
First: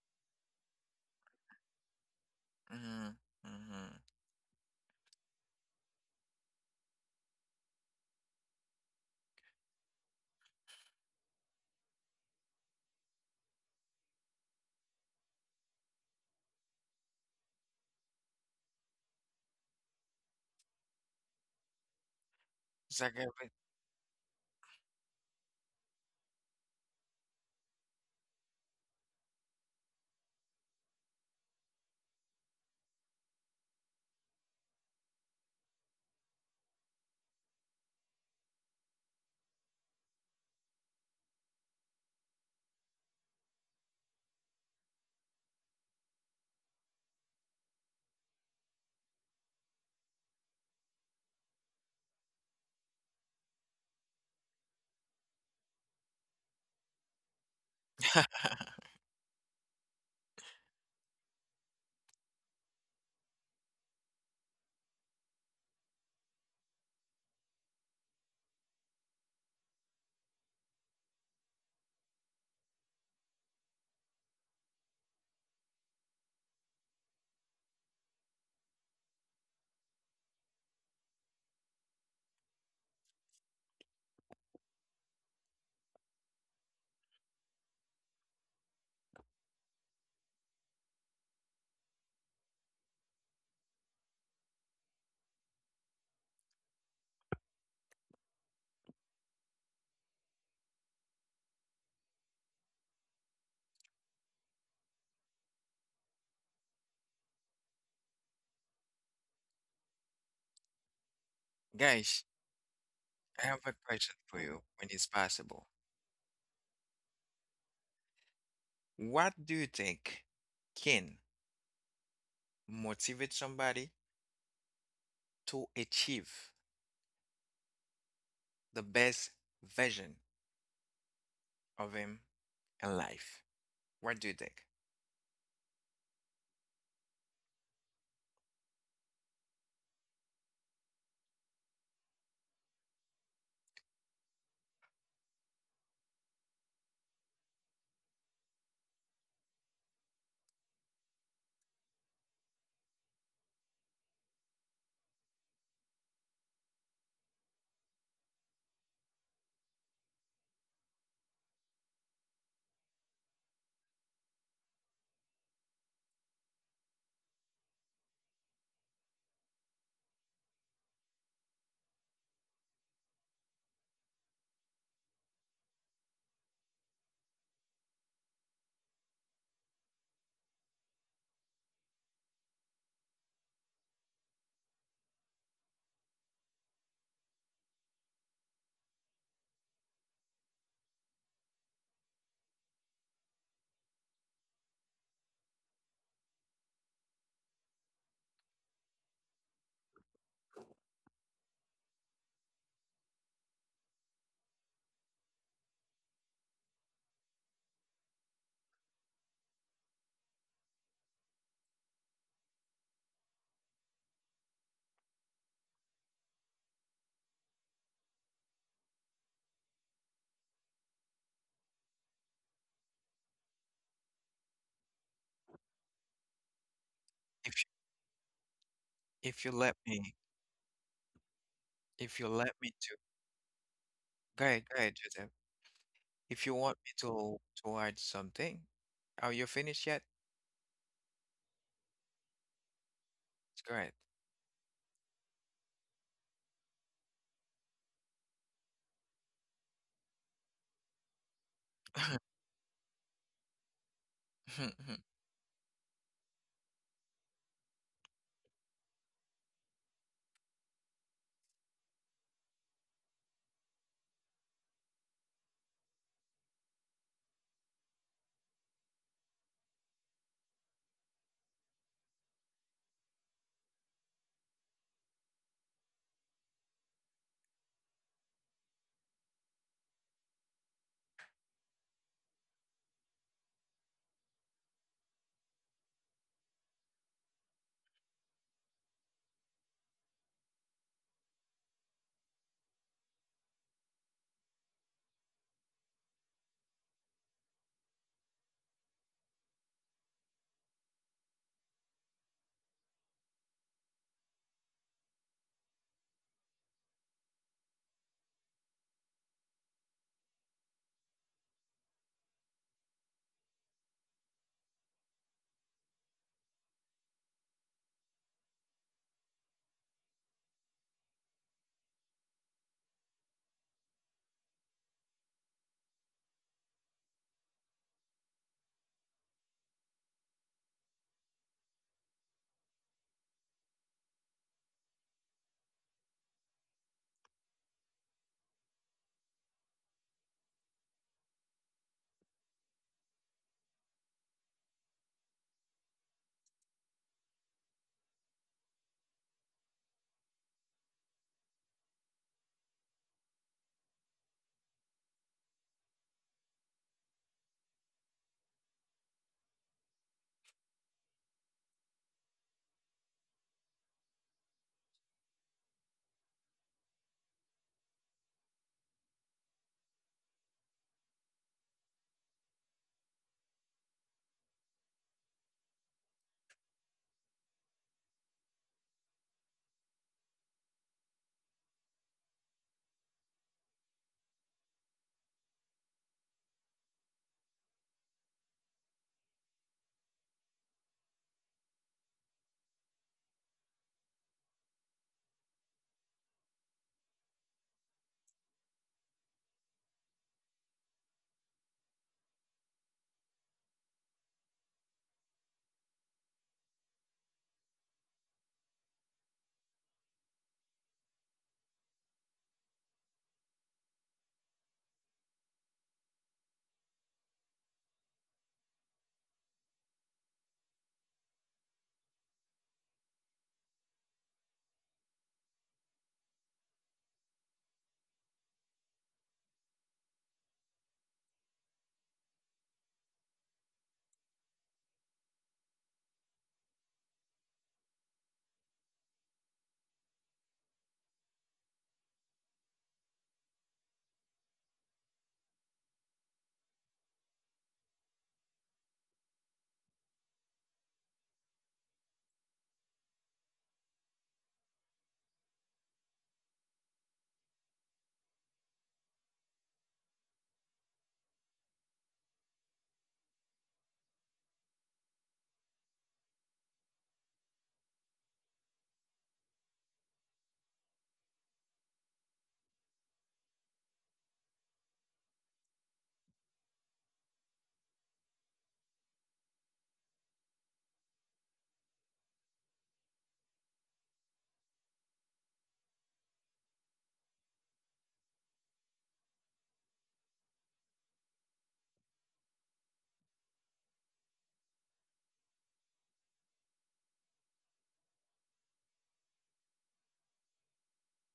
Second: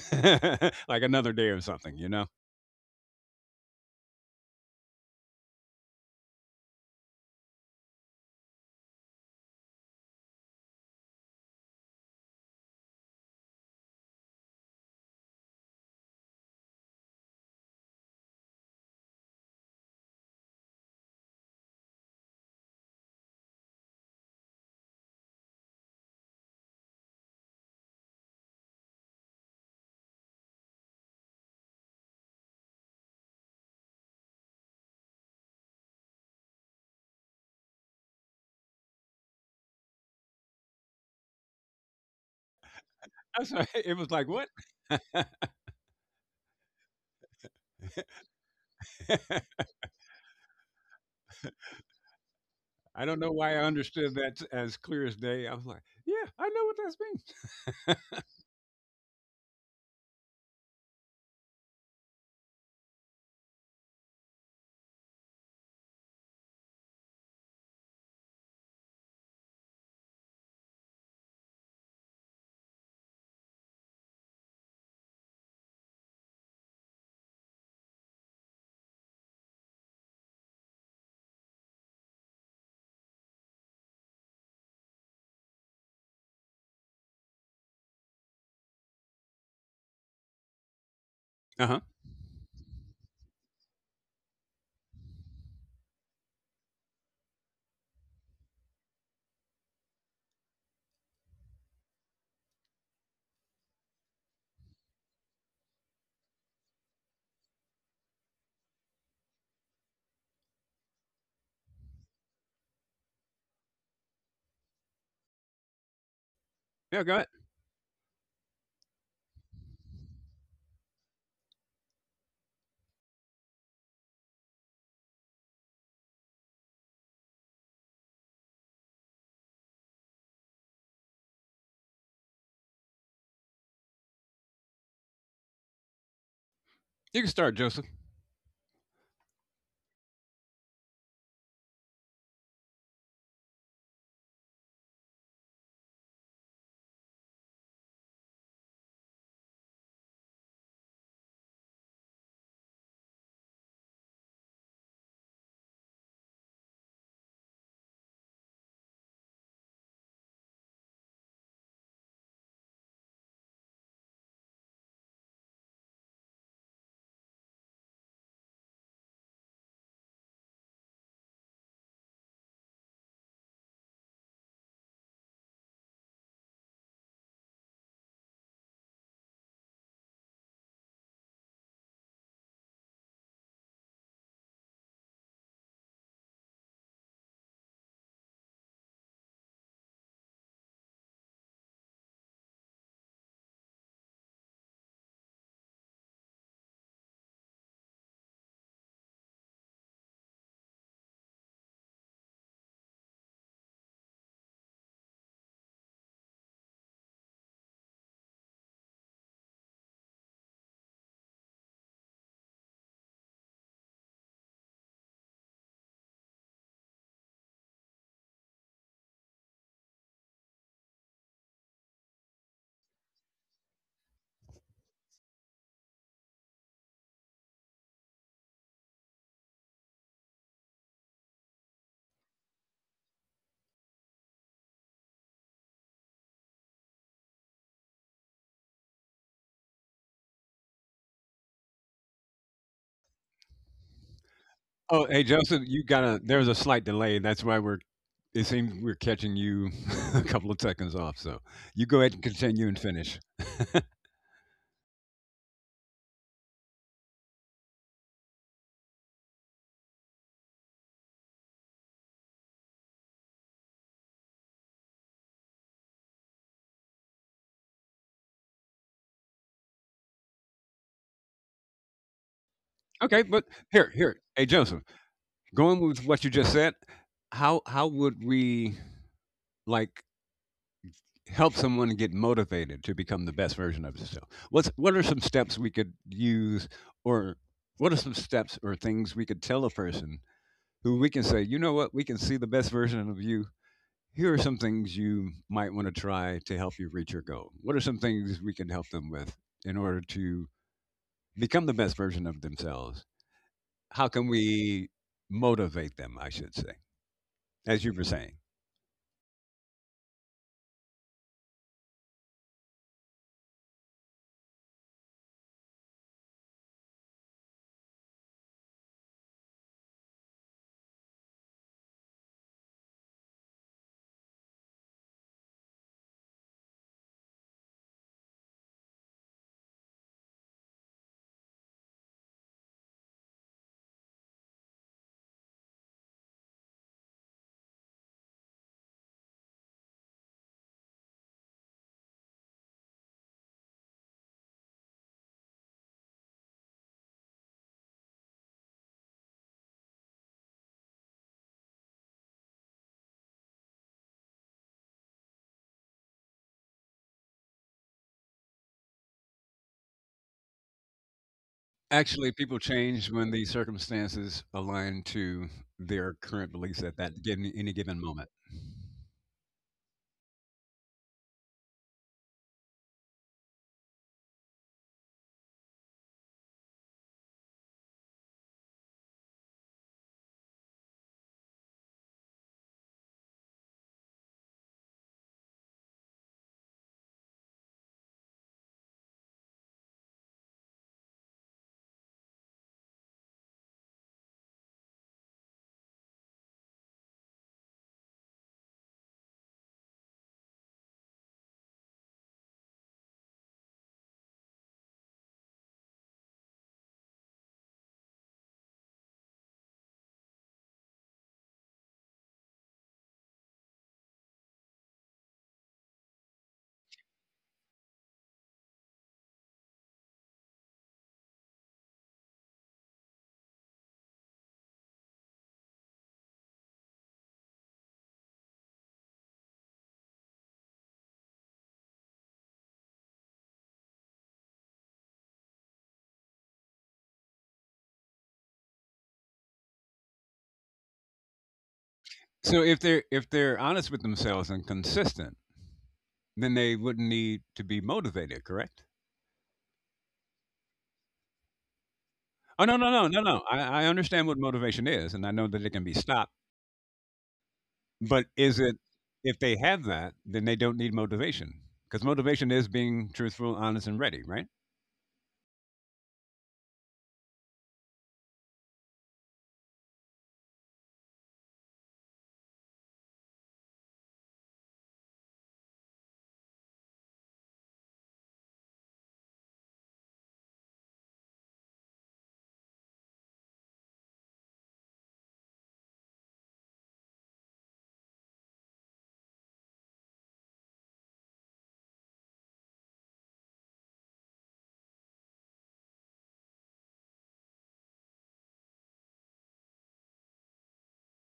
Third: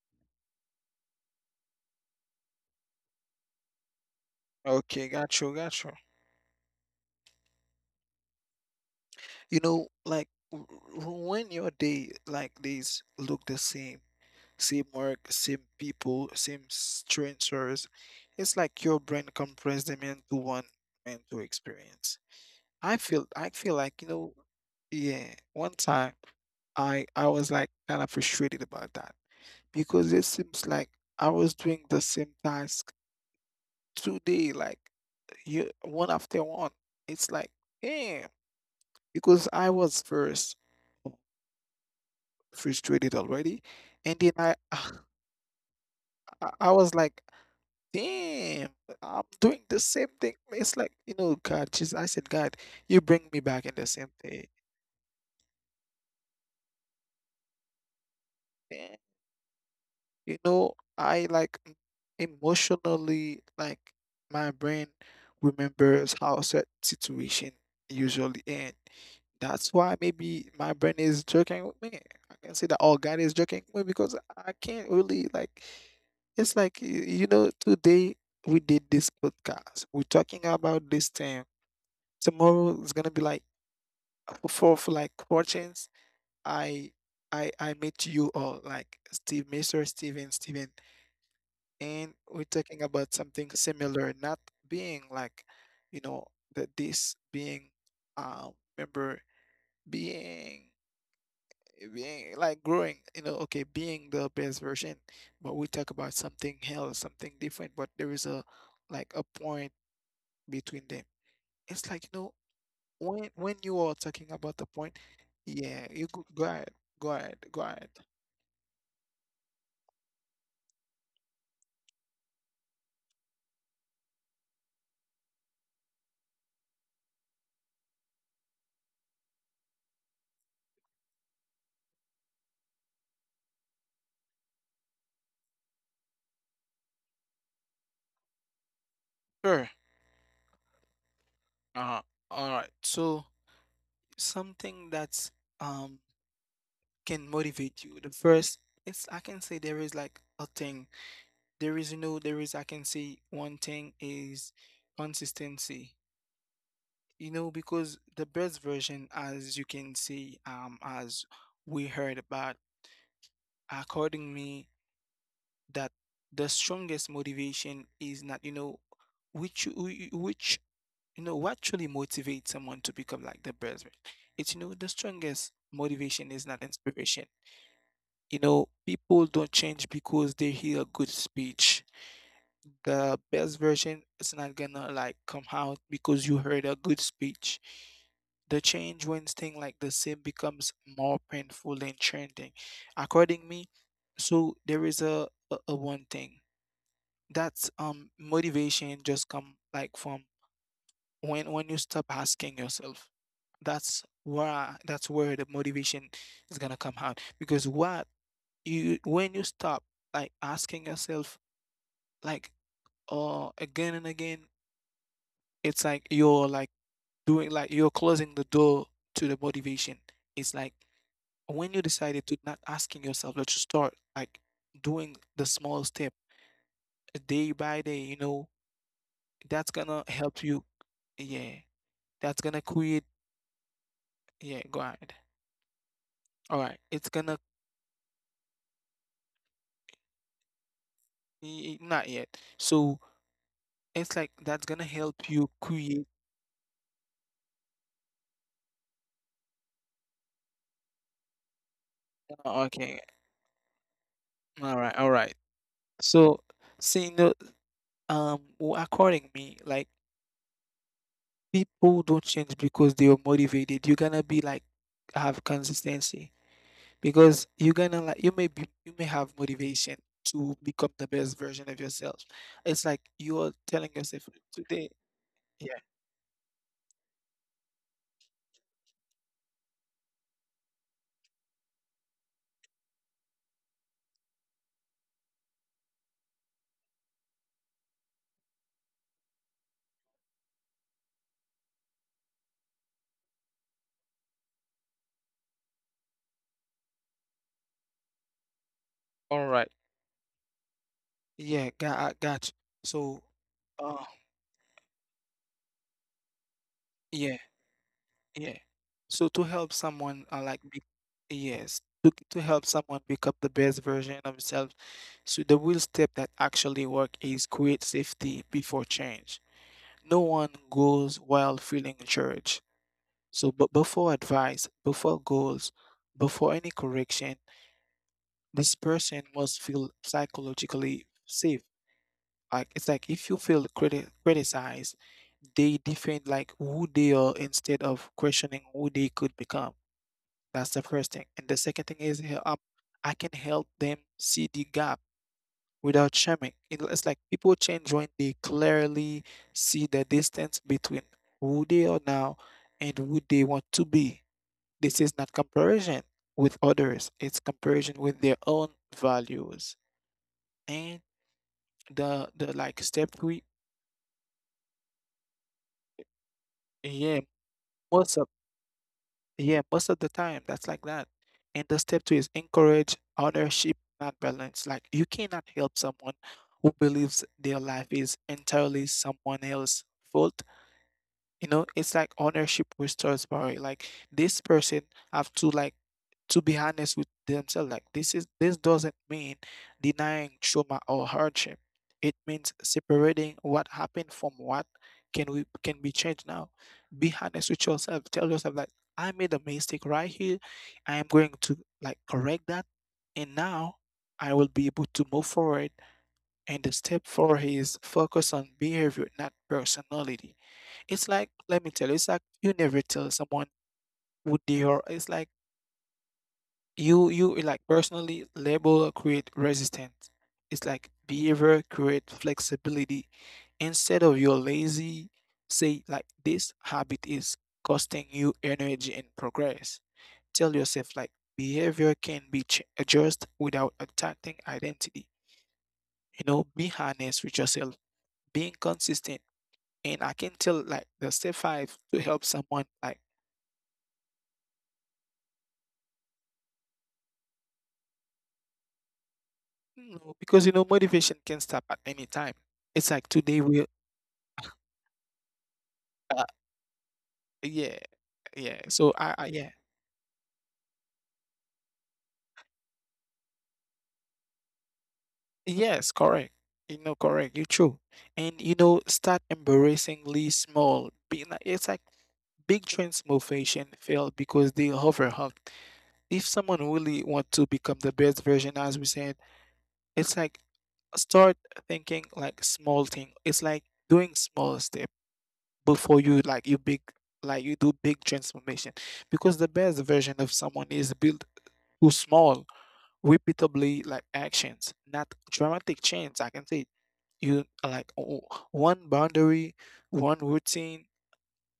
B: (laughs) like another day or something, you know?
C: Mm-hmm. Mm-hmm.
A: okay, got you, got you. You know, like w- w- when your day like this look the same, same work, same people, same strangers, it's like your brain compressed them into one mental experience. I
C: It's like
A: feel, I
C: every-
A: feel like, you know, yeah, one time I I was like kind of frustrated about that because it seems like I was doing the same task today, like you one after one. It's like, damn, because I was first frustrated
B: That's
A: already,
B: why (laughs) it was
A: and
B: like,
A: then
B: what?
A: I (sighs)
B: (laughs)
A: I I was like, damn, I'm doing the same thing. It's like, you know, God, Jesus, I said, God, you
B: I don't
A: bring
B: know
A: me
B: why
A: back
B: I
A: in the same
B: understood that
A: thing.
B: as clear as day. I was like, yeah, I know what that means.
C: (laughs)
A: You know, I like m- emotionally, like, my brain remembers how certain situation usually end. That's why maybe my brain is joking with me. I can say that all God is joking with me because I can't really like, it's like y- you know, today we did this podcast. We're talking about this thing. Tomorrow is gonna be like for, for like fortunes. I I I met you all like Steve, mister Steven, Steven,
B: Uh huh.
A: and we're talking about something similar, not being like, you know, that this being, um, remember being being like growing, you know, okay, being the best version, but we talk about something else, something different, but there is a like a point between them. It's like, you know,
C: guys,
A: when when
C: I have
A: you
C: a
A: are
C: question
A: talking
C: for
A: about the
C: you
A: point.
C: when it's possible.
A: Yeah, you go, go ahead, go
B: Yeah, go
A: ahead,
B: ahead.
A: go ahead.
C: What do you think can motivate somebody to achieve the best version of him in life? What do you think?
B: You can start, Joseph.
A: Sure. Uh, all right. So something that's um can motivate you. The first, it's, I can say, there is like a thing. There is, you know, there is, I can say, one thing is consistency. You know, because the best version, as you can see, um, as we heard about, according me, that the strongest motivation is not, you know, which whi- which you know what truly motivates someone to become like the best. ver- It's, you know, the strongest motivation is not inspiration. You know, people don't change because they hear a good speech. The best version is not gonna like come out because you heard a good speech. The change when things like the same becomes more painful and trending. According me, so there is a, a, a one thing that's um motivation just come like from when when you stop asking yourself. That's where that's where the motivation is gonna come out, because why you, when you stop like asking yourself, like, uh again and again, it's like you're like doing, like you're closing the door to the motivation. It's like when you decided to not asking yourself, let's just start like doing the small step day by
C: If
A: day, you know,
C: if
A: that's
C: you let
A: gonna
C: me,
A: help you. Yeah,
C: if
A: that's
C: you
A: gonna
C: let me
A: create.
C: to,
A: Yeah,
C: go
A: go
C: ahead, go
A: ahead.
C: ahead, Joseph.
A: All
C: If you
A: right,
C: want me
A: it's gonna,
C: to to add something, are you finished yet?
A: y- not yet. So
C: Go ahead.
A: it's like that's gonna
B: Oh, hey,
A: help
B: Joseph,
A: you
B: you got a,
A: create.
B: there's a slight delay. That's why we're, it seems we're catching you (laughs) a couple of seconds off. So you go ahead and
C: (laughs)
B: continue and
A: Okay.
B: finish.
A: All right, all right. So, seeing the um, w- according me, like, people don't change because they are motivated. You're gonna be like have consistency because you're gonna like, you may be you may have motivation to become the best version of yourself. It's like
B: Okay, but
A: you're telling
B: here, here,
A: yourself
B: hey, Joseph,
A: today.
B: going
A: Yeah,
B: with what you just said, how how would we like help someone get motivated to become the best version of themselves? What's what are some steps we could use, or what are some steps or things we could tell a person who we can say, you know what, we can see the best version of you. Here are some things you might want to try to help you reach your goal. What are some things we can help them with in order to
A: all right,
B: become the best version of
A: yeah,
B: themselves?
A: got, I got you.
B: How can
A: So,
B: we
A: uh,
B: motivate them? I should say, as you were saying.
A: yeah. Yeah. So to help someone, uh, like, be, yes, to, to help someone become the best version of themselves, so the real step that actually work is create safety before change. No one goes while feeling church. So, but before advice, before goals, before any correction, this person must feel psychologically safe. Like it's like if you feel criti- criticized, they defend like who they are instead of questioning who they could become. That's the first thing. And the second thing is, he- um, I can help them see the gap without shaming. It- It's like people change when they clearly see the distance between who they are now and who they want to be. This is not comparison with others, it's comparison with their own values. And
B: Actually,
A: the
B: people
A: the like
B: change
A: step
B: when the
A: three.
B: circumstances align to their current beliefs at
A: Yeah,
B: that given any given
A: most
B: moment.
A: yeah, most of the time, that's like that. And the step two is encourage ownership, not balance. Like you cannot help someone who believes their life is entirely someone else's fault. You know, it's like ownership restores power. Like this person have to like to be honest with themselves. Like this is this doesn't mean denying trauma or hardship. It means separating what happened from what can, we can be changed now. Be honest with yourself. Tell yourself like I made a mistake right here. I am going to like correct that, and now I will be able to move forward. And the step for is focus on behavior, not personality. It's like, let me tell you, it's like you never tell someone who they are. It's like you you eh, like personally label or create resistance. It's like behavior create flexibility. Instead of you're lazy, say like this habit is costing you energy and progress. Tell yourself like behavior can be ch- adjusted without attacking identity. You know, be honest with yourself, being consistent. And I can tell like the step five to help someone,
B: So
A: like,
B: if they're if they're honest with themselves and consistent, then they wouldn't need to be motivated, correct?
A: no, because you know motivation can stop at any time. It's
B: Oh no,
A: like
B: no, no,
A: today
B: no,
A: we,
B: no. I, I understand what motivation is and I know that it can be
A: uh,
B: stopped.
A: yeah,
B: But
A: yeah.
B: is
A: So
B: it
A: I, I, yeah,
B: if they have that, then they don't need motivation. Because motivation is being truthful, honest, and ready, right?
A: yes, correct. You know, correct. You're true. And you know, start embarrassingly small. Being like, it's like big transformation fail because they overhooked. If someone really want to become the best version, as we said, it's like start thinking like small thing. It's like doing small step before you, like, you big, like, you do big transformation, because the best version of someone is built through small, repeatably like actions, not dramatic change, I can say. You like o- one boundary, one routine,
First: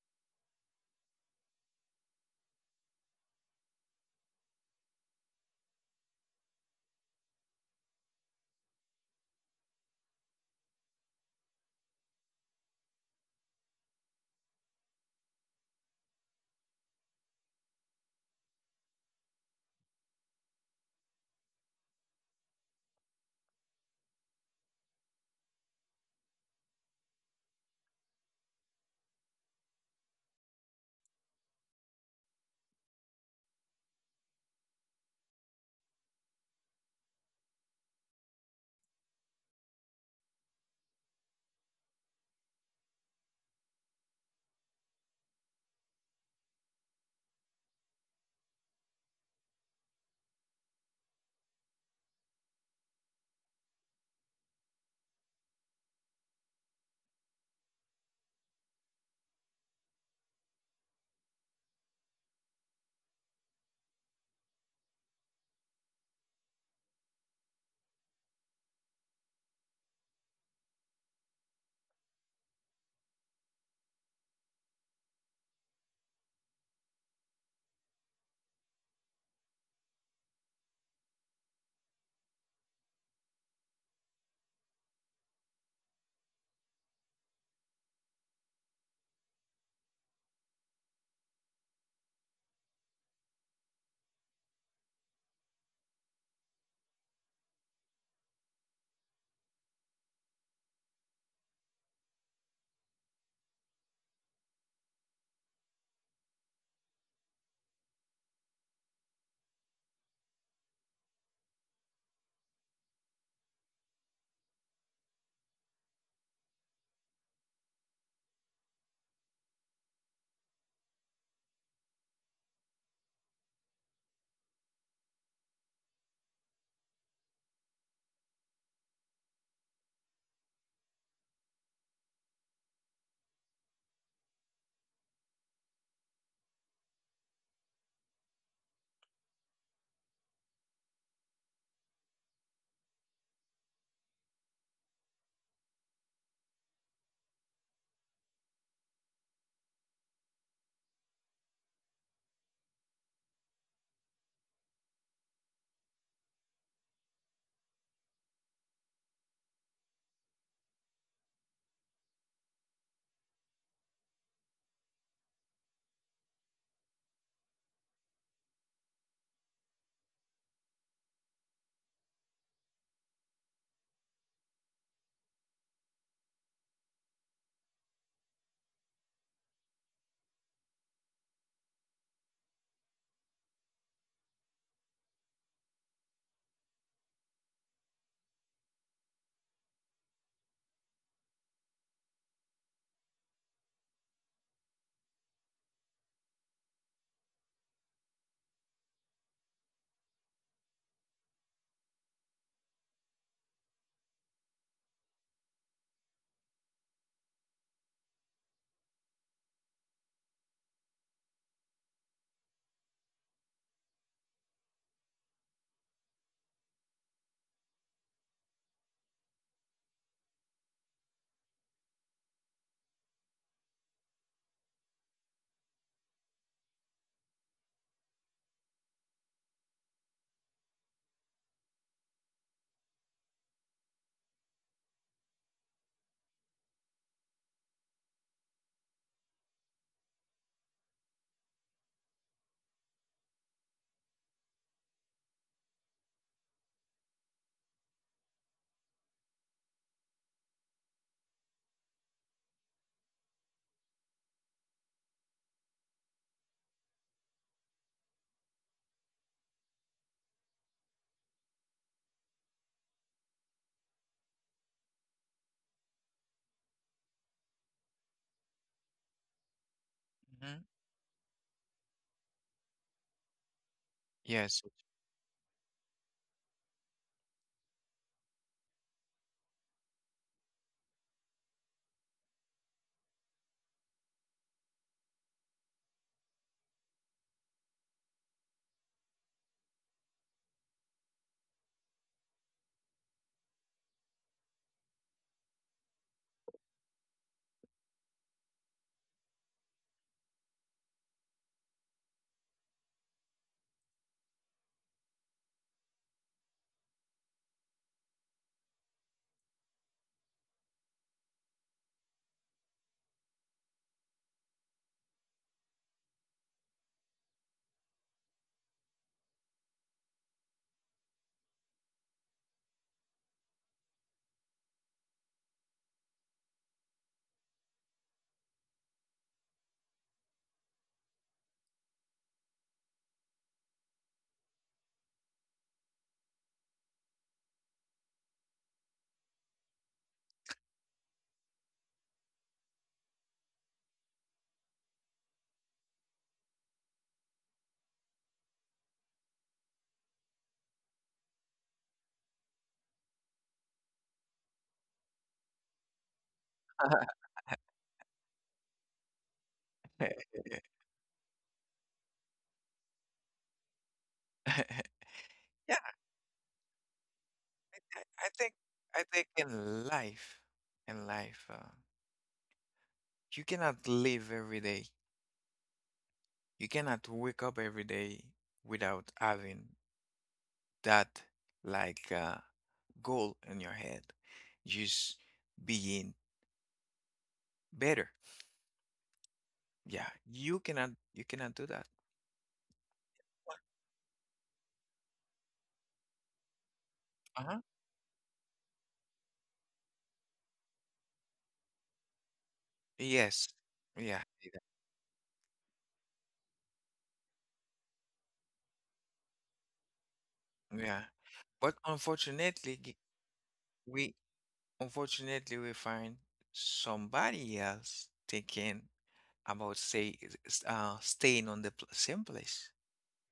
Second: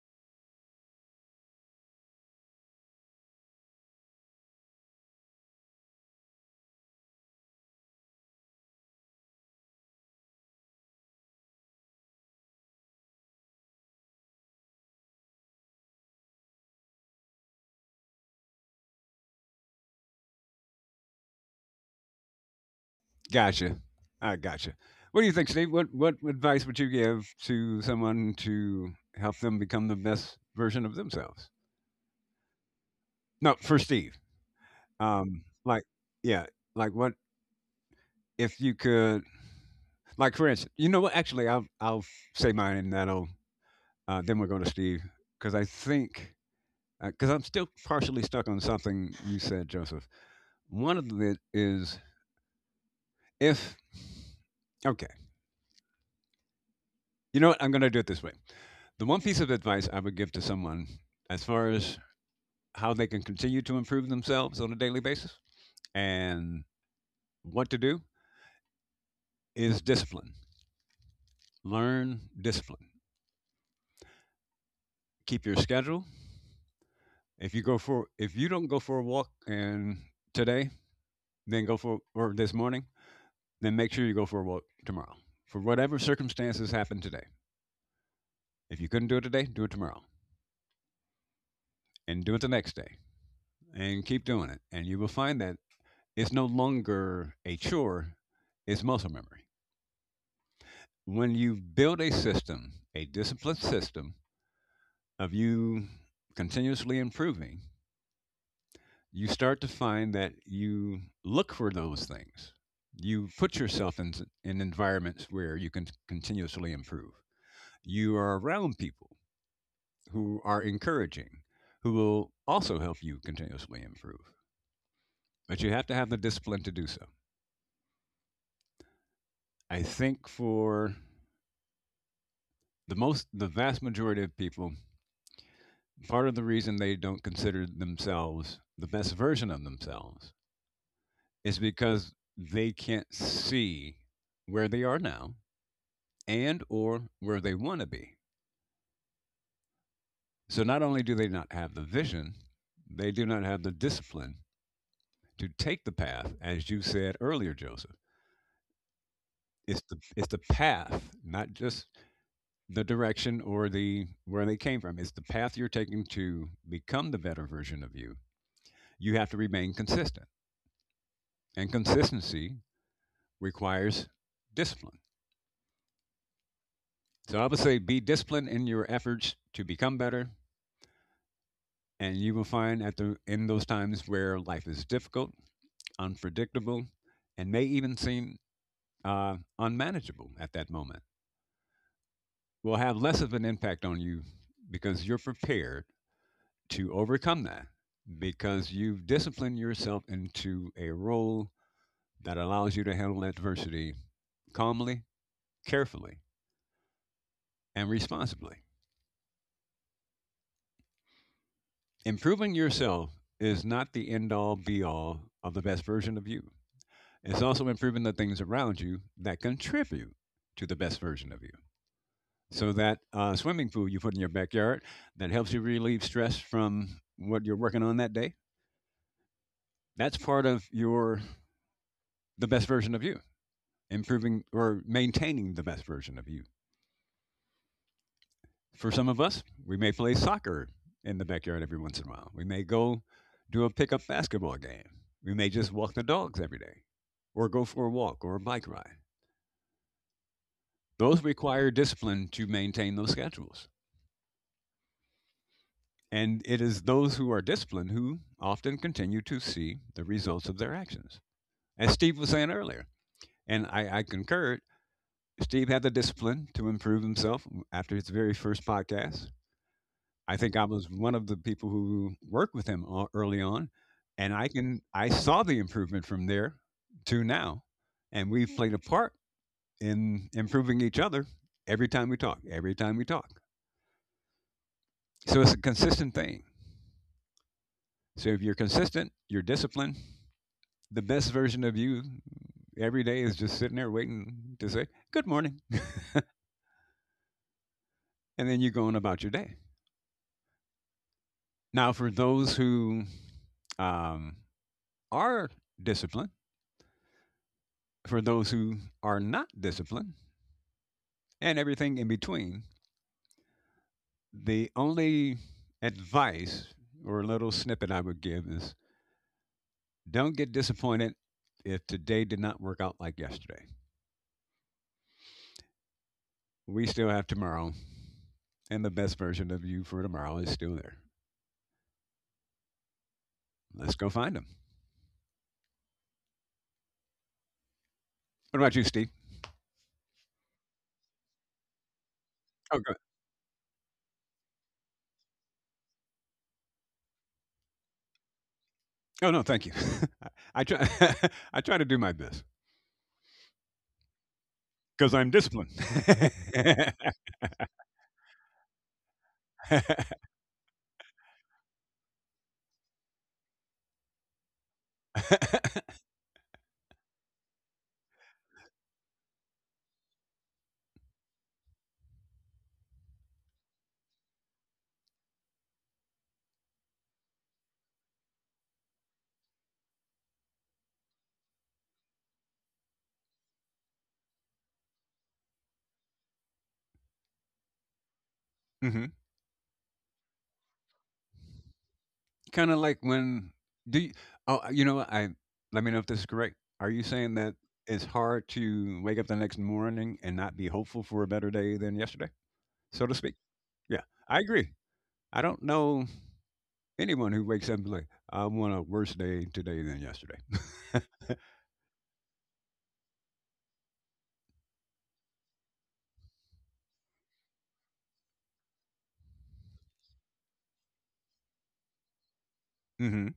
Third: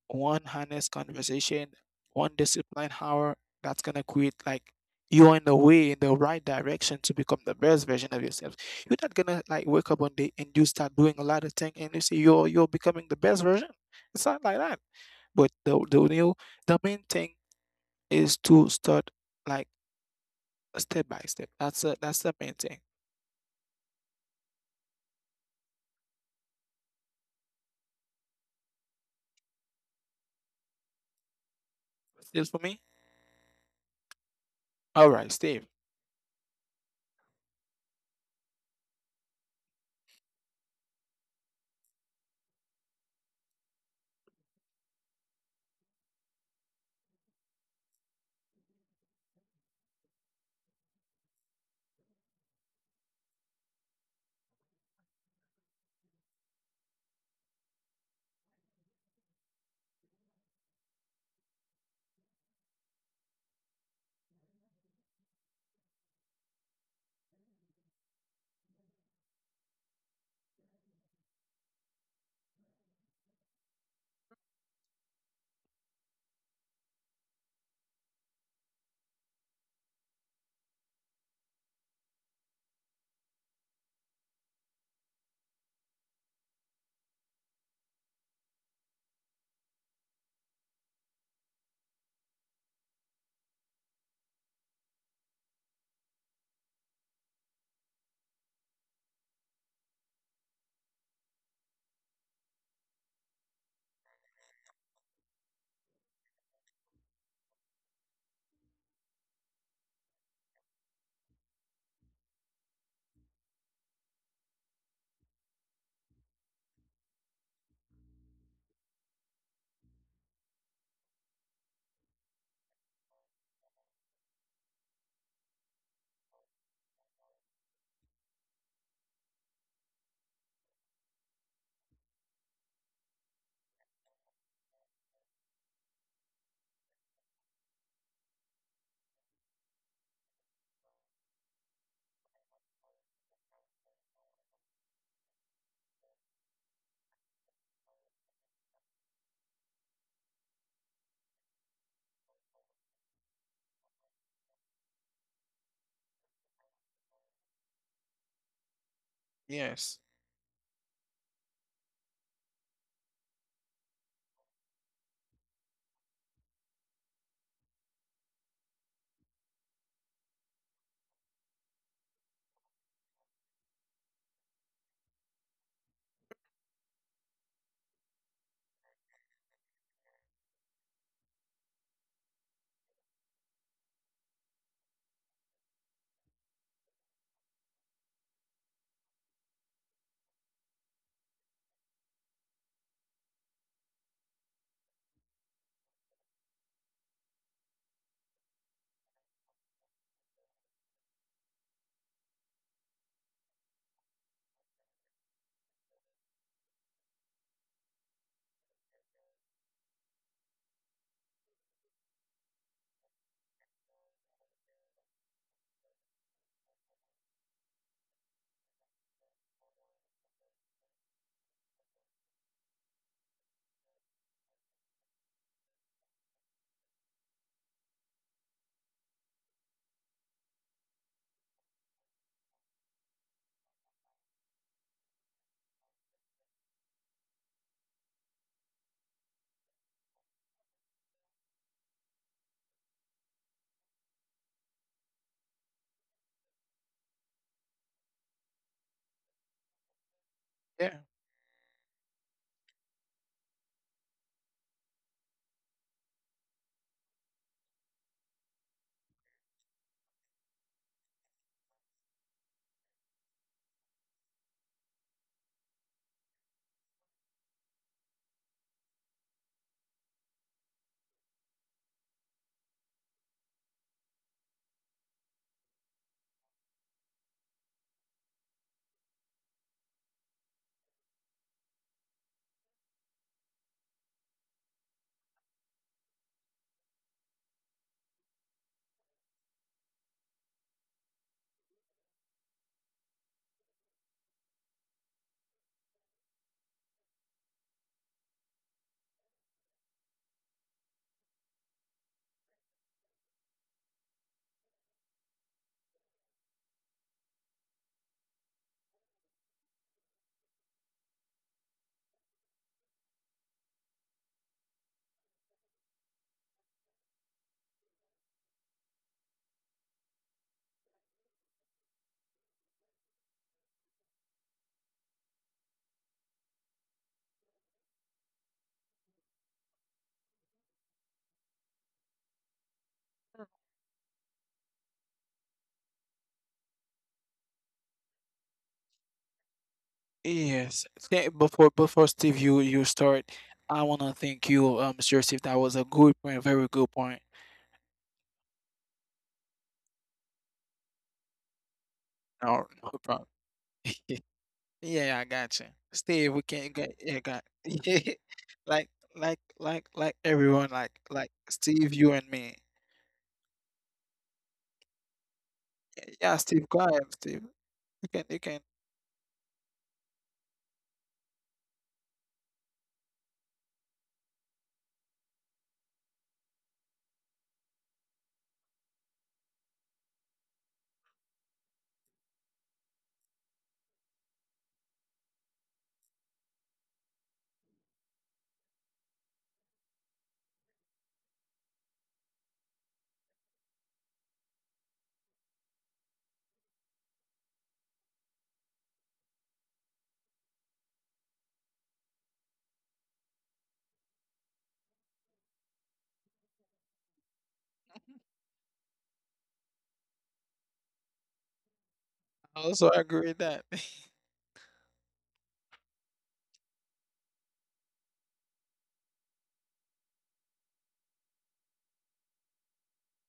A: one honest conversation, one disciplined hour. That's gonna create like you're in the way, in the right direction to become the best version of yourself. You're not gonna like wake up one day and you start doing a lot of things and you say you're you're becoming the best version. It's not like that. But the the new, the main thing is to start like step by step. That's a, that's the main thing.
B: Gotcha. I gotcha. What do you think, Steve? What what advice would you give to someone to help them become the best version of themselves?
A: Still for me?
B: No, for Steve.
A: All right,
B: Um,
A: Steve.
B: like, yeah, like what if you could, like, for instance, you know what? Actually, I'll I'll say mine, and that'll uh, then we'll go to Steve because I think because I'm still partially stuck on something you said, Joseph. One of it is if okay. You know what? I'm going to do it this way. The one piece of advice I would give to someone as far as how they can continue to improve themselves on a daily basis and what to do is discipline. Learn discipline. Keep your schedule. If you go for if you don't go for a walk and today, then go for or this morning, then make sure you go for a walk tomorrow. For whatever circumstances happen today. If you couldn't do it today, do it tomorrow and do it the next day and keep doing it and you will find that it's no longer a chore, it's muscle memory. When you build a system, a disciplined system of you continuously improving, you start to find that you look for those things. You put yourself in, in environments where you can continuously improve. You are around people who are encouraging, who will also help you continuously improve. But you have to have the discipline to do so. I think for the most, the vast majority of people, part of the reason they don't consider themselves the best version of themselves is because they can't see where they are now and or where they want to be. So not only do they not have the vision, they do not have the discipline to take the path as you said earlier, Joseph. It's
A: Yes.
B: the it's the path, not just the direction or the where they came from. It's the path you're taking to become the better version of you. You have to remain consistent. And consistency requires discipline. So I would say be disciplined in your efforts to become better, and you will find at the in those times where life is difficult, unpredictable, and may even seem uh, unmanageable at that moment, will have less of an impact on you because you're prepared to overcome that because you've disciplined yourself into a role that allows you to handle adversity calmly, carefully, and responsibly. Improving yourself is not the end all be all of the best version of you. It's also improving the things around you that contribute to the best version of you. So, that uh, swimming pool you put in your backyard that helps you relieve stress from what you're working on that day, that's part of your the best version of you, improving or maintaining the best version of you. For some of us, we may play soccer in the backyard every once in a while. We may go do a pickup basketball game. We may just walk the dogs every day or go for a walk or a bike ride.
A: Yeah.
B: Those require discipline to maintain those schedules. And it is those who are disciplined who often continue to see the results of their actions. As Steve was saying earlier, and I, I concurred, Steve had the discipline to improve himself after his very first podcast. I think I
C: Mhm.
B: was one of the people who worked with him o- early on, and I
C: Yes.
B: can I saw the improvement from there to now, and we've played a part in improving each other every time we talk. Every time we talk, so it's a consistent thing. So if you're consistent, you're disciplined. The best version of you every day is just sitting there waiting to say good morning, (laughs) and then you're going about your day. Now, for those who um, are disciplined, for those who are not disciplined, and everything in between. The only advice or little snippet I would give is don't get disappointed if today did not work out like yesterday. We still have tomorrow, and the best version of you for tomorrow is still there. Let's go find them. What about you, Steve?
A: Yes. Th- Before before Steve, you
B: Oh,
A: you
B: good.
A: start. I wanna thank you, um, mister Steve. That was a good point, very good point.
B: Oh no, thank you. (laughs) I, I try. (laughs) I try to do my best
A: No, no problem. (laughs)
B: because
A: Yeah,
B: I'm
A: I got
B: disciplined.
A: you, Steve. We
B: (laughs)
A: can't get, yeah,
C: (laughs)
A: got. (laughs) Like, like like like
B: (laughs)
A: everyone, like like Steve, you and me.
C: Yeah,
A: Yeah, Steve, go ahead, Steve.
C: I
A: You can
C: I
A: you
C: think
A: can
C: I think in life, in life, uh, you cannot live every day. You cannot wake up every day without having that like uh, goal in your head, just being better.
B: Mhm.
C: Yeah, you cannot you cannot do that.
B: Kind of like when do you, oh, you know, what, I let me know if this is correct. Are you saying that
C: Uh-huh.
B: it's hard to wake up the next morning and not be hopeful for a better day than yesterday, so to speak?
C: Yes.
B: Yeah,
C: Yeah.
B: I
C: Yeah.
B: agree. I don't know anyone who wakes up and like, I want a worse day today than yesterday. (laughs)
C: Yeah. But unfortunately,
A: Also,
C: g-
A: I agree with that. (laughs)
C: we unfortunately we find somebody else thinking about say s- s- uh staying on the pl- same place
B: Hmm.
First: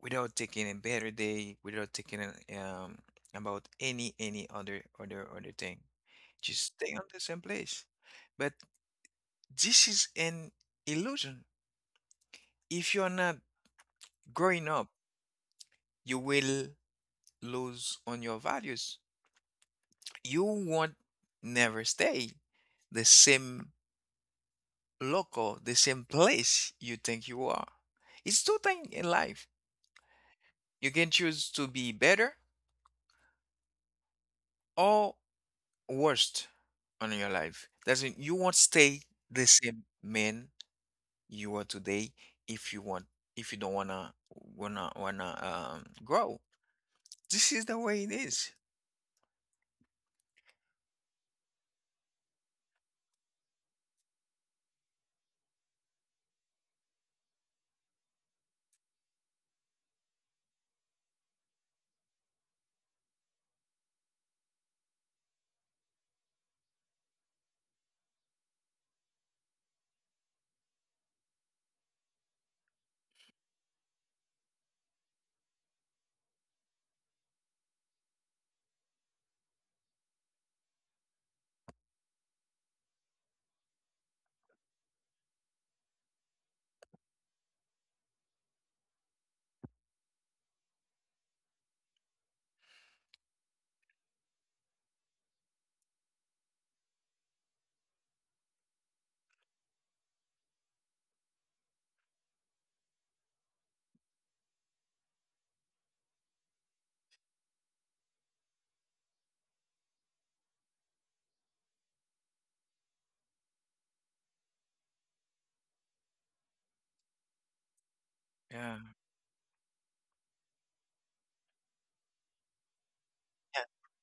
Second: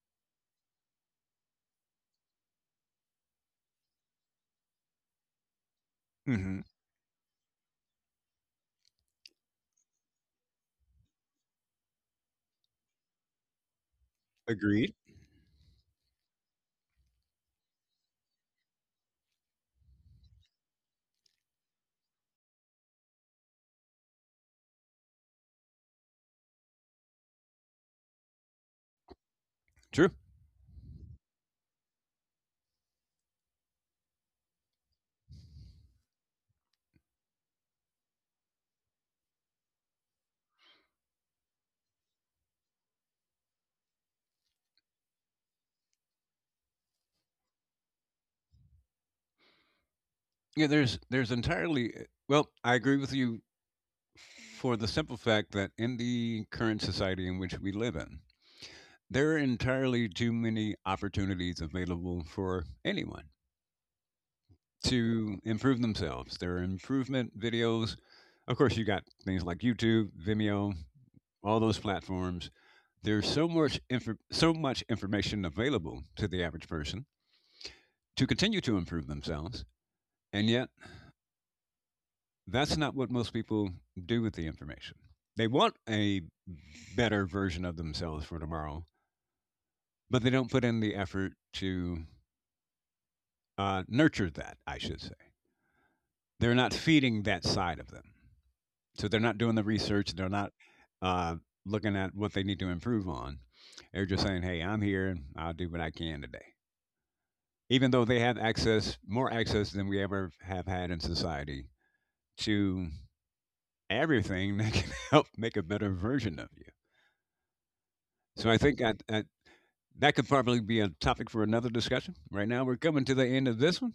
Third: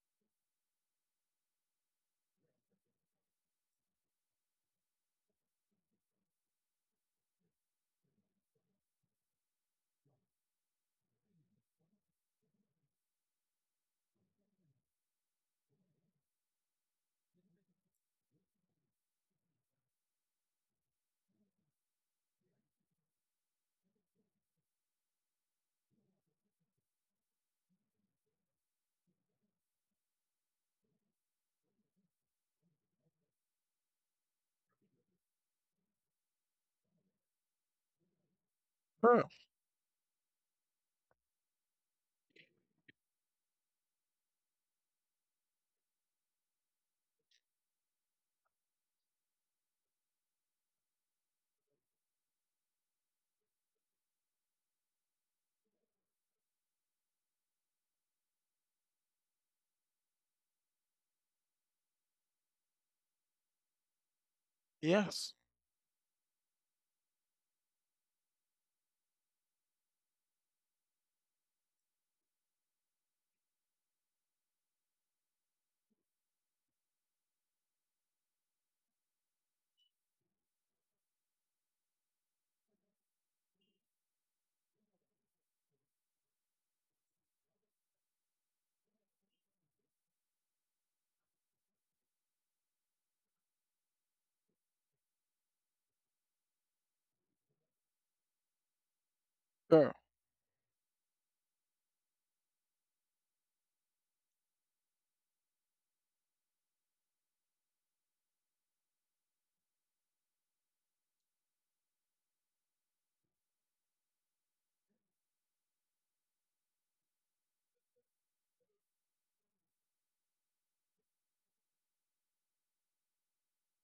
C: without taking a better day, without taking a, um about any any other other other thing.
B: Hmm.
C: Just stay on the same place. But this is an illusion. If you're not growing up,
B: Agreed.
C: you will lose on your values. You won't never stay the same local, the same place you think you are. It's two things in life.
B: True.
C: You can choose to be better or worst on your life. That's mean you won't stay
A: Girl,
C: the same man you are today if you want if you don't wanna wanna wanna um, grow. This is the way it is.
B: Yeah, there's there's entirely eh, well, I agree with you for the simple fact that in the current society in which we live in, there are entirely too many opportunities available for anyone to
A: yes,
B: improve themselves. There are improvement videos. Of course, you got things like YouTube, Vimeo, all those platforms. There's so much infor- so much information available to the average person to continue to improve themselves, and yet that's not what most people do with the information. They want a better version of themselves for tomorrow, but they don't put in the effort to uh, nurture that. I should say they're not feeding that side of them. So they're not doing the
A: girl.
B: research. They're not uh, looking at what they need to improve on. They're just saying, "Hey, I'm here and I'll do what I can today." Even though they have access, more access than we ever have had in society, to everything (laughs) that can help make a better version of you. So I
C: Yeah.
B: think I, I, that could probably be a topic for another discussion. Right now, we're coming to the end
C: Yeah.
B: of this one.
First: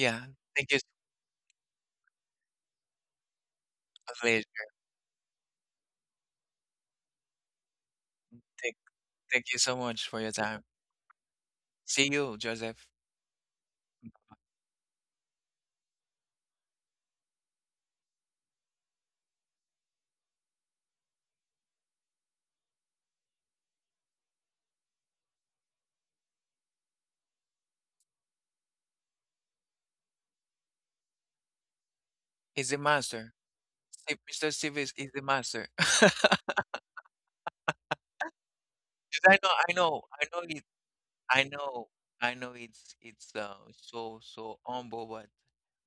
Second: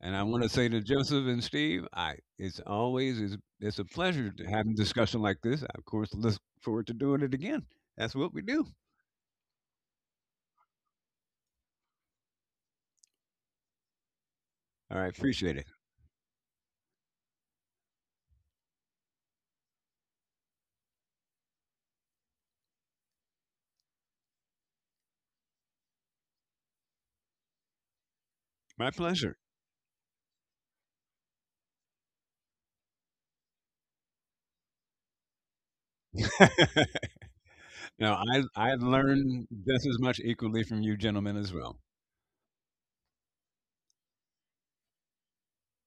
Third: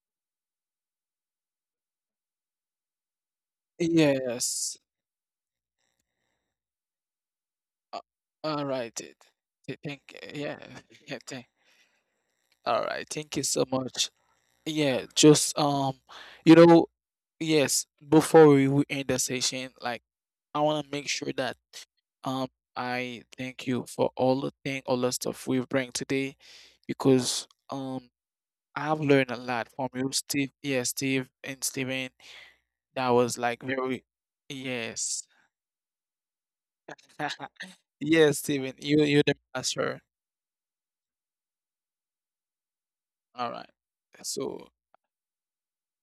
B: And I want to say
C: Thank you.
B: to
C: S-
B: Joseph and Steve, I it's always it's, it's a
C: uh,
B: pleasure to
C: later.
B: have a
A: Yes.
B: discussion like this. I, of course, look forward to doing it again.
A: Uh,
B: That's what we do.
A: all
C: Thank,
A: right. th-
C: thank you so
A: th- Thank,
C: much for your
A: yeah.
C: time.
A: (laughs) Yeah, thank.
C: See you,
A: All
C: Joseph.
A: right. Thank you so much.
B: All
A: Yeah,
B: right, appreciate
A: just
B: it.
A: um, you know, yes, before we, we end the session, like I want to make sure that um I thank you for all the thing, all the stuff we bring today, because um
B: My
A: I've learned a
B: pleasure.
A: lot from you, Steve. Yeah, Steve and Steven.
C: He's the
A: That was
C: master.
A: like very,
C: Steve- mister Steve is, is
A: yes.
C: the master. (laughs) 'Cause
B: (laughs)
A: (laughs)
B: No,
A: Yes,
B: I
A: Steven,
B: I
A: you you're the
C: I
B: learned
C: know, I
B: just
A: master.
B: as
C: know,
B: much
C: I know.
B: equally
C: He's
B: from you gentlemen
C: I
B: as well.
C: know, I know it's it's
A: All
C: uh,
A: right.
C: so
A: So
C: so humble, but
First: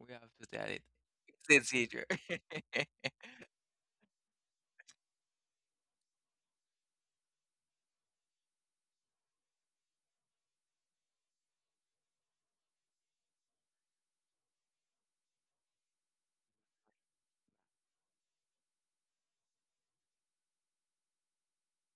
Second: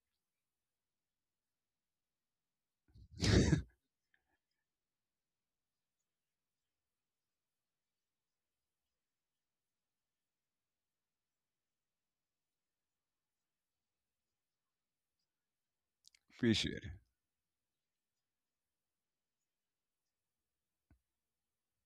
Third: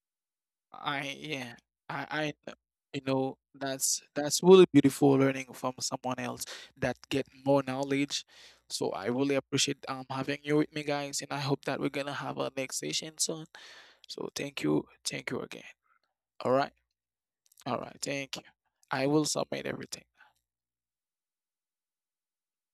C: we have to tell it.
A: I, yeah,
C: It's
A: I
C: easier.
A: I kn- you
C: (laughs)
A: know
B: (laughs)
A: that's that's really beautiful learning from someone else that get more knowledge. So I really appreciate um having you with me guys, and I hope that we're gonna have our next session soon. So thank you, thank you again. All right,
B: Appreciate. It.
A: all right, thank you. I will submit everything.